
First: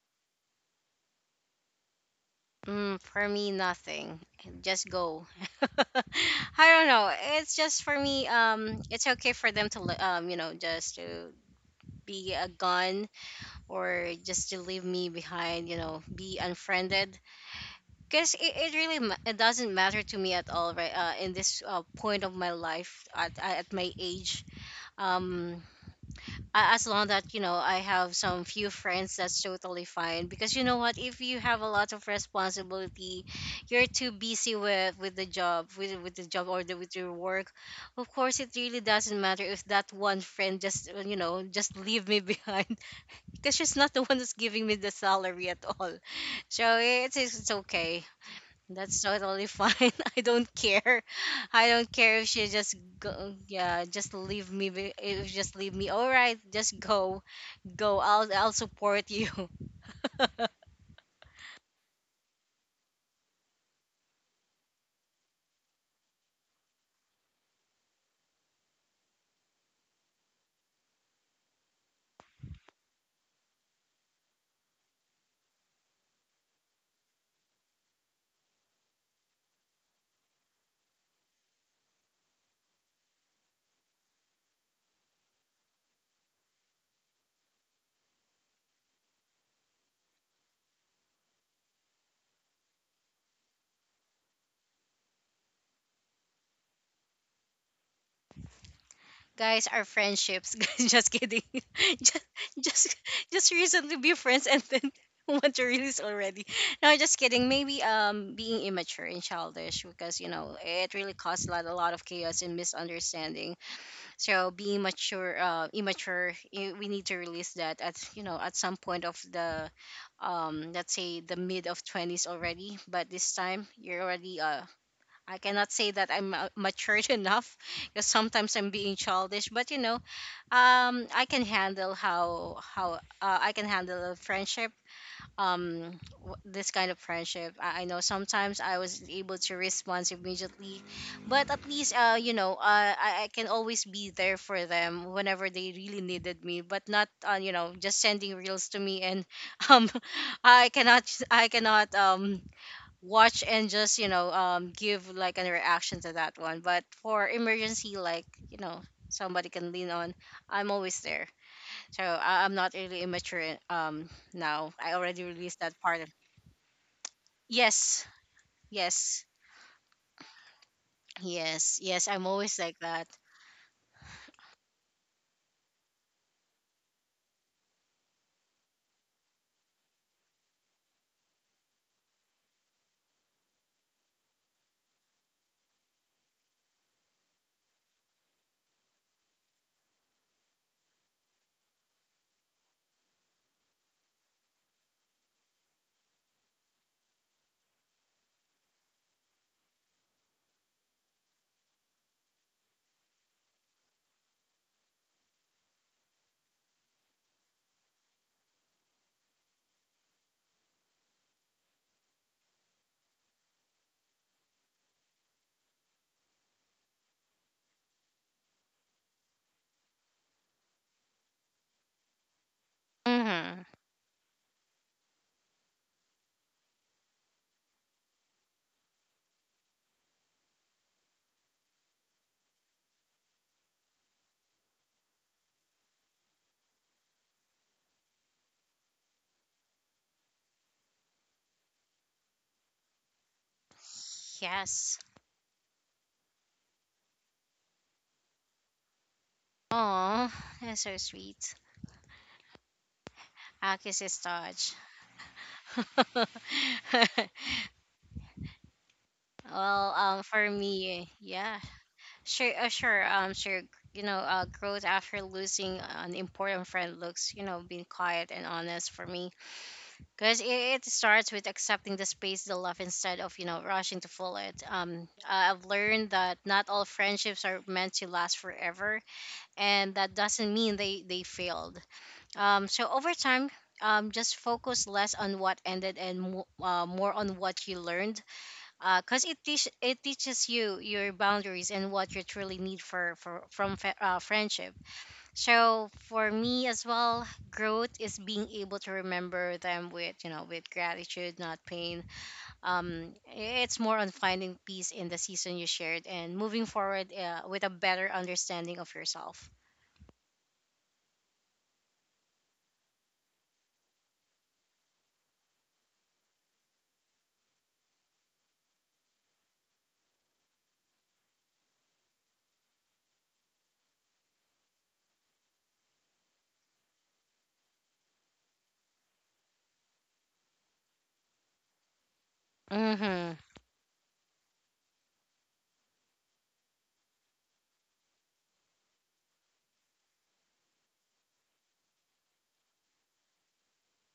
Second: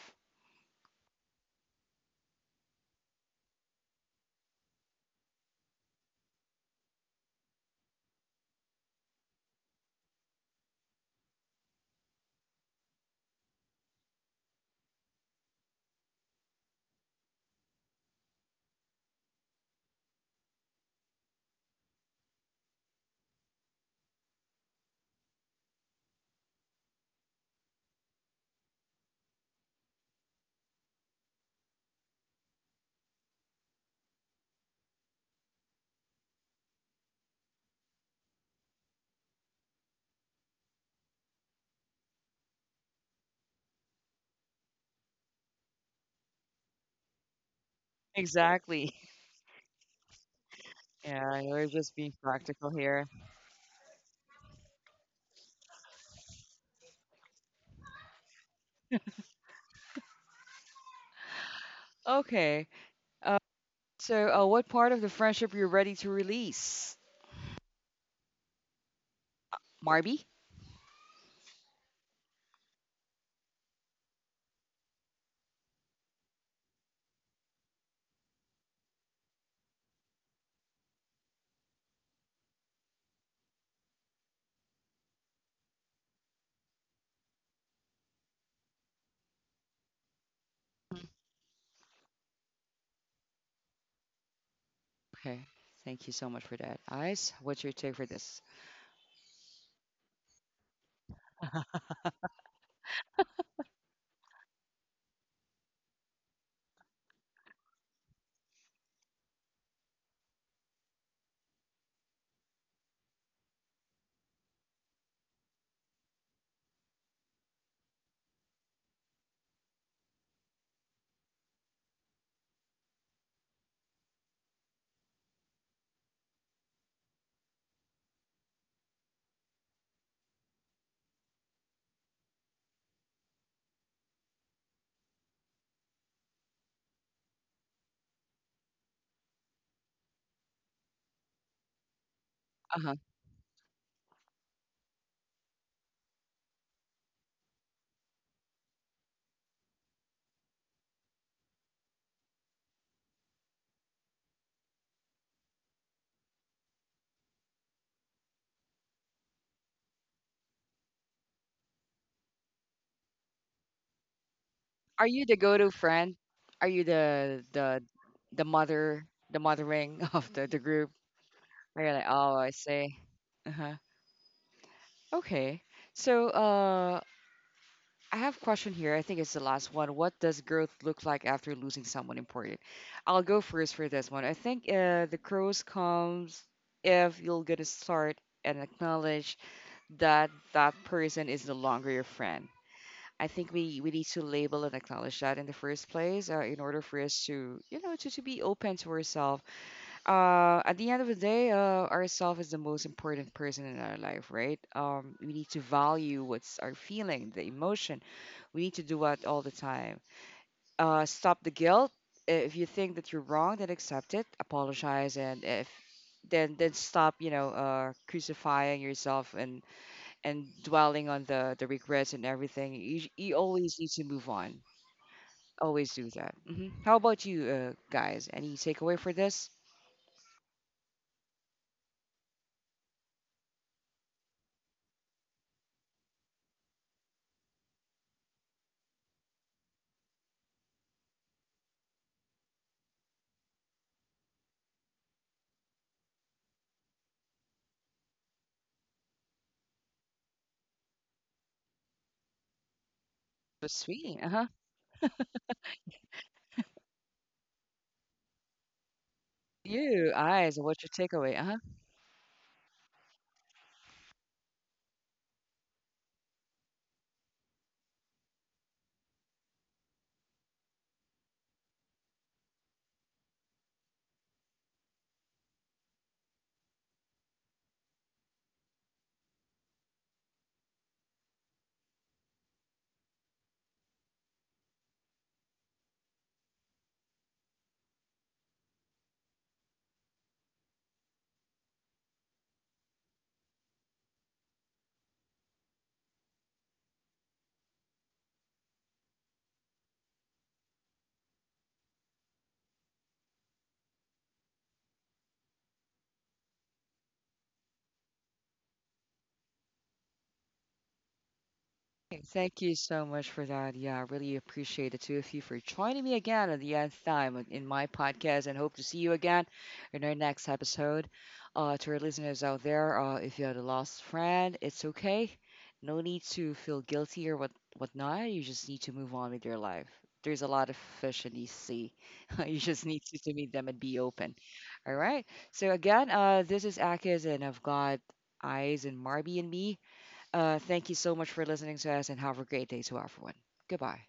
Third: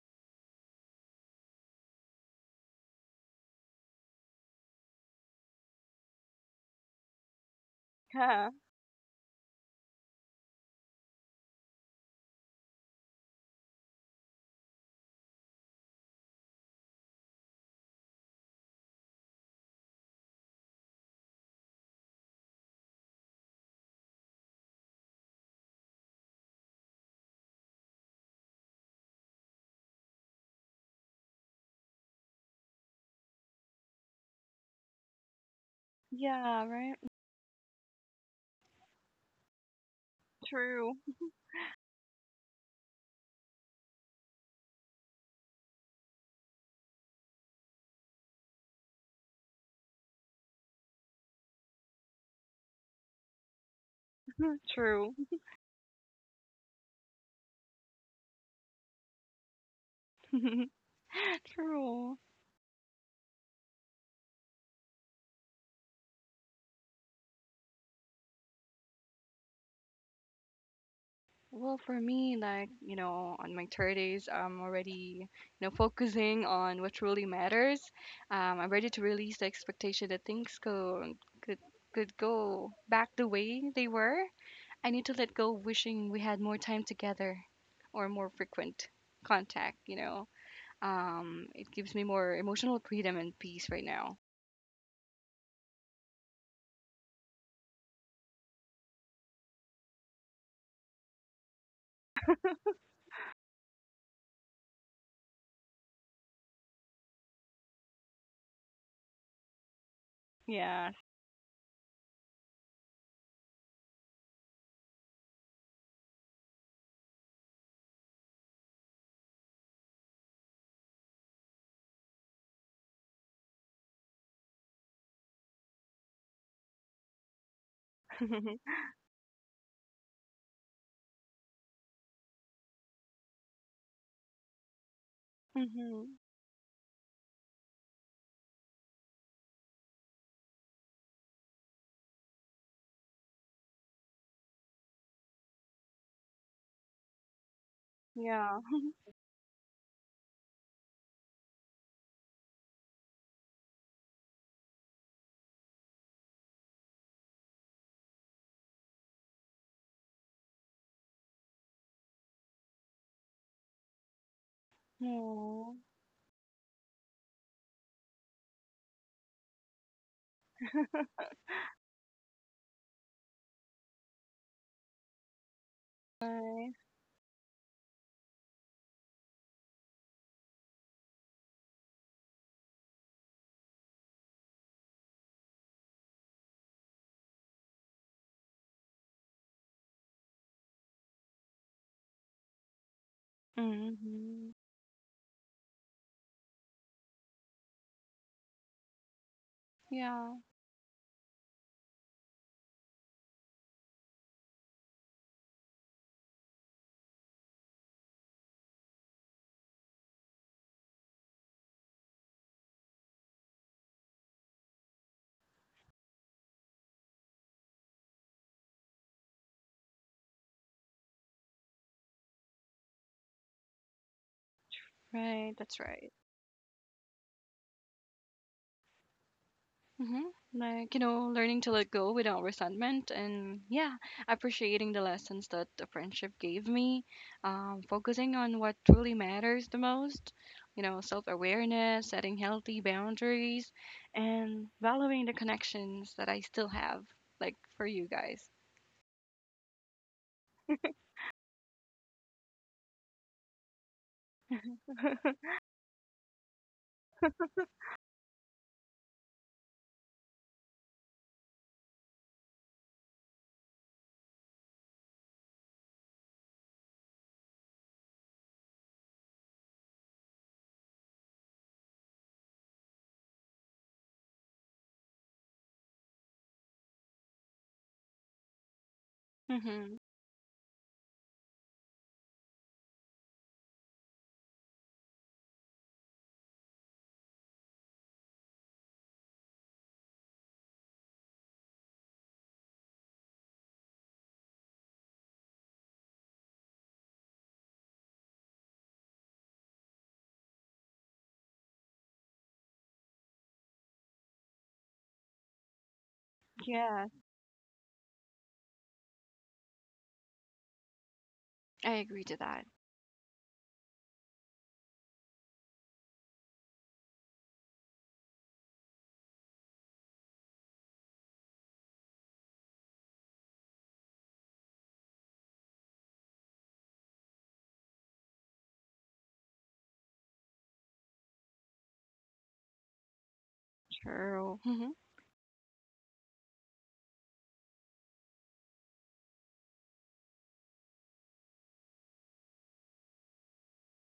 Mm, for me, nothing. Just go. I don't know. It's just for me. Yeah. It's okay for them to, you know, just to be gone or just to leave me behind, you know, be unfriended. Because it really it doesn't matter to me at all, right? In this point of my life, at my age, um, as long that, you know, I have some few friends, that's totally fine. Because you know what, if you have a lot of responsibility, you're too busy with the job, with Yeah, the job right? or the, with your work. Of course, it really doesn't matter if that one True. friend just, you know, just leave me behind because she's not the one who's giving me the salary at all. So it's it's okay. Exactly. That's totally fine. I don't care. Yeah, we're I just don't being care if she practical just here. go. Yeah, just leave me. True. If just leave me. All right, just go, go. I'll support you. True. Okay. uh, So, what part of the friendship you're ready to release, Marby? Well, for me, like, you know, on my 30s, I'm already, you know, focusing on what really matters. I'm ready to release the expectation that things go could could go back the way they were. I need to let go of wishing we had more time together or more frequent contact, you know. It gives me more emotional freedom and peace right now. Okay, thank you so much for that. Ice, what's your take for this? Guys are friendships. Guys, just kidding. just, just, just reason to be friends and then want to release already. No, just kidding. Maybe being immature and childish because you know Yeah. it really caused a lot of chaos and misunderstanding. So being mature, immature, we need to release that at, you know, at some point of the let's say the mid of 20s already, but this time you're already I cannot say that I'm matured enough because sometimes I'm being childish. But you know, I can handle how I can handle a friendship. Hmm. This kind of friendship. I know sometimes I was able to respond immediately, but at least, you know, Uh huh. I can always be there for them whenever they really needed me. But not, you know, just sending Yeah. reels to me and um, I cannot I cannot watch and just, you know, give like a reaction to that one. But for emergency, like, you know, somebody can lean on, I'm always there. So I'm not really immature now I Are already you the released go-to that Oh, part of friend? Are you yes. the mother, Yes, the mothering of the group? yes, Are you yes, like, I'm oh, I always like see. that. Uh huh. Okay. So, nice. I have a question here. I think it's the last one. What does growth look like after losing someone important? I'll go first for this one. I think the growth comes if you're gonna start and acknowledge that that person is no longer your friend. I think we need to Hmm. label and acknowledge that in the first place in order for us to, you know, to be open to ourselves. Yeah. At the end of the day, ourself is the most important person in our life, right? We need to value what's our feeling, the emotion. We need to do that all the time. Stop the guilt. If you think that you're wrong, then accept it, apologize, and if then then stop, you know, crucifying yourself and dwelling on the regrets and everything. You Mm-hmm. always need to move on. Right, that's Always do right. that. Hmm. How about you, guys? Any takeaway for this? Hmm. Like, you know, learning to let go without resentment and, yeah, appreciating the lessons that the friendship gave me, focusing on what truly matters the most, you know, self awareness, setting healthy boundaries, and Yes. valuing the connections that I still have, like for you guys. Oh, that's so sweet. But Akis is sweet, uh huh. touch. Well, You, for eyes, and what's your me, takeaway? Uh yeah. huh. Sure, sure. You know, growth after losing an important friend looks, you know, being quiet and honest for me, because it starts with accepting the space they love instead of, you know, rushing to fill it. I've learned that not all friendships are meant to last forever, and Hmm. that doesn't mean they failed. So over time. Just focus less on what ended and more on what you learned because it teaches you your boundaries and what you truly need for from friendship. So for me as well, growth is being able to remember them with, you know, with gratitude, not pain. It's more on finding peace in the season you shared and moving forward, Yeah, with a better understanding of yourself. I Okay, agree to thank that. you so much for that. Yeah, I really appreciate the two of you for joining me again at the nth time in my podcast and hope to see you again in our next episode. To our listeners out there, if you had a lost friend, it's okay. No need to feel guilty or whatnot. You just need to move on with your life. There's a lot of fish in the sea. You just need Mm-hmm. to meet them and be open. True. All right. So again, this is Akis and I've got Eyes and Marby and me. Thank you so much for listening to us and have a great day to everyone. Goodbye.